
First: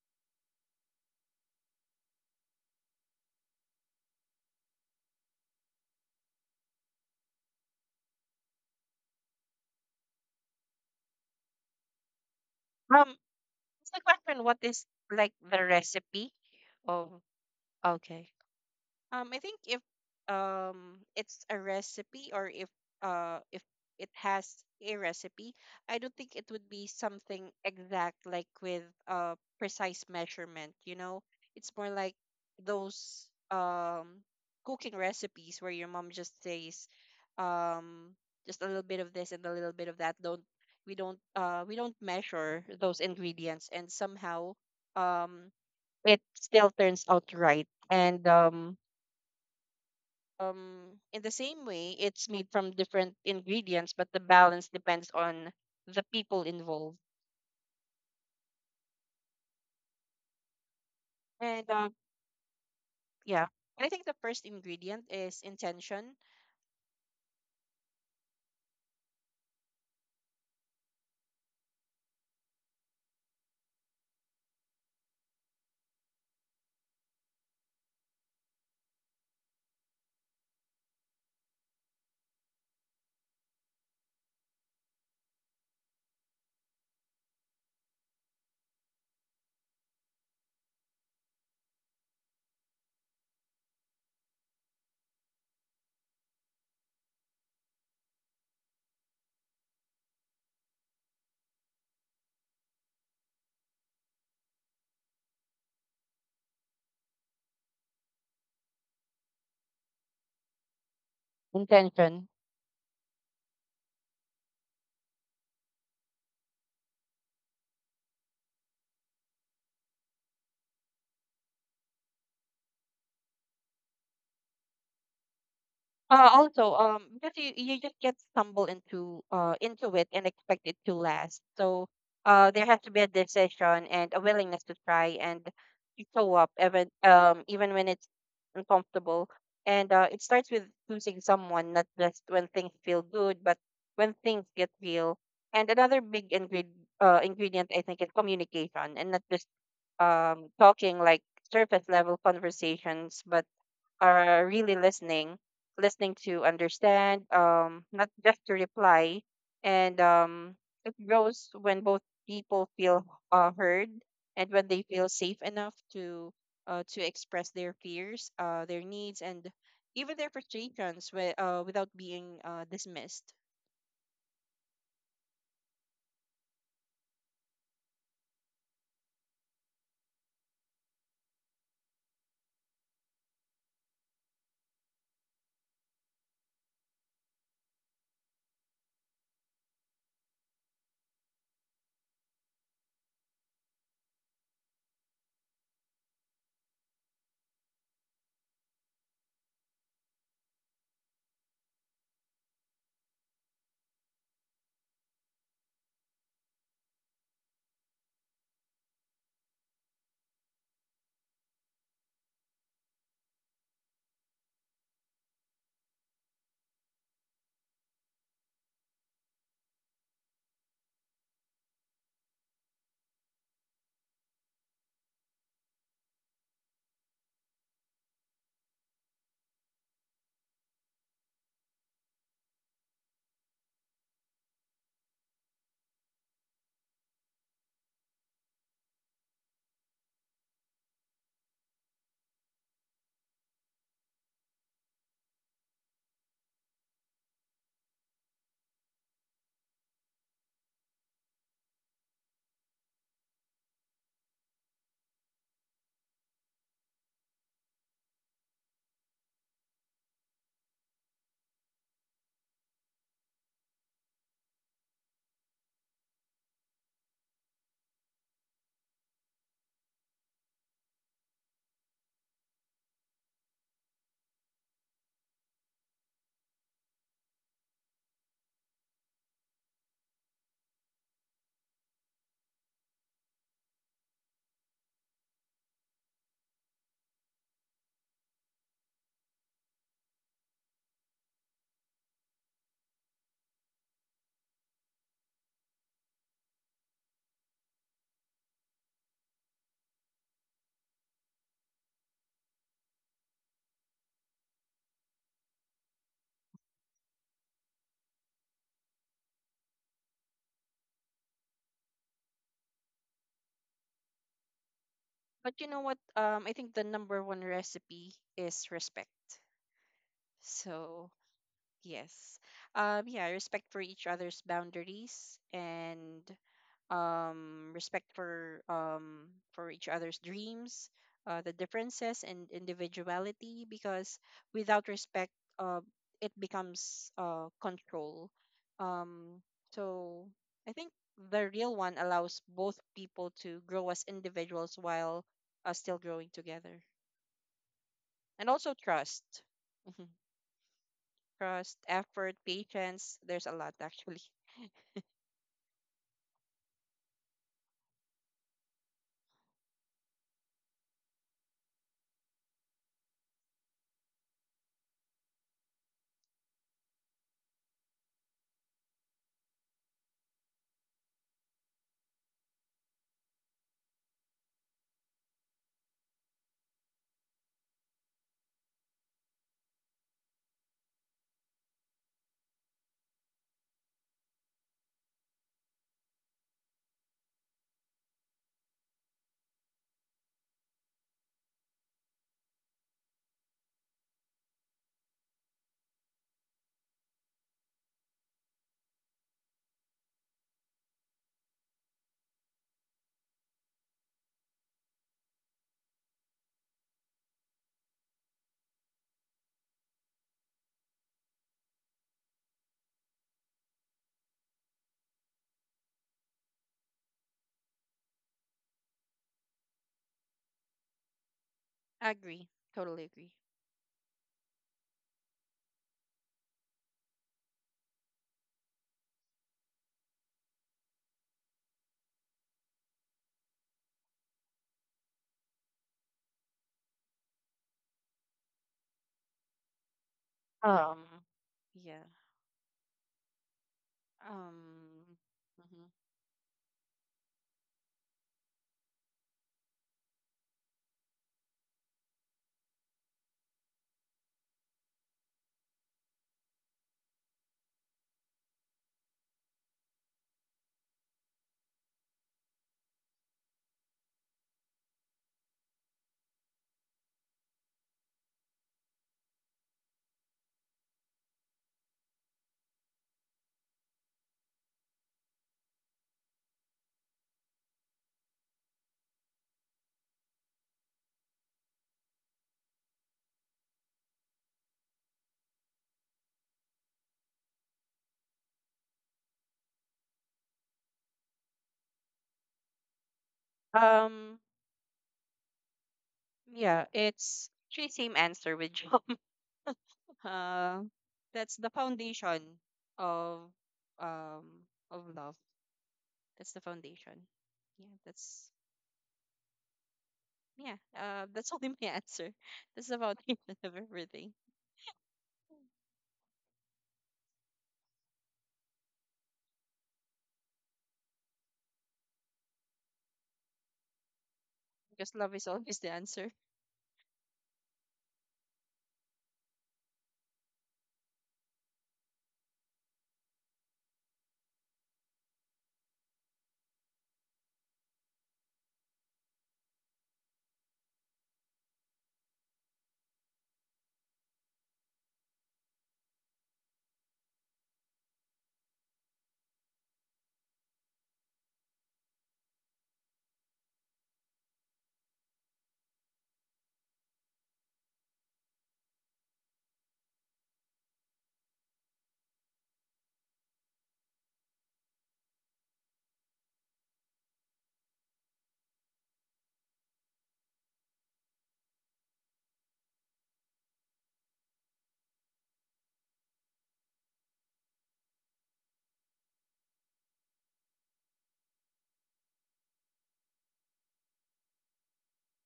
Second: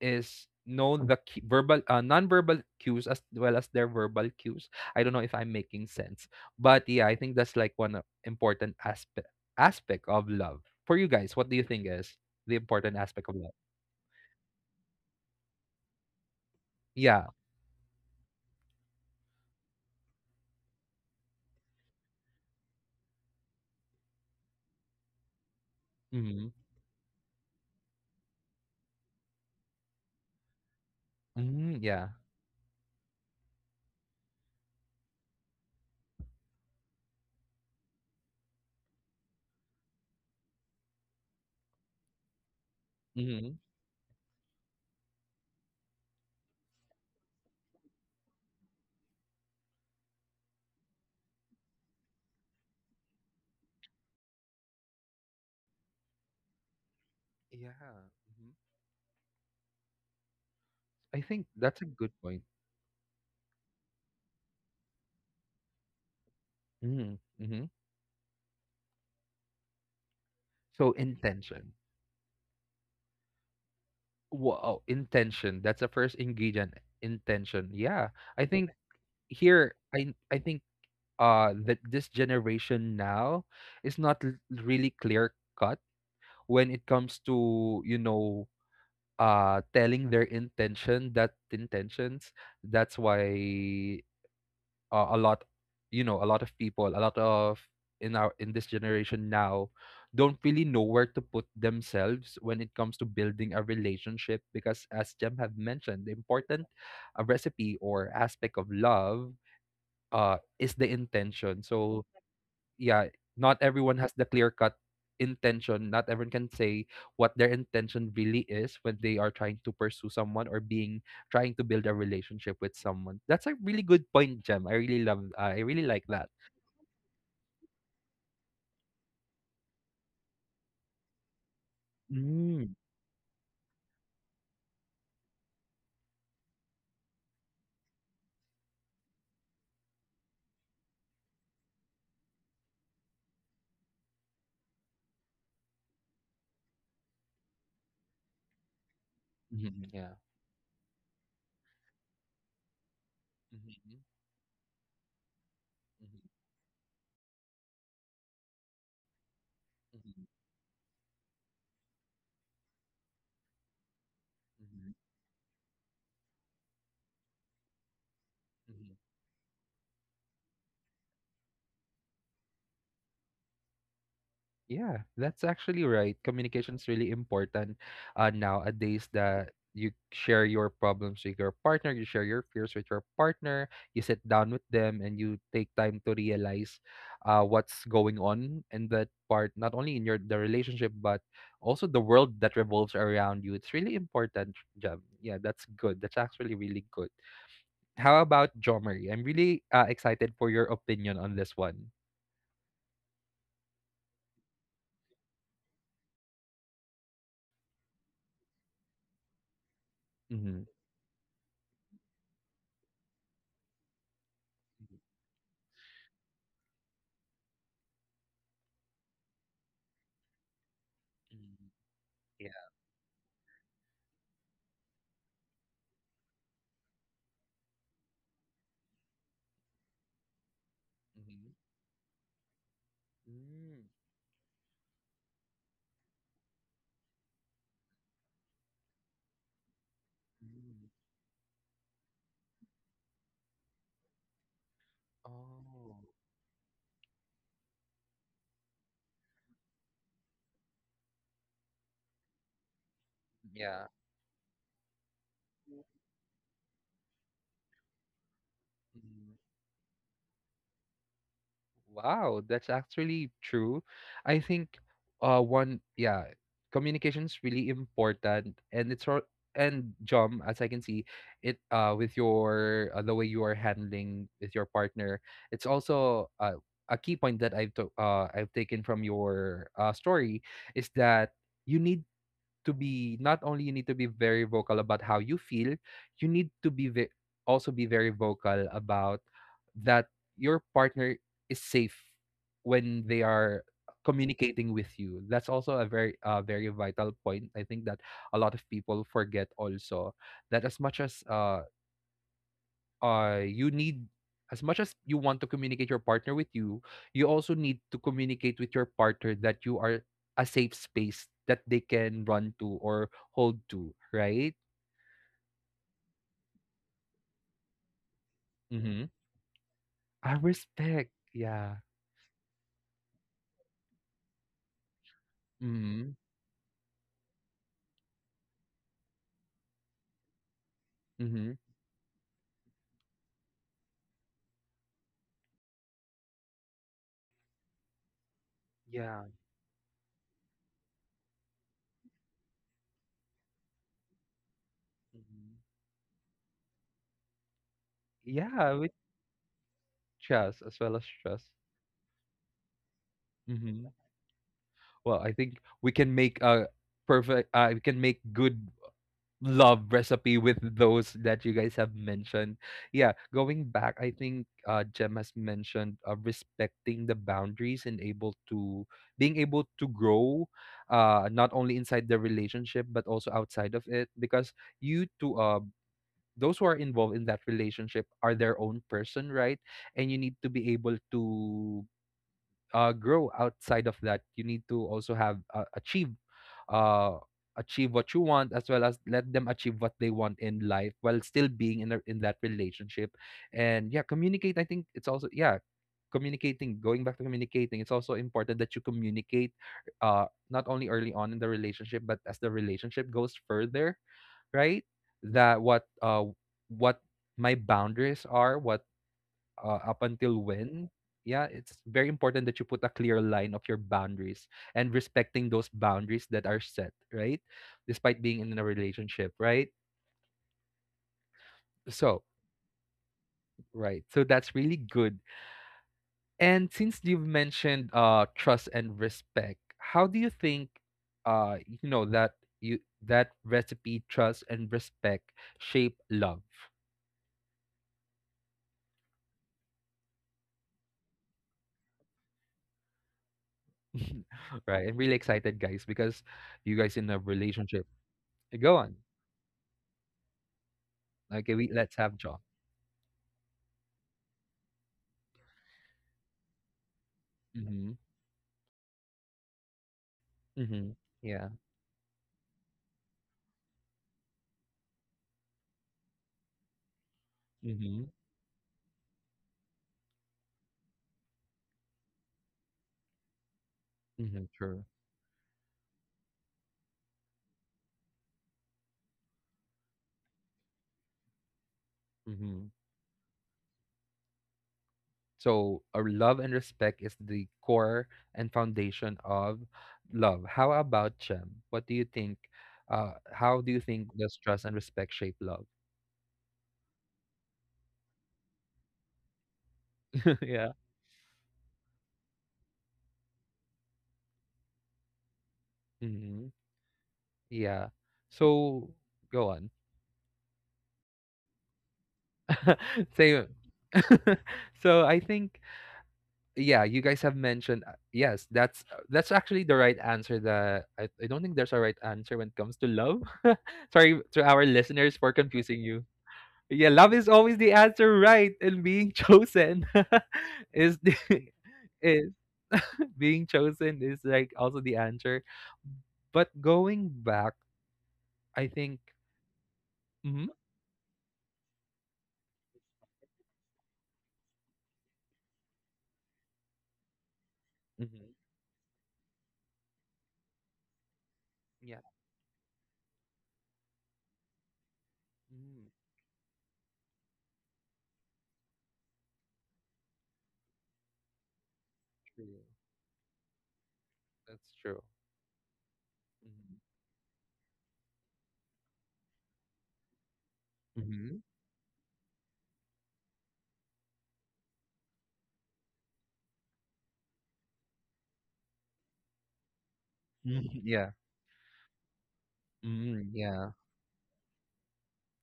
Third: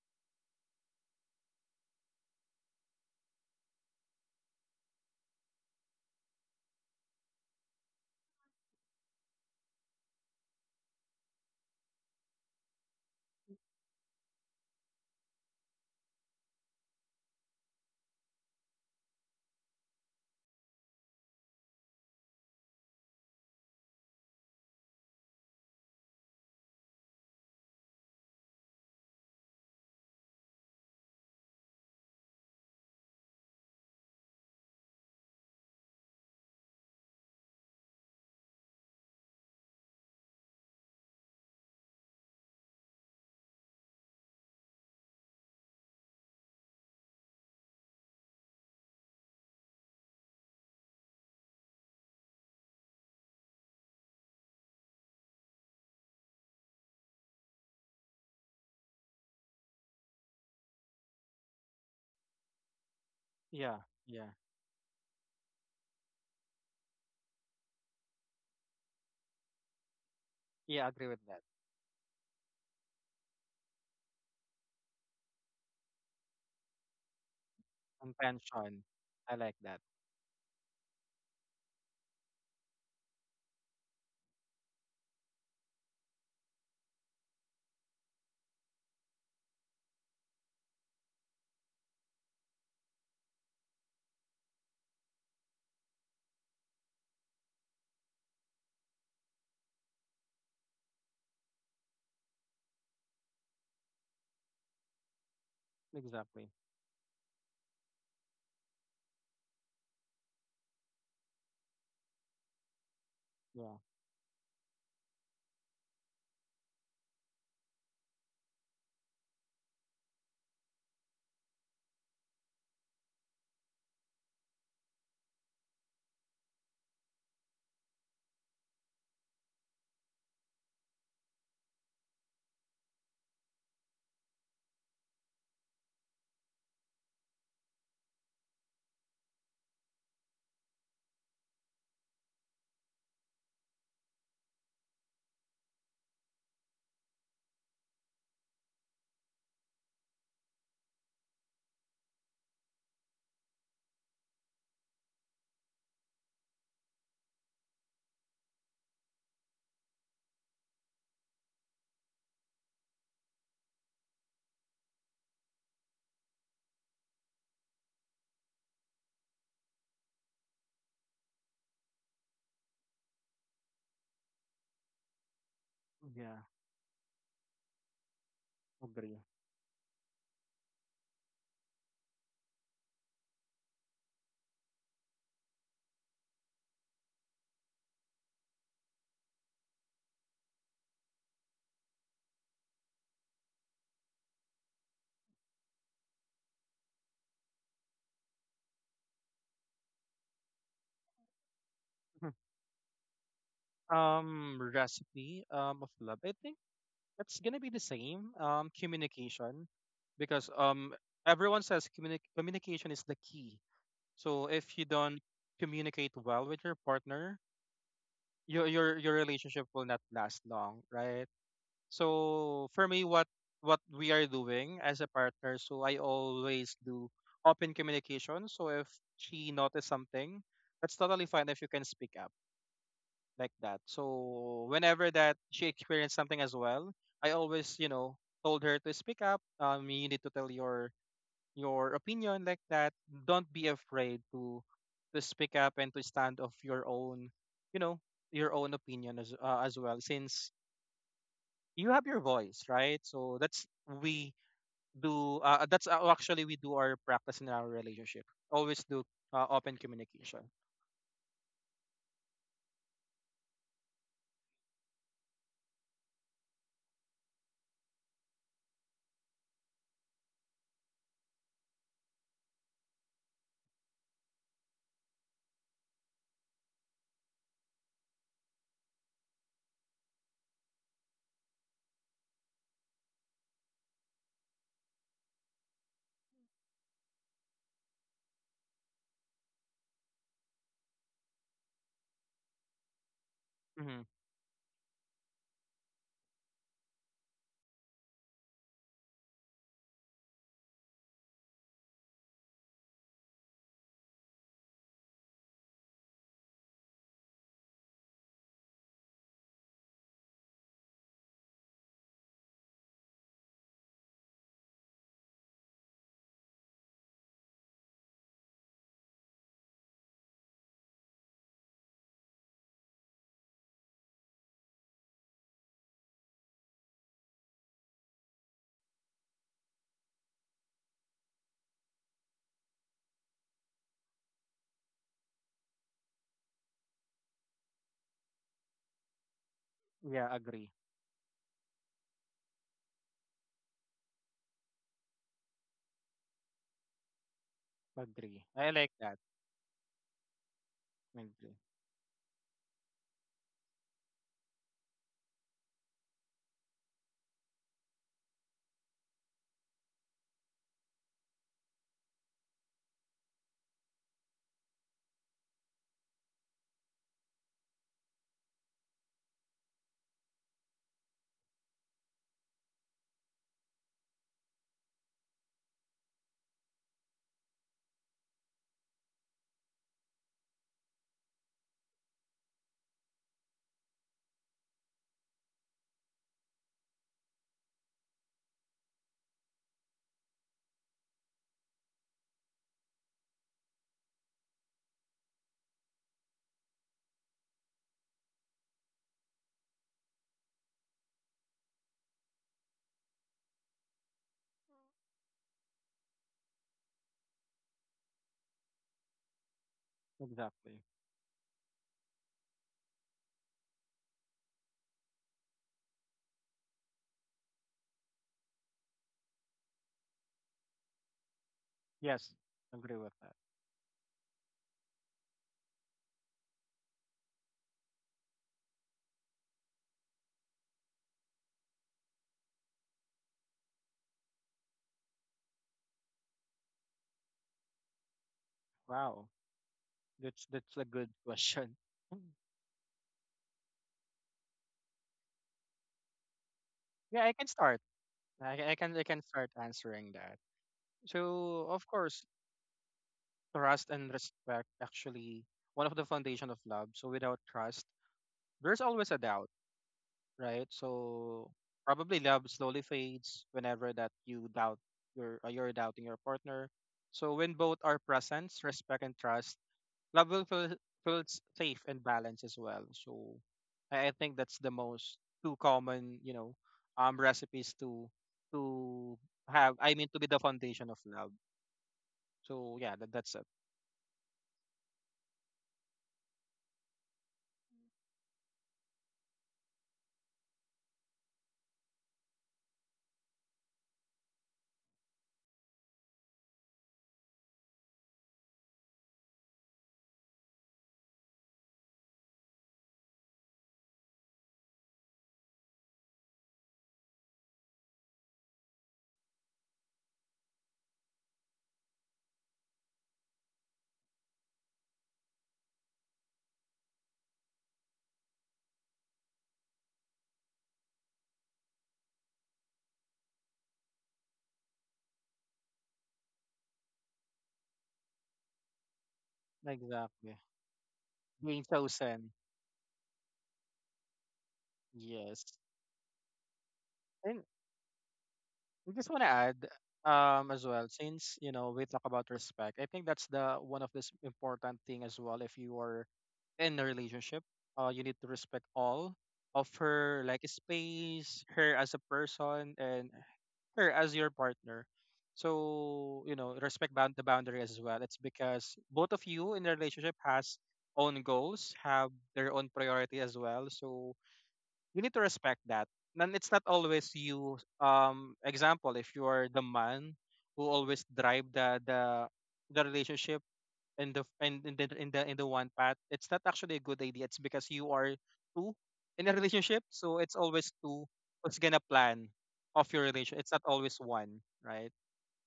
A: is know the verbal non-verbal cues as well as their verbal cues. I don't know if I'm making sense, but yeah, I think that's like one important aspect aspect of love. For you guys, what do you think is the important
B: um
A: aspect of love?
B: it's the question, what is, like, the recipe of?
A: Yeah.
B: Okay. I think if, it's a recipe, or if it has a recipe, I don't think
A: Mm-hmm.
B: it would be something exact, like with, precise measurement, you know? It's
A: Mm-hmm.
B: more
A: Yeah.
B: like those, cooking recipes where your mom just says, um just a little bit of this and a little bit of that. Don't, we don't measure those
A: Mm-hmm.
B: ingredients, and somehow, um it still turns out right. And in the same way, it's made from different ingredients, but the balance depends on the people involved.
A: Yeah. Hmm, I think
B: And,
A: that's a good point.
B: yeah,
C: Yeah.
B: I think the
C: Yeah.
B: first ingredient is intention.
A: Mm-hmm. Mm-hmm.
C: Yeah.
A: So
C: Agree with that.
A: intention. Wow, intention. That's the first ingredient. Intention. Yeah. I think
C: Intention. I like that.
A: I think that this generation now is not really clear cut when it comes to, you know, telling their intentions. That's why a lot you know, a lot of people, a lot of in our, in this generation now, don't really know where to put themselves when it comes to building a relationship because, as Jem had mentioned, the
C: Exactly.
A: important recipe or aspect of love is the intention. So
B: Intention.
A: yeah, not
C: Yeah.
A: everyone has the clear cut intention. Not everyone can say what their intention really is when they are trying to pursue someone or being trying to build a relationship with someone. That's a really good point, Jem. I really love. I really like that.
B: Also, because you just get stumble into it and expect it to last. So, there
A: Mm.
B: has to be a decision and a willingness to try and to show up even, when it's uncomfortable. And, it starts with choosing someone, not just when things feel good, but when things get real. And another big ingredient, I think, is communication, and not just,
A: Hmm. Yeah.
B: talking, like, surface level conversations, but
A: Hmm.
B: are really listening, listening
A: Hmm.
B: to understand, not just to reply. And, it grows when both people feel, heard, and when they
A: Hmm.
B: feel safe enough to express their fears, their
A: Hmm.
B: needs, and even their frustrations, without being, dismissed.
A: Yeah, that's actually right.
C: Yeah.
A: Communication is really important nowadays,
C: Agree.
A: that you share your problems with your partner, you share your fears with your partner, you sit down with them and you take time to realize what's going on in that part, not only in your the relationship, but also the world that revolves around you. It's really important, Jam. Yeah, that's good. That's actually really good. How about Jomari? I'm really excited for your opinion on this one.
C: [LAUGHS] Recipe, um, of love. I think it's gonna be the same, communication, because,
A: Mm-hmm.
C: everyone says communication is the key. So if you
A: Mm,
C: don't communicate well with your partner, your relationship will not last long, right?
A: mm,
C: So for me, what we are doing as a partner, so I always do open communication. So if she notices something, that's totally fine
A: yeah.
C: if you can speak up like that.
A: Mm.
C: So whenever that she experienced something as well, I always, you know, told her to speak up. You need to tell your opinion like that. Don't be afraid to speak up and
A: Oh,
C: to stand of your own, you know, your own opinion as, as well. Since you have your voice, right? So that's
A: yeah.
C: we do. That's, actually we do our practice in our relationship. Always do,
A: Mhm.
C: open communication.
A: Wow, that's actually true. I think one yeah, communication's really important and it's all. And Jom, as I can see, it with your the way you are handling with your partner, it's also a key point that I've taken from your story is that you need to be, not only you need to be very vocal about how you feel, you need to be also be very vocal about that your partner is safe when they are
C: Hmm.
A: communicating with you. That's also a very very vital point. I think that a lot of people forget also that as much as you need, as much as you want to communicate your partner with you, you also need to communicate with your partner that you are a safe space that they can run to or hold to, right?
B: But you know what? I think the number one recipe is
A: Mm-hmm.
B: respect.
A: I
B: So
A: respect, yeah.
B: yes, yeah, respect for each other's boundaries,
A: Mm-hmm.
B: and, respect for each other's dreams,
A: Mm-hmm.
B: the differences and individuality. Because without respect, uh, it becomes, control.
A: Yeah.
B: Um,
C: Yeah,
B: so
C: agree,
B: I think the real one allows both people to grow as individuals while,
A: Mm-hmm.
B: still growing together,
C: agree.
B: and
C: I
A: Yeah,
B: also
C: like
A: with
C: that.
B: trust. Mhm.
A: trust, as well as trust.
C: Agree.
B: Trust, effort, patience. There's a lot
A: Mm-hmm.
B: actually.
A: Well, I think we can make a perfect we can make good love recipe with those that you guys have mentioned. Yeah, going back, I think Jem has mentioned respecting the boundaries and able to being able to grow, not only inside the relationship but also outside of it. Because you two, those who are involved in that relationship are their own person, right? And you need to be able to grow outside of that. You need to also have uh, achieve what you want as well as let them achieve what they want in life while still being in that relationship. And yeah, communicate I think it's also yeah communicating, going back to communicating, it's also important that you communicate not only early on in the relationship but as the relationship goes further, right? That what my boundaries are, what up until
C: Exactly.
A: when. Yeah, it's very important that you put a clear line of your boundaries and respecting those boundaries that are set, right? Despite being in a relationship, right? So
C: Yes,
B: Agree.
C: agree
B: Totally
C: with
B: agree.
C: that.
A: right, so that's really good. And since you've mentioned trust and respect, how do you think you know you that recipe, trust and respect, shape love?
C: Wow, that's a good
B: Um.
C: question.
B: Yeah.
C: [LAUGHS]
A: [LAUGHS] Right, I'm really
B: Um,
A: excited, guys,
B: mhm.
A: because you guys in
C: Yeah,
A: a
C: I can start.
A: relationship. Go on.
C: I can start answering that.
A: Okay,
C: So
A: we,
C: of
A: let's have
C: course,
A: John.
C: trust and respect actually one of the foundation of love. So without trust,
A: Mhm,
C: there's always a doubt, right?
A: mhm.
C: So
A: Yeah.
C: probably love slowly fades whenever that you doubt your, you're doubting your partner. So when both are
A: Mhm,
C: present, respect and trust, love will feels safe and balanced as well. So I think
A: mhm,
C: that's the
A: true.
C: most two common, you know, um, recipes to to have, I mean, to be the foundation of love.
A: Mhm.
C: So yeah, that, that's it.
A: So, love and respect is the core and foundation of love. How about Chem? What do you think? How do you think
B: um,
A: does trust and respect shape love?
B: yeah, it's actually same answer with job. [LAUGHS]
A: [LAUGHS] Yeah.
B: Uh, that's the foundation of um of love.
A: Mm-hmm.
B: That's the foundation. Yeah,
A: Yeah.
B: that's
A: So, go on.
B: yeah. That's [LAUGHS] only my answer. [LAUGHS] That's the
A: [LAUGHS]
B: foundation
A: Say.
B: [LAUGHS] of
A: [LAUGHS]
B: everything.
A: So I think, yeah, you guys have mentioned yes, that's actually the right answer. That I don't think there's a right answer when it comes to love. [LAUGHS] Sorry to our
B: Because
A: listeners
B: love
A: for
B: is always
A: confusing
B: the
A: you.
B: answer.
A: Yeah, love is always the answer, right? And being chosen
C: Exactly.
A: [LAUGHS] is the
C: Being
A: [LAUGHS]
C: chosen.
A: is [LAUGHS] being chosen is like also the
C: Yes.
A: answer. But going
C: And
A: back, I
C: I
A: think.
C: just want to add, um,
A: Mm-hmm,
C: as well, since you know we talk about respect, I think that's the one of this important thing as well. If you are in a relationship, you need to
A: mm-hmm,
C: respect all of her, like space, her as a
A: yeah,
C: person, and her as your partner.
A: mm,
C: So you know, respect bound the boundary as well. It's because both of you in the relationship has own goals, have their
A: true.
C: own priority as well, so
A: That's
C: you
A: true.
C: need to respect that. And it's not always you. Example, if you're the man who always
A: Mm-hmm.
C: drive the the relationship in the in the in the one path, it's not actually a good idea. It's because you are two in a relationship, so it's always
A: Mm-hmm. [LAUGHS]
C: two
A: Yeah.
C: who's gonna plan of your
A: Mm,
C: relation. It's not
A: yeah.
C: always one, right?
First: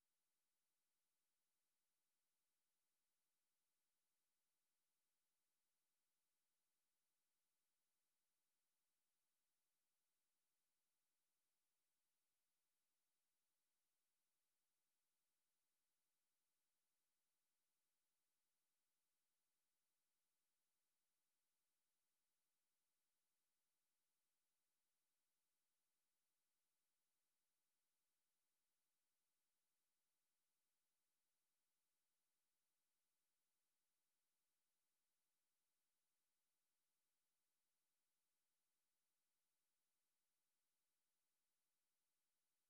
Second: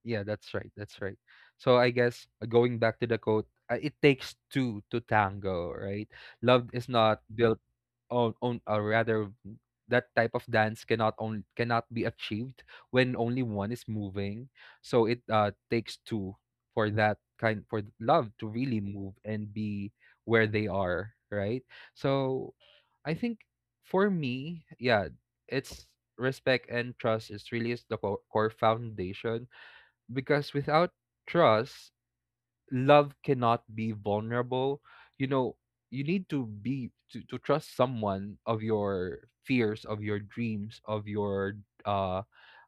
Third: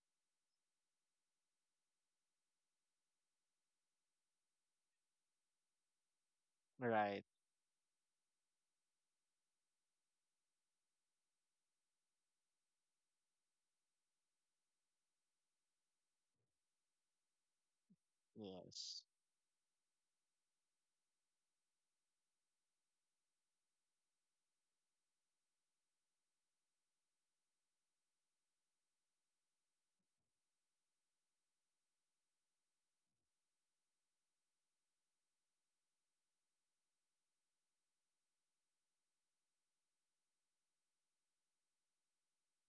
A: Yeah, that's right. That's right. So I guess, going back to the quote, it takes two to tango, right? Love is not
C: Right.
A: built on or rather that type of dance cannot be achieved when only one is moving. So it takes two for that kind for th- love to really
C: Yes.
A: move and be where they are, right? So I think for me, yeah, it's respect and trust is really is the core foundation, because without trust, love cannot be vulnerable. You know, you need to trust someone of your fears, of your dreams, of your uh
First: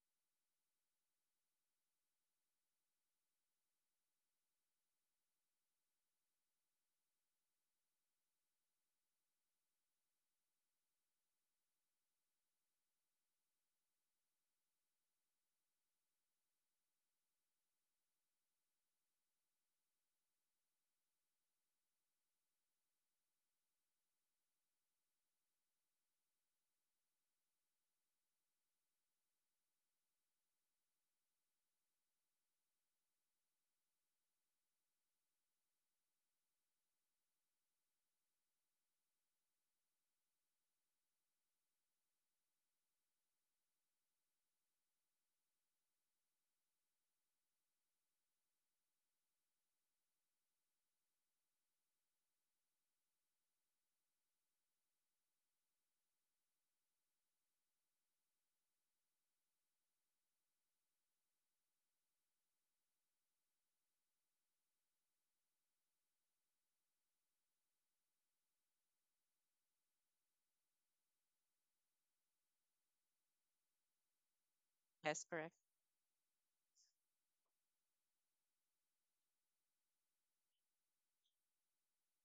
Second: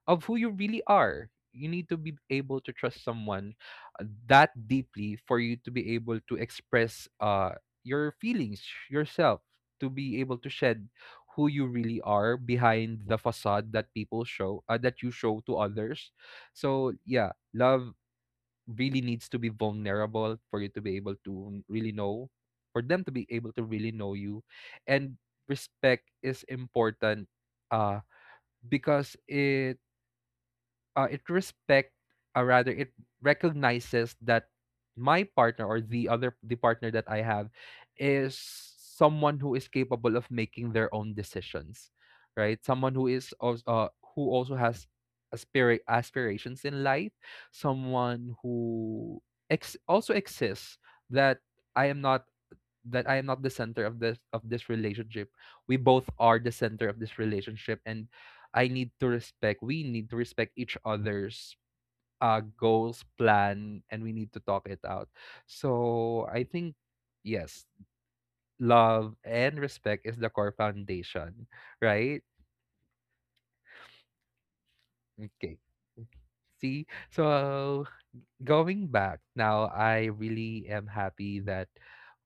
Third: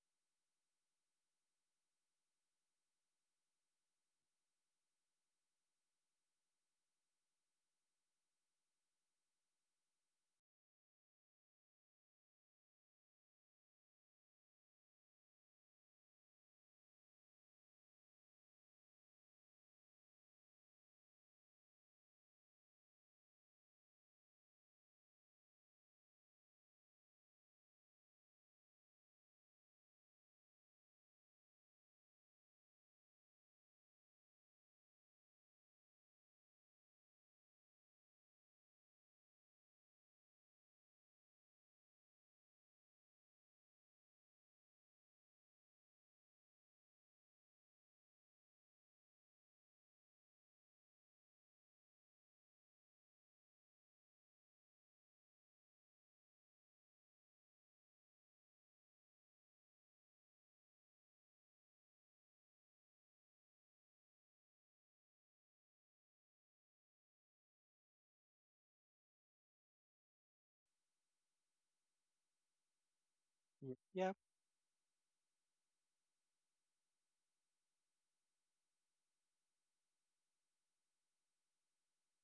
A: of who you really are. You need to be able to trust someone that deeply for you to be able to express your feelings, yourself, to be able to shed who you really are behind the facade that people show that you show to others. So yeah, love really needs to be vulnerable for you to be able to really know, for them to be able to really know you. And respect is important, uh, because it it respect, or rather, it recognizes that my partner, or the partner that I have, is someone who is capable of making their own decisions, right? Someone who also has aspirations in life, someone who also exists, that I am not that I am not the center of this relationship. We both are the center of this relationship, and I need to respect we need to respect each other's goals, plan, and we need to talk it out. So I think yes, love and respect is the core foundation, right?
C: Yeah.
B: Yes, correct.
A: Okay. See? So going back, now I really am happy that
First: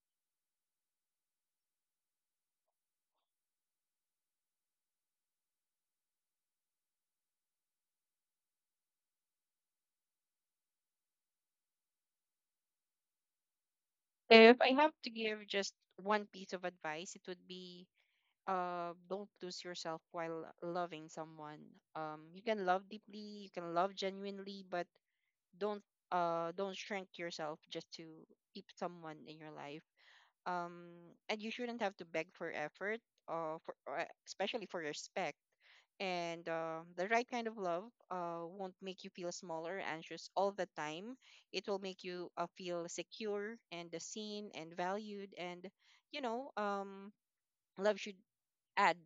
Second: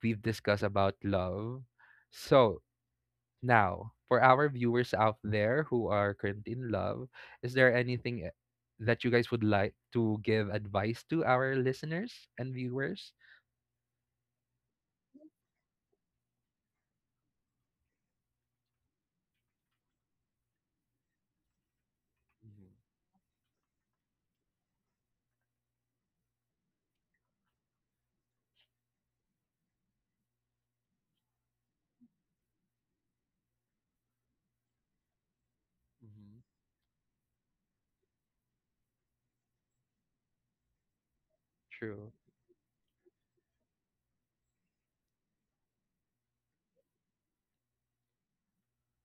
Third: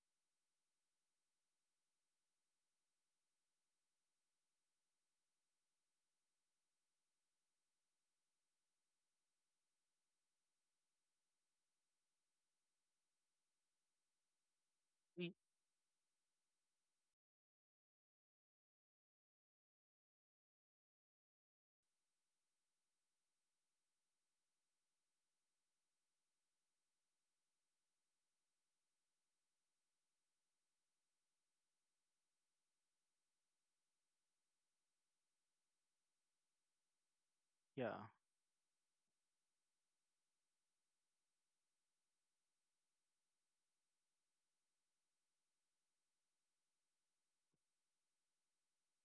A: we've discussed about love. So now, for our viewers out there who are currently in love, is there anything that you guys would like to give advice to our listeners and viewers?
B: If I have to
C: We.
B: give just one piece of advice, it would be, don't lose yourself while loving someone. You can
A: Mm-hmm.
B: love deeply, you can love genuinely, but don't don't shrink yourself just to keep someone in your life. And you shouldn't have to beg for effort, for especially for respect.
A: Mm-hmm.
B: And the right kind of love,
C: Yeah.
B: won't make you feel small or anxious all the time. It will make
A: True.
B: you, feel secure and seen and valued. And, you know, um, love should add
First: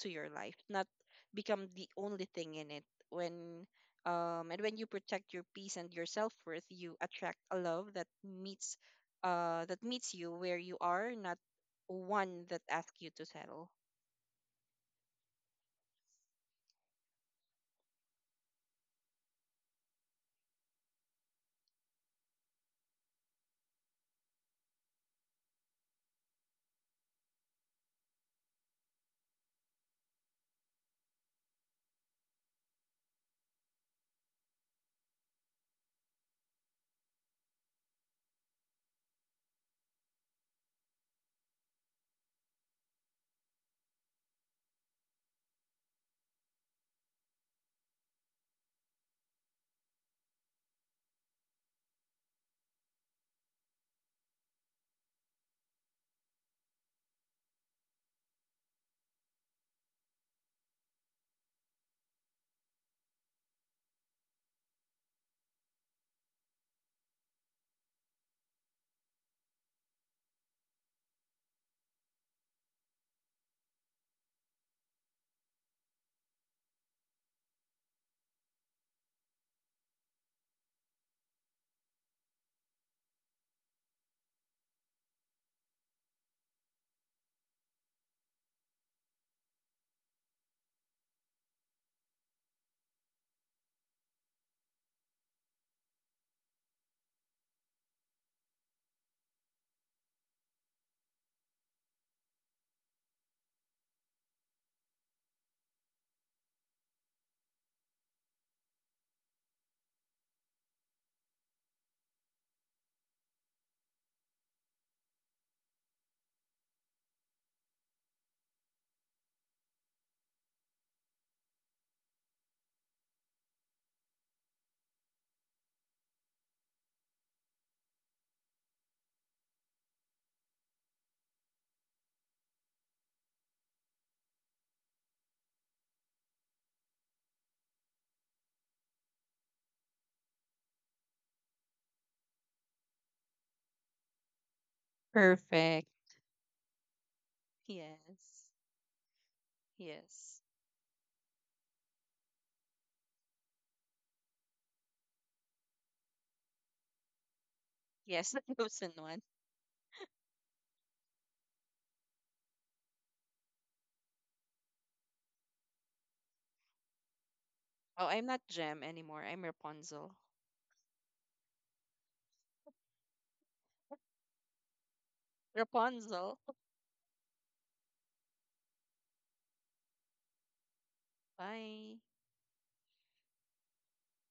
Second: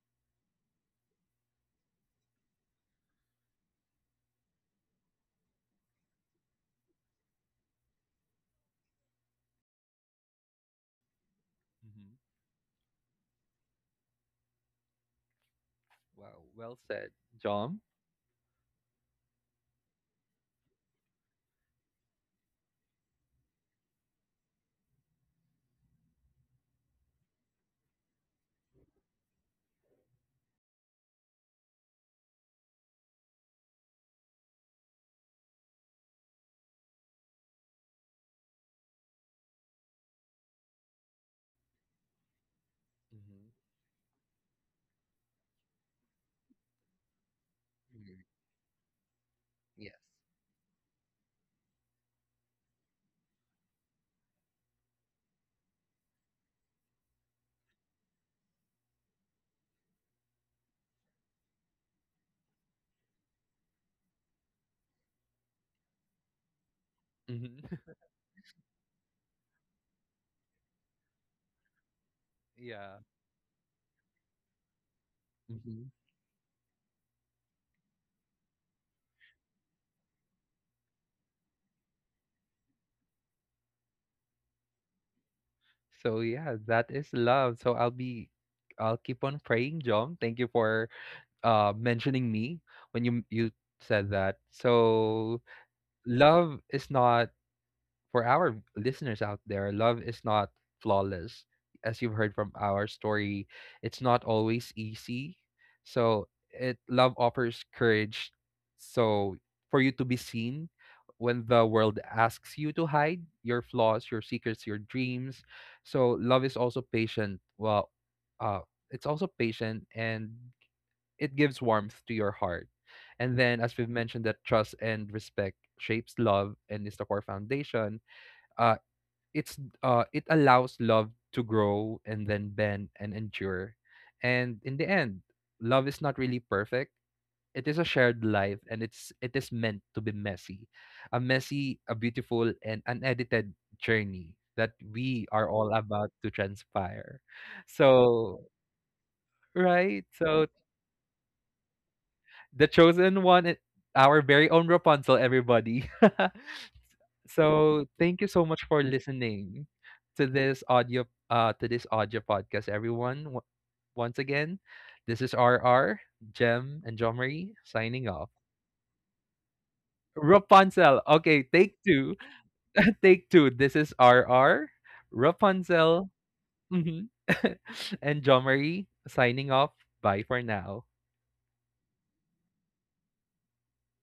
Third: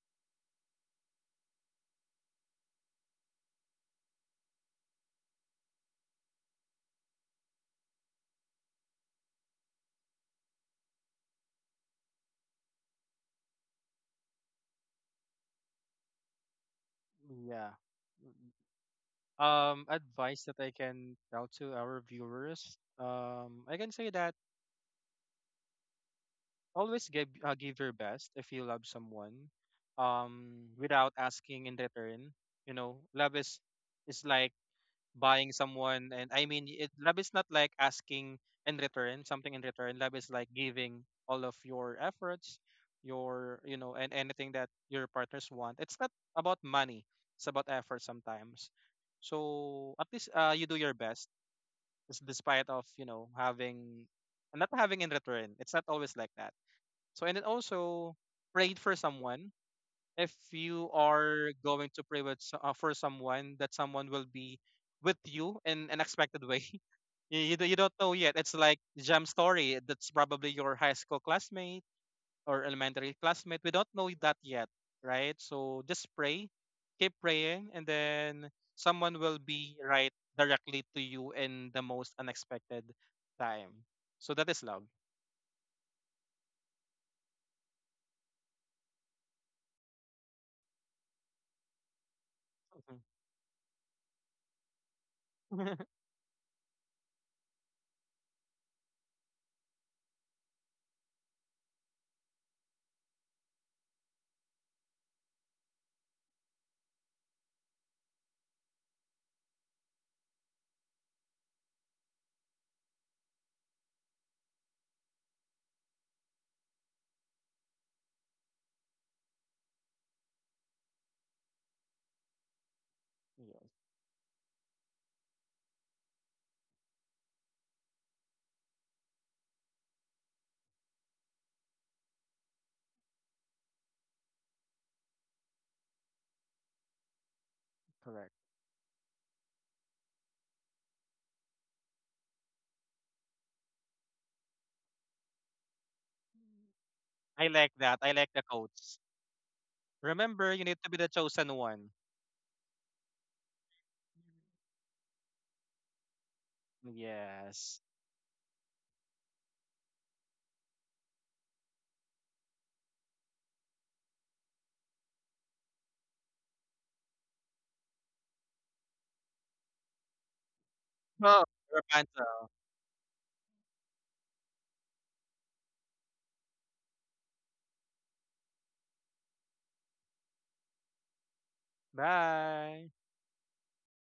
B: to your life, not become the only thing in it. When, and when you protect your peace and your self-worth, you attract a love that meets you where you are, not
A: Mm-hmm.
B: one that asks you to settle.
A: Wow. Well said,
C: Yeah.
A: John.
C: Mm. Advice that I can tell to our viewers. I can say that, always give, give your best if you love someone, without asking in return. You know, love is like buying someone, and I mean, it, love is not like asking in return something in return. Love is like giving all of your efforts,
A: Mm-hmm.
C: your, you know, and anything that your partners want. It's not about money. It's about effort
A: Mhm.
C: sometimes. So
A: Yes.
C: at least, you do your best, despite of, you know, having not having in return. It's not always like that. So and then also prayed for someone. If you are going to pray with for someone, that someone will be with you in an expected way. [LAUGHS]
A: Hmm.
C: You don't know yet. It's like jam story. That's probably your high school classmate
A: [LAUGHS]
C: or
A: Yeah.
C: elementary classmate. We don't know that yet, right? So
A: Hmm.
C: just pray, keep praying, and then someone will be right directly to you in the most unexpected time. So that is love.
A: So yeah, that is love. I'll keep on praying, John. Thank you for mentioning me
C: Mhm.
A: when you said that. So
C: [LAUGHS]
A: love is not for our listeners out there, love is not flawless. As you've heard from our story, it's not always easy. So it love offers courage, so for you to be seen when the world asks you to hide your flaws, your secrets, your dreams. So love is also patient. Well, uh, it's also patient and it gives warmth to your heart. And then, as
C: Yes,
A: we've mentioned, that trust and respect shapes love and is the core foundation, uh it's it allows love to grow and then bend and endure. And in the end, love is not really perfect. It is a shared
C: correct.
A: life, and it is meant to be messy, a beautiful and unedited journey that we are all
B: Perfect.
A: about to transpire.
C: I like that. I like
A: So
C: the
B: Yes.
C: quotes.
A: right,
B: Yes.
A: so
C: Remember, you need to be the chosen one.
A: the chosen one, our very own Rapunzel, everybody. [LAUGHS]
C: Yes.
A: So thank you
B: Yes,
A: so
B: [LAUGHS] the
A: much for
B: chosen one.
A: listening to this audio podcast, everyone. Once again, this is RR, Jem, and John Marie
B: Oh,
A: signing
B: I'm
A: off.
B: not Gem anymore. I'm Rapunzel.
A: Rapunzel. Okay,
C: Oh,
A: take two.
C: Rapunzel.
A: [LAUGHS] Take two. This is RR, Rapunzel,
B: Rapunzel.
A: mhm, [LAUGHS] and John Marie signing off. Bye for now.
B: Bye.
C: Bye.